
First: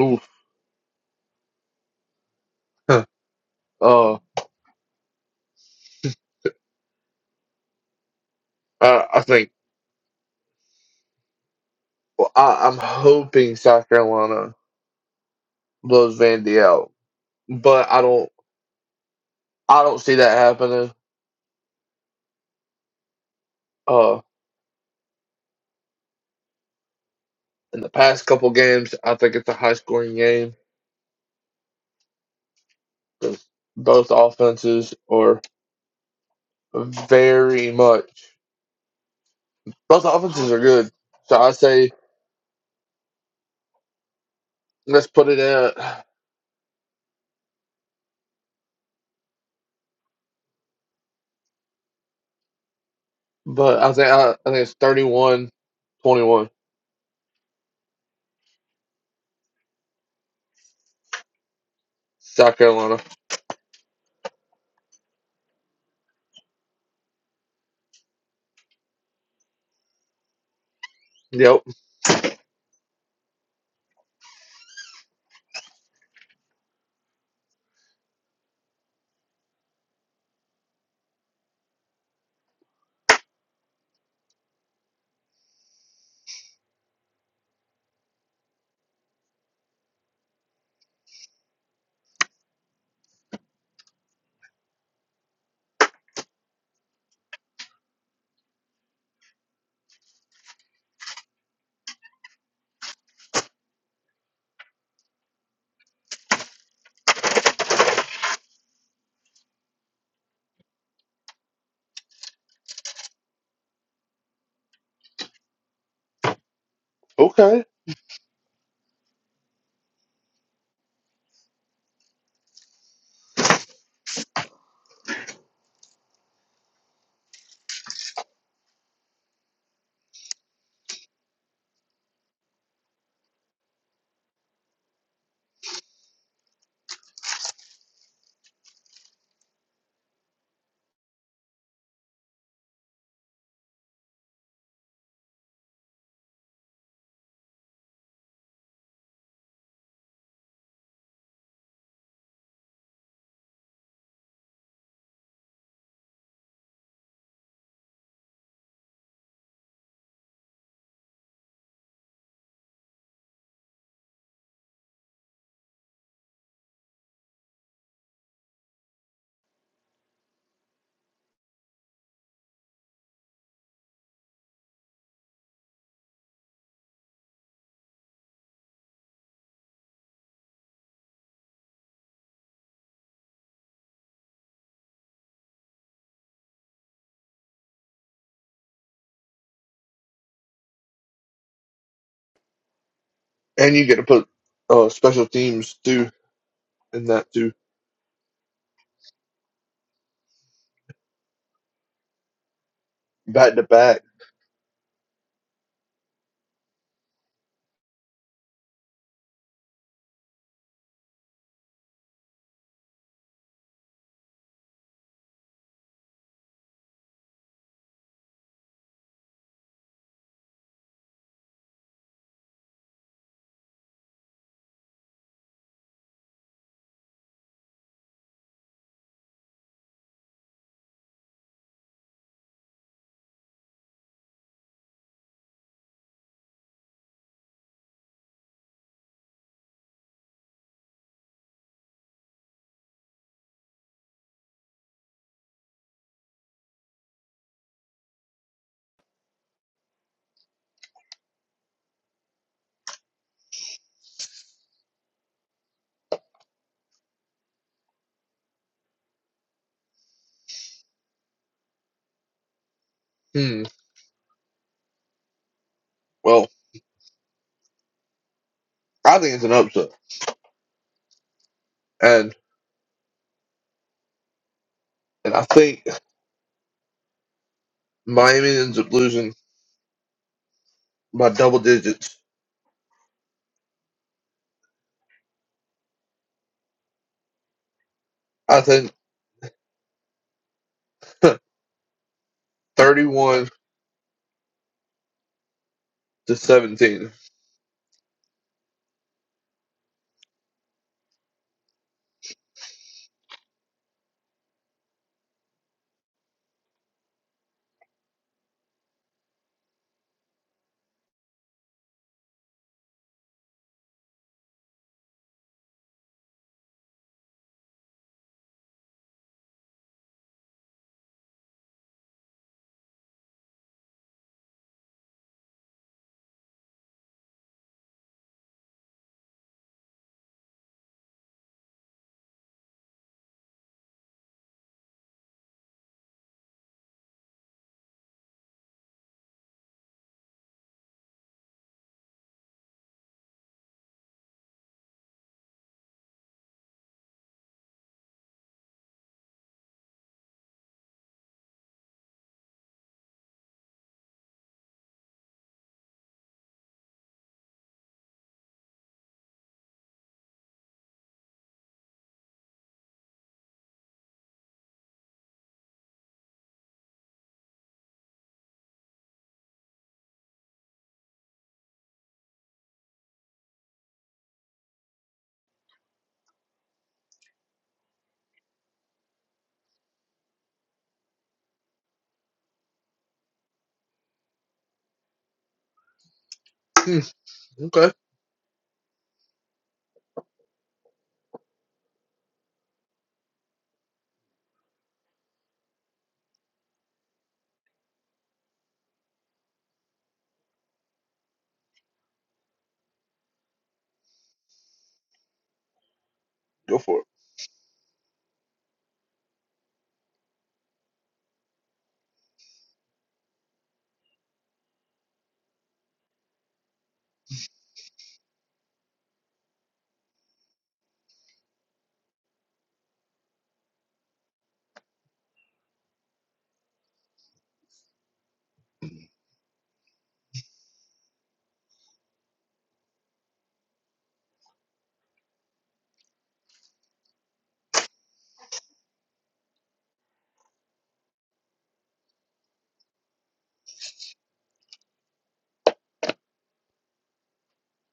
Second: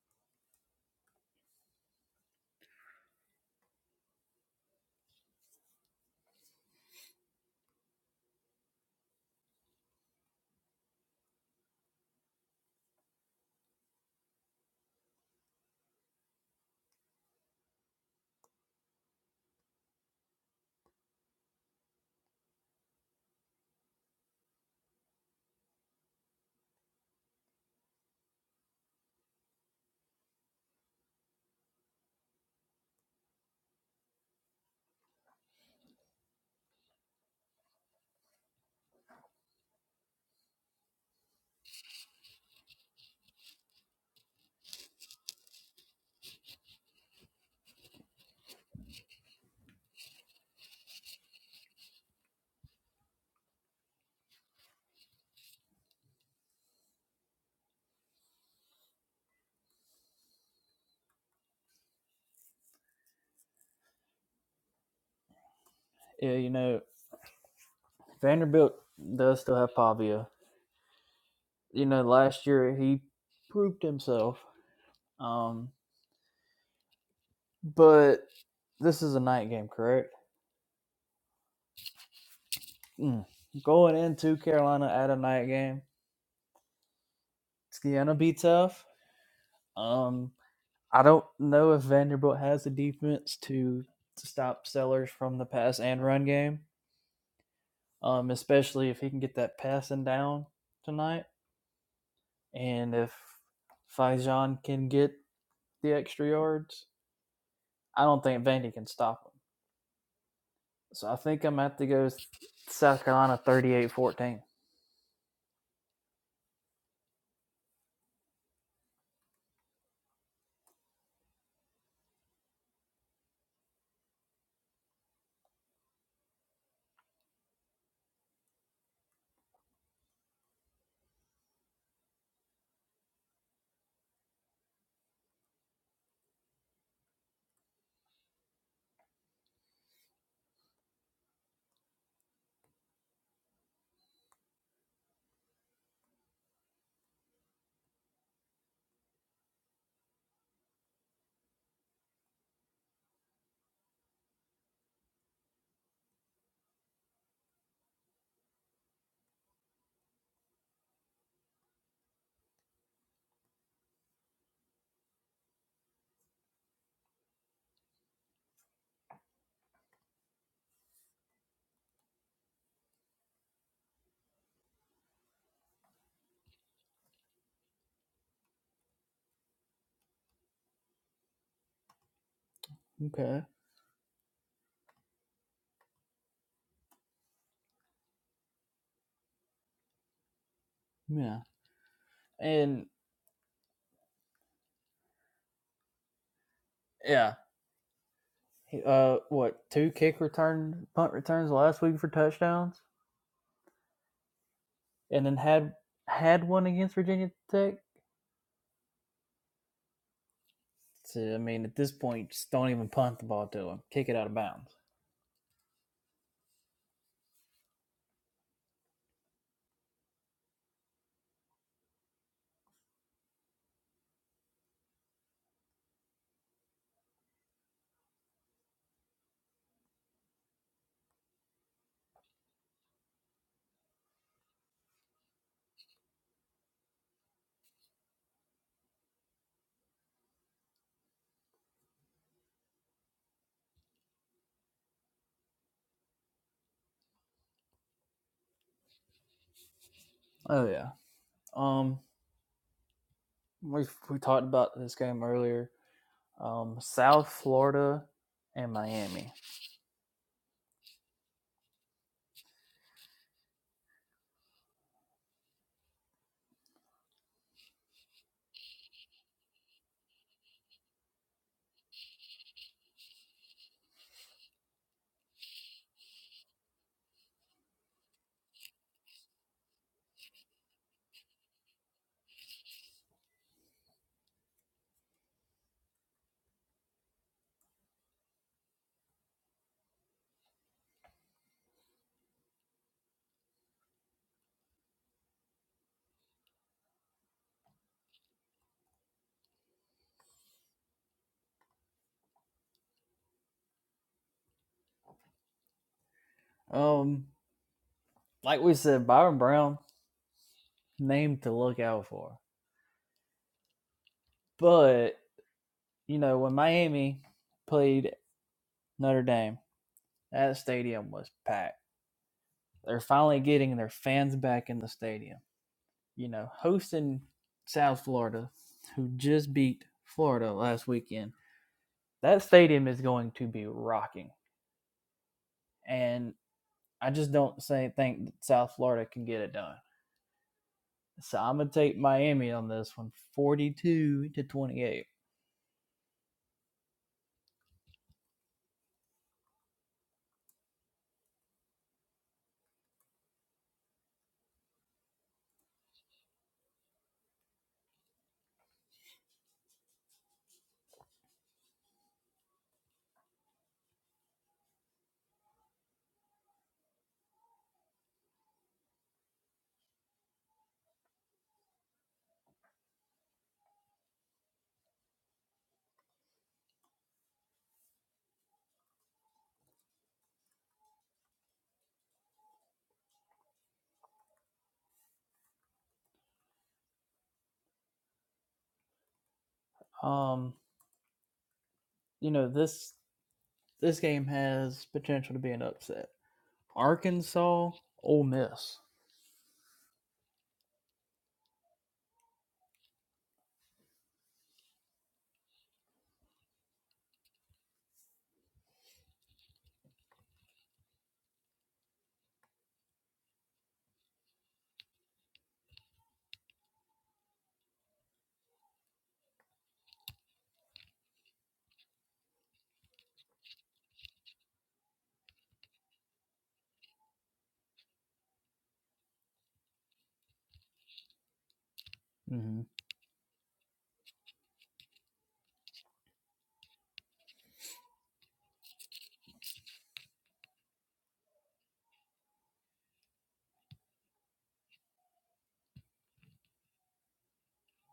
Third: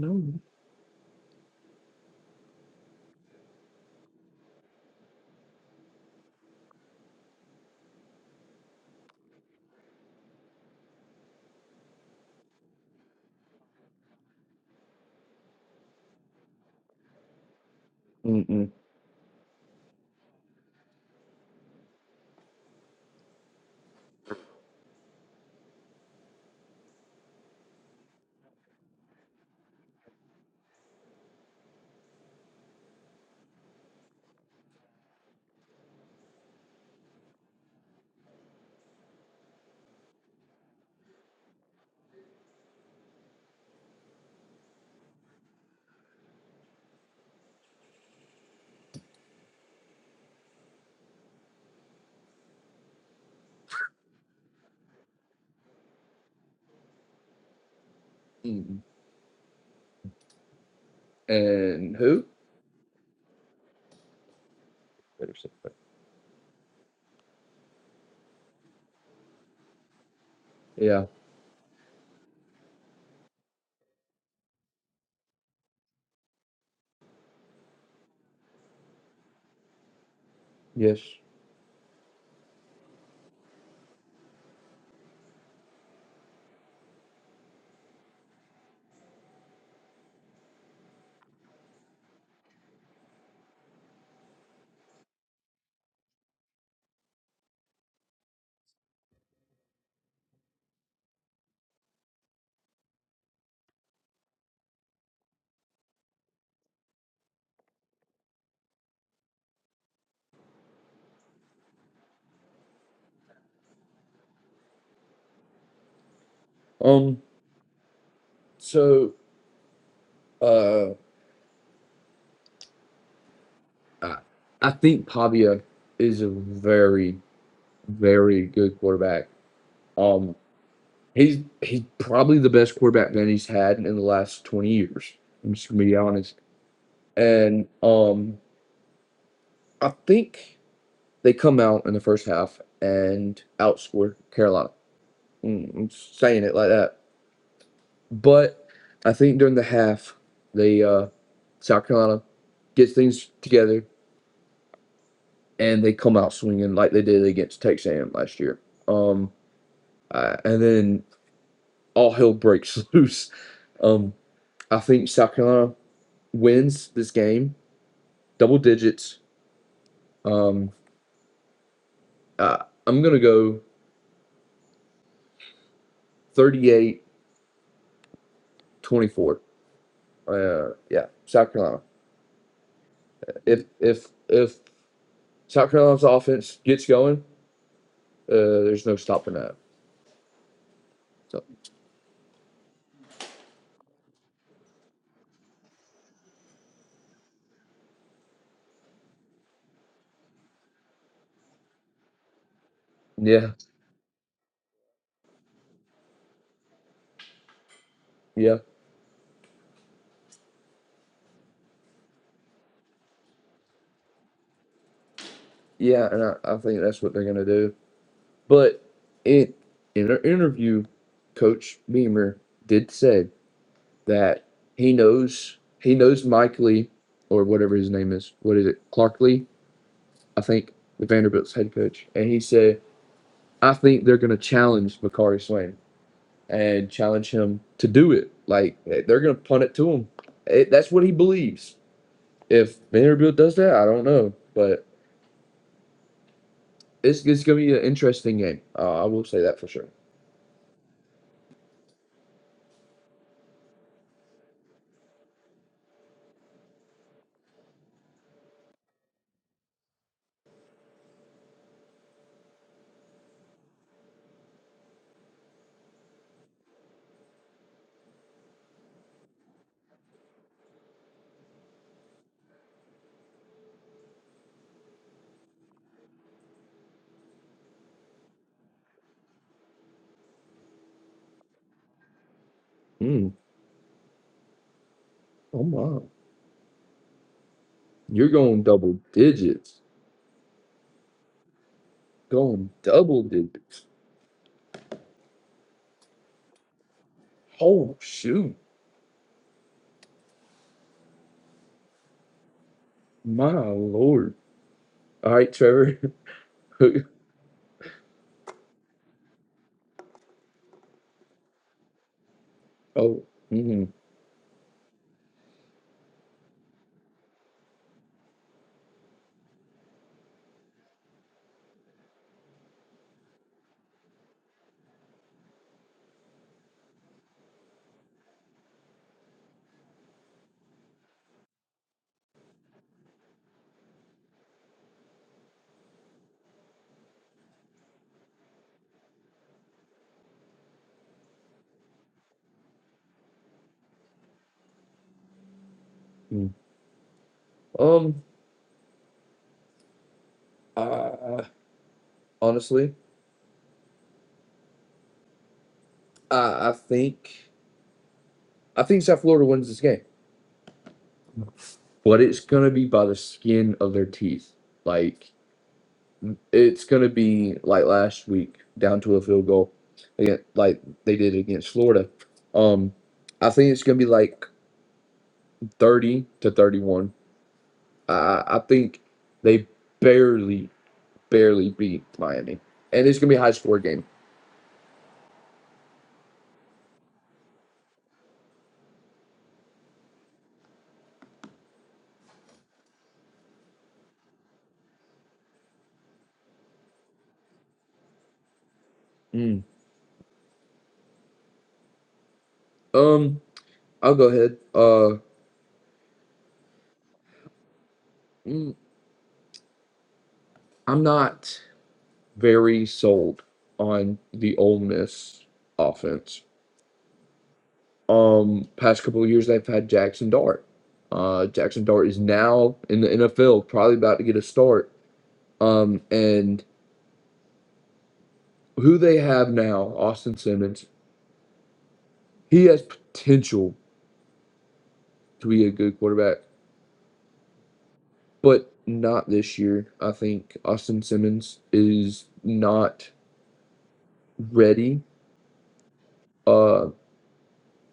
Speaker 1: Ooh. Huh. Uh, I, I think well, I, I'm hoping South Carolina blows Vandy out, but I don't
Speaker 2: Mm-mm.
Speaker 1: I don't see that happening. Uh, in the past couple games, I think it's a high scoring game. 'cause both offenses are very much both offenses are good. So I say let's put it at but I think I, I think it's 31, 21.
Speaker 2: Mm-mm. And who?
Speaker 1: South Carolina.
Speaker 2: Better say that.
Speaker 3: Yeah, you know, Vanderbilt does still have Pavia.
Speaker 2: Yeah.
Speaker 1: Yep.
Speaker 3: You know, last year he proved himself. Um, but this is a night game, correct?
Speaker 2: Yes.
Speaker 3: Mm. Going into Carolina at a night game, it's gonna be tough. Um, I don't know if Vanderbilt has the defense to, to stop Sellers from the pass and run game, um, especially if he can get that passing down tonight, and if Fajon can get the extra yards. I don't think Vandy can stop him. So I think I'm going to have to go South Carolina thirty-eight fourteen.
Speaker 2: Um.
Speaker 1: Okay.
Speaker 2: So, uh, I, I think Pavia is a very, very good quarterback. Um, He's he's probably the best quarterback that he's had in the last twenty years. I'm just gonna be honest. And um, I think they come out in the first half and outscore Carolina. Mm, I'm saying it like that, but I think during the half, they uh, South Carolina gets things together and they come out swinging like they did against Texas A&M last year. Um, uh, and then all hell breaks [LAUGHS] loose. Um, I think South Carolina wins this game, double digits. Um, uh, I'm gonna go 38 24. Uh, yeah, South Carolina.
Speaker 3: Okay.
Speaker 2: If if if South Carolina's offense gets going, uh, there's no stopping that.
Speaker 3: Yeah.
Speaker 2: So
Speaker 3: And
Speaker 1: And you get to put uh special teams too in that
Speaker 3: yeah,
Speaker 1: too
Speaker 3: uh, what two kick return punt returns last week for touchdowns,
Speaker 2: yeah,
Speaker 1: back to back.
Speaker 3: and then had had one against Virginia Tech.
Speaker 2: yeah,
Speaker 3: So, I mean, at this point, just don't even punt the ball to him. Kick it out of bounds.
Speaker 2: yeah, and I, I think that's what they're gonna do. But it in our interview, Coach Beamer did say that he knows he knows Mike Lee or whatever his name is. What is it, Clark Lee? I think the Vanderbilt's head coach, and he said, "I think they're going to challenge Makari Swain and challenge him to do it. Like eh, they're going to punt it to him. It, that's what he believes. If Vanderbilt does that, I don't know, but it's it's going to be an interesting game. Uh, I will say that for sure.
Speaker 3: Oh yeah. Um, we we talked about this game earlier. Um, South Florida and Miami.
Speaker 1: Hmm. Well, I think it's an upset. And and I think Miami ends up losing by double digits.
Speaker 2: Mm. Oh my, you're
Speaker 1: I
Speaker 2: going
Speaker 1: think
Speaker 2: double digits,
Speaker 1: [LAUGHS]
Speaker 2: going double
Speaker 1: 31
Speaker 2: digits.
Speaker 1: to 17.
Speaker 2: Oh shoot, my lord. All right, Trevor. [LAUGHS]
Speaker 3: Um, like we said, Byron Brown name to look out for.
Speaker 2: oh, mhm.
Speaker 3: But you know, when Miami played Notre Dame, that stadium was packed. They're finally getting their fans back in the stadium. You know, hosting South Florida, who just beat Florida last weekend. That stadium is going to be rocking, and I just don't say think that South Florida can get it done. So I'm gonna take Miami on this one, 42 to 28.
Speaker 2: mm Um, uh, honestly. I I think I think South Florida wins this game, but it's gonna be by the skin of their teeth. Like it's gonna be like last week, down to a field goal, again, like they did against Florida. Um, I think it's gonna be like thirty to thirty-one. I I think they barely barely beat Miami, and it's gonna be a high score game.
Speaker 1: Hmm. Okay.
Speaker 3: Um, you know this this game has potential to be an upset. Arkansas, Ole Miss.
Speaker 2: Mm. Um, I'll go ahead. Uh,
Speaker 1: Go for it.
Speaker 2: mm, I'm not. very sold on the Ole Miss offense. Um, past couple of years, they've had Jackson Dart. Uh, Jackson Dart is now in the NFL, probably about to get a start. Um, and who they have now, Austin Simmons,
Speaker 3: Mm-hmm.
Speaker 2: he has potential to be a good quarterback, but not this year. I think Austin Simmons is not ready. Um,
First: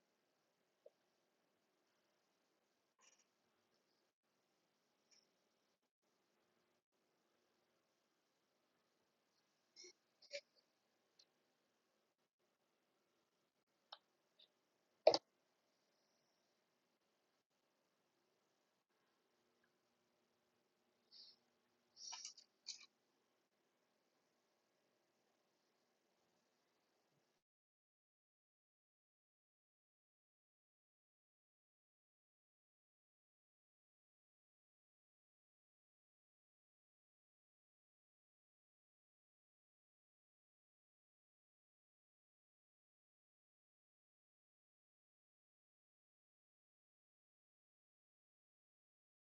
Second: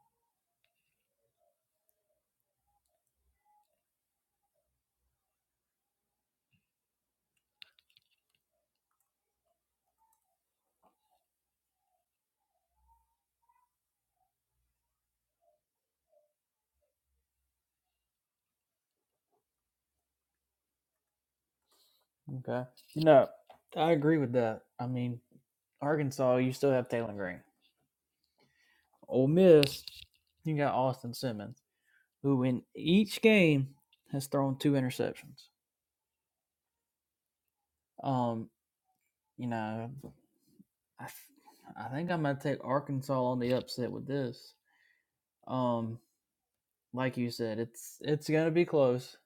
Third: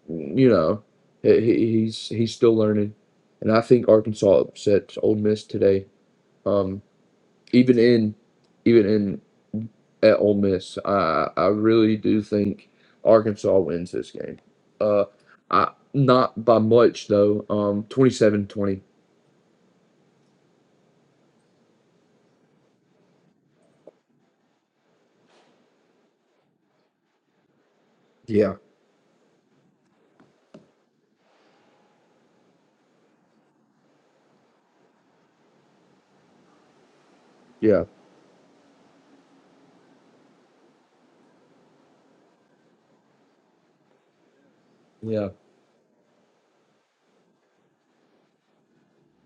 Speaker 2: you know, he, he's he's still learning, and I think Arkansas upsets Ole Miss today. Um, even in even in at Ole Miss, I I really do think Arkansas wins this game. Uh, I not by much though. Um, twenty-seven twenty.
Speaker 3: Okay. You know, I agree with that. I mean, Arkansas, you still have Taylor Green.
Speaker 2: Yeah,
Speaker 3: Ole Miss, you got Austin Simmons, who in each game has thrown two interceptions.
Speaker 2: yeah,
Speaker 3: Um, you know, I I think I'm gonna take Arkansas on the upset with this.
Speaker 2: yeah.
Speaker 3: Um, like you said, it's it's gonna be close.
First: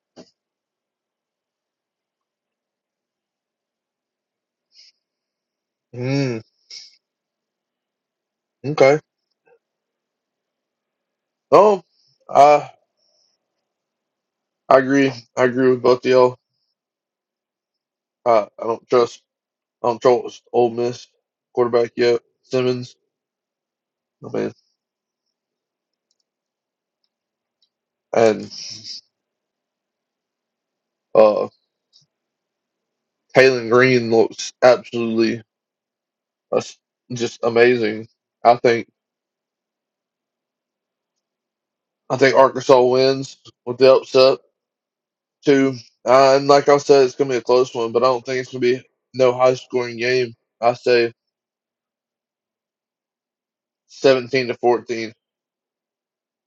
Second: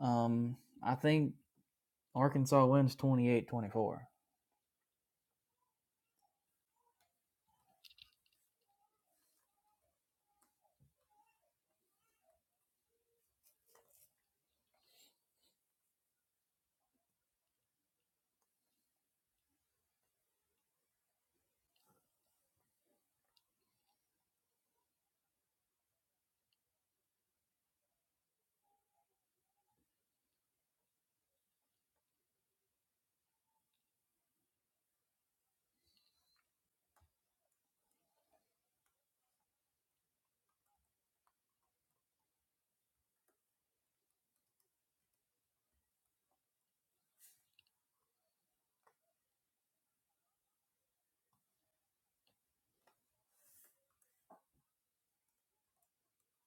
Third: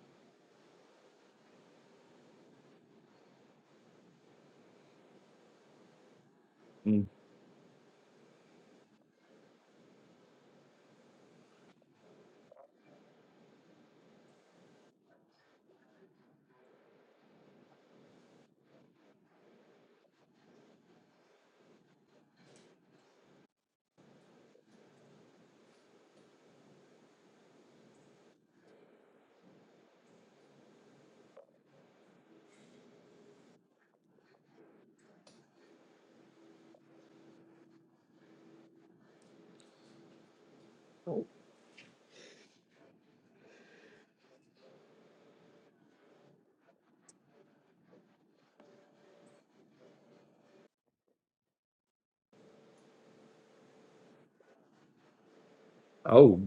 Speaker 3: Um, I think Arkansas wins twenty eight twenty four.
Speaker 1: Mm,
Speaker 2: Mm.
Speaker 1: okay. Oh, uh, I agree. I agree with both of y'all. Uh, I don't trust. I don't trust Ole Miss quarterback yet. Simmons, I mean, and uh, Taylon Green looks absolutely uh, just amazing. I think. I think Arkansas wins with the upset too. Uh, and like I said, it's gonna be a close one, but I don't think it's gonna be no high scoring game. I say seventeen to fourteen.
Speaker 2: Oh,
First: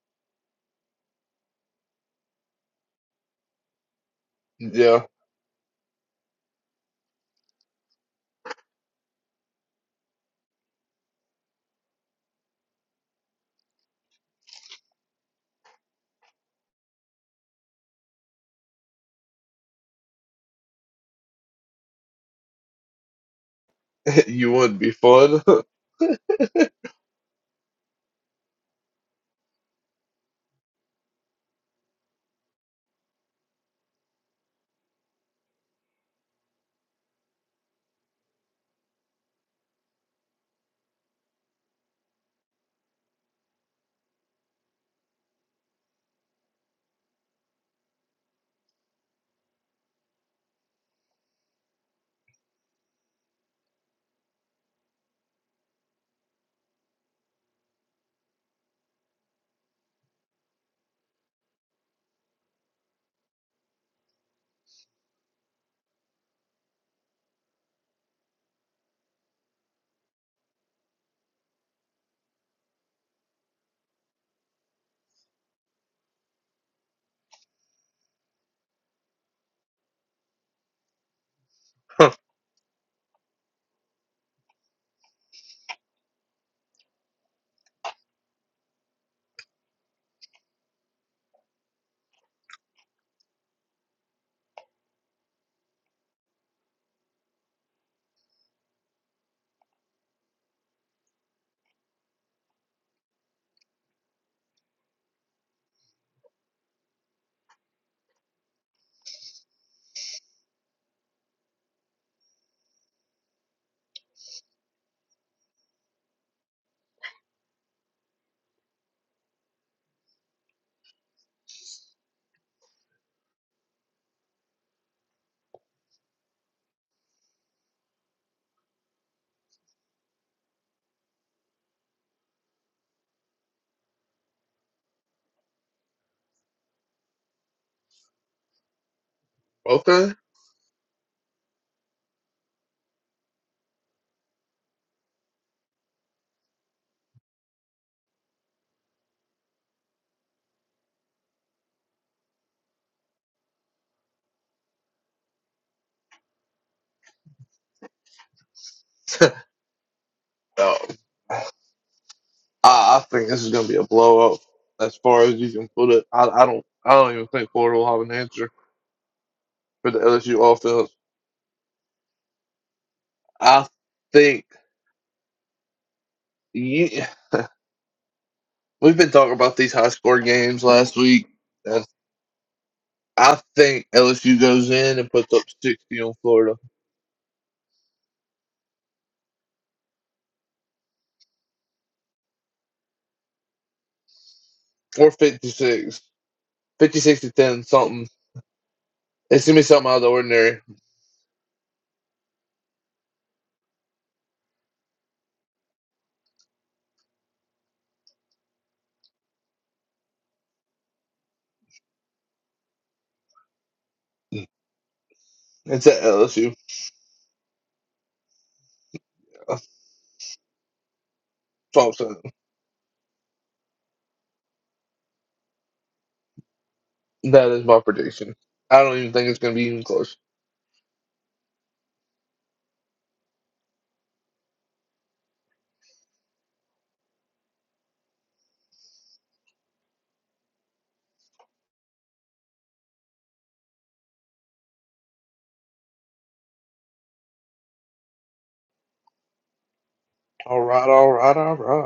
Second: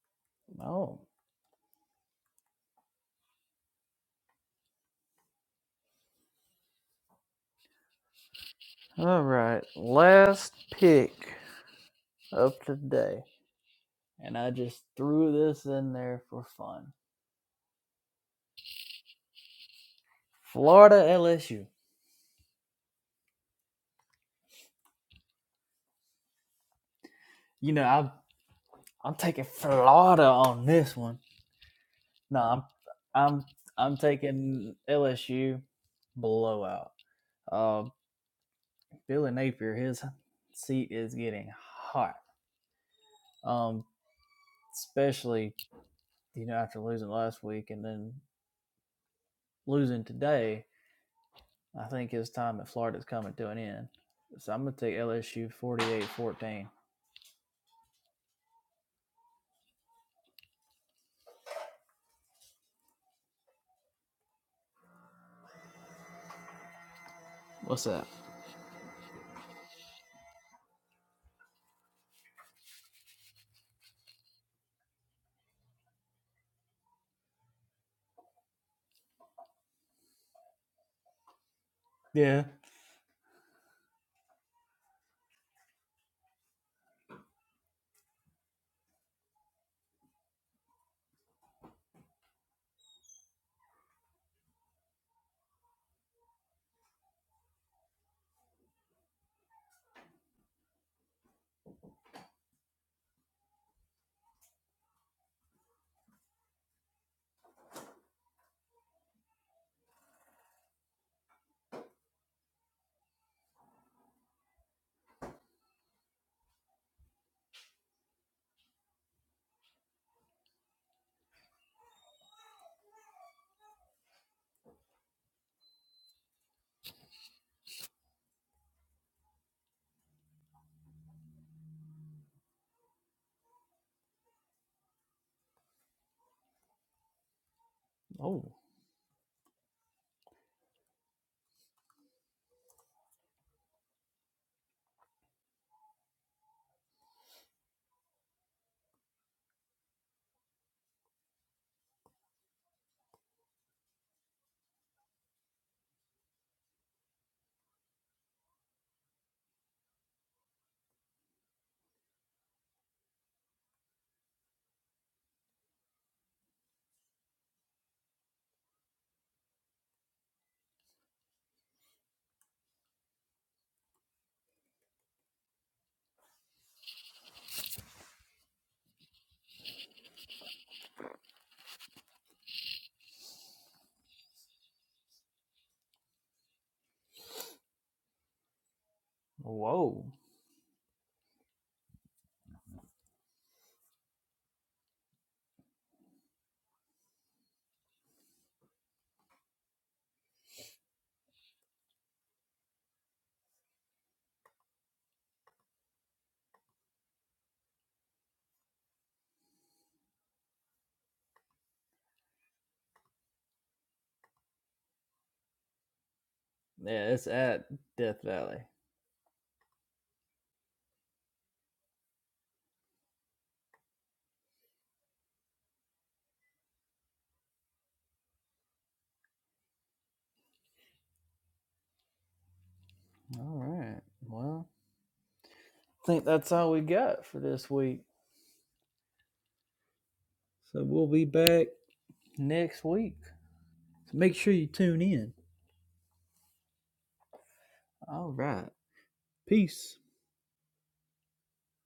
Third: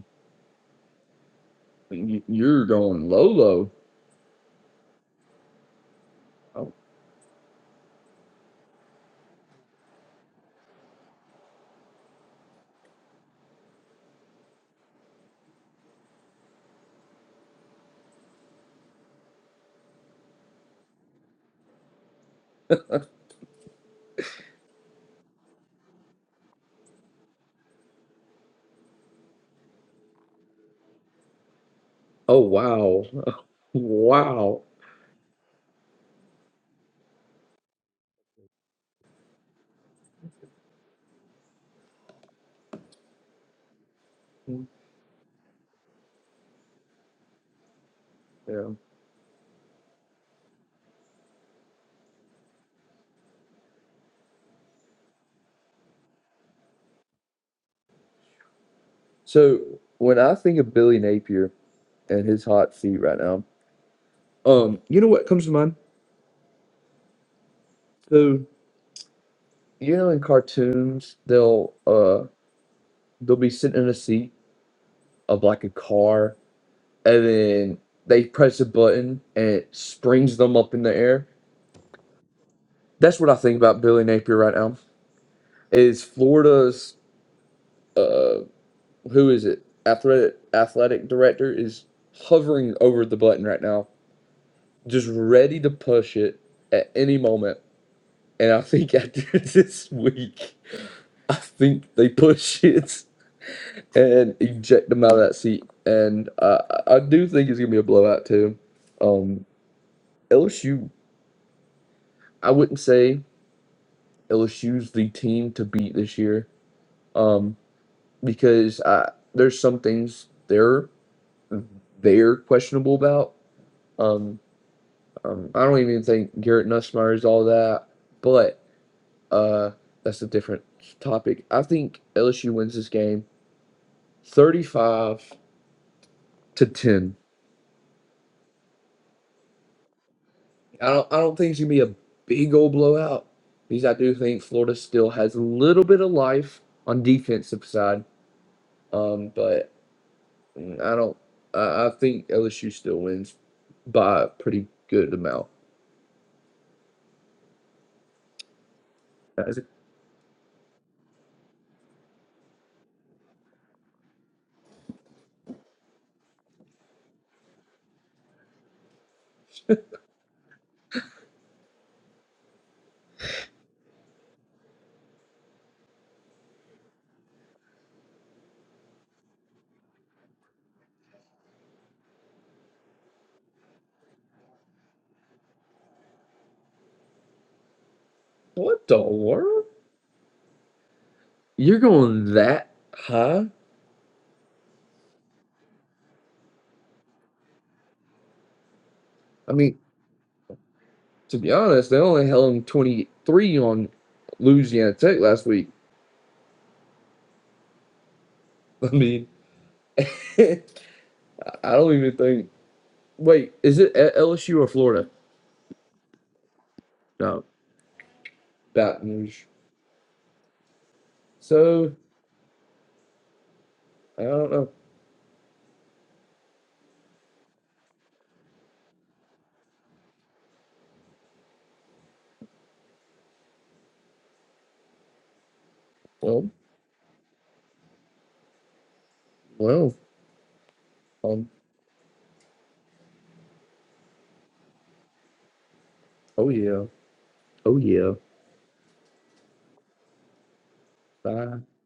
Speaker 3: Oh,
Speaker 2: y- you're going low, low.
Speaker 1: Yeah,
Speaker 2: Oh,
Speaker 3: all right. Last pick of today. and I just threw this in there for fun. Florida LSU.
Speaker 1: [LAUGHS] you would be fun.
Speaker 3: You know, I'm I'm taking Florida on this one.
Speaker 2: oh
Speaker 3: No, I'm
Speaker 2: wow,
Speaker 3: I'm
Speaker 2: [LAUGHS]
Speaker 3: I'm
Speaker 2: wow.
Speaker 3: taking LSU blowout. Uh, Billy Napier, his seat is getting hot. Um, especially you know after losing last week and then
Speaker 2: Yeah.
Speaker 3: losing today, I think his time at Florida is coming to an end. So I'm gonna take LSU 48-14.
Speaker 2: So when I think of Billy Napier. and his hot seat right now. Um, you know what comes to mind?
Speaker 3: What's that?
Speaker 2: So you know, in cartoons, they'll uh they'll be sitting in a seat of like a car, and then they press a button and it springs them up in the air.
Speaker 1: [LAUGHS]
Speaker 3: Yeah.
Speaker 2: That's what I think about Billy Napier right now. Is Florida's uh who is it? Athletic athletic director is hovering over the button right now, just ready to push it at any moment. And I think after [LAUGHS] this week. I think they push it and eject them out of that seat. And I, I do think it's gonna be a blowout too. Um, LSU, I wouldn't say LSU's the team to beat this year. Um, because I, there's some things they're they're questionable about. Um, um, I don't even think Garrett Nussmeyer is all that, but uh, that's a different topic. I think LSU wins this game, thirty-five to ten.
Speaker 3: Oh,
Speaker 1: okay.
Speaker 2: I don't I don't think it's gonna be a big old blowout because I do think Florida still has a little bit of life on defensive side. Um, but mm, I don't. I, I think LSU still wins by a pretty good amount. I was like,
Speaker 1: So I, I think this is gonna be a blowout as far as you can put it. I, I don't I don't even think Florida will have an answer for the LSU offense. I think you, [LAUGHS] we've been talking about these high score games last week, and I think LSU goes in and puts up sixty on Florida
Speaker 2: What the world?
Speaker 3: Whoa.
Speaker 2: You're going that high?
Speaker 1: or 56, 56 to ten something. It's
Speaker 2: I
Speaker 1: gonna be
Speaker 2: mean,
Speaker 1: something out of the ordinary.
Speaker 2: to be honest, they only held them 23 on Louisiana Tech last week. [LAUGHS] I mean, [LAUGHS] I don't even think. Wait, is it at LSU or Florida?
Speaker 1: It's at LSU.
Speaker 3: Yeah, it's
Speaker 2: No,
Speaker 3: at Death Valley.
Speaker 2: Baton Rouge.
Speaker 1: That's all
Speaker 2: So
Speaker 1: I'm saying.
Speaker 2: I don't know.
Speaker 1: That is my prediction. I don't even think it's gonna be even close.
Speaker 3: All right. Well, I think
Speaker 2: Well,
Speaker 3: that's all we got for this week.
Speaker 2: well,
Speaker 3: So we'll be
Speaker 2: um,
Speaker 3: back next week. So make sure you tune in.
Speaker 2: oh yeah, oh yeah.
Speaker 3: All right. Peace.
Speaker 1: All right, all right,
Speaker 2: Bye.
Speaker 1: all right.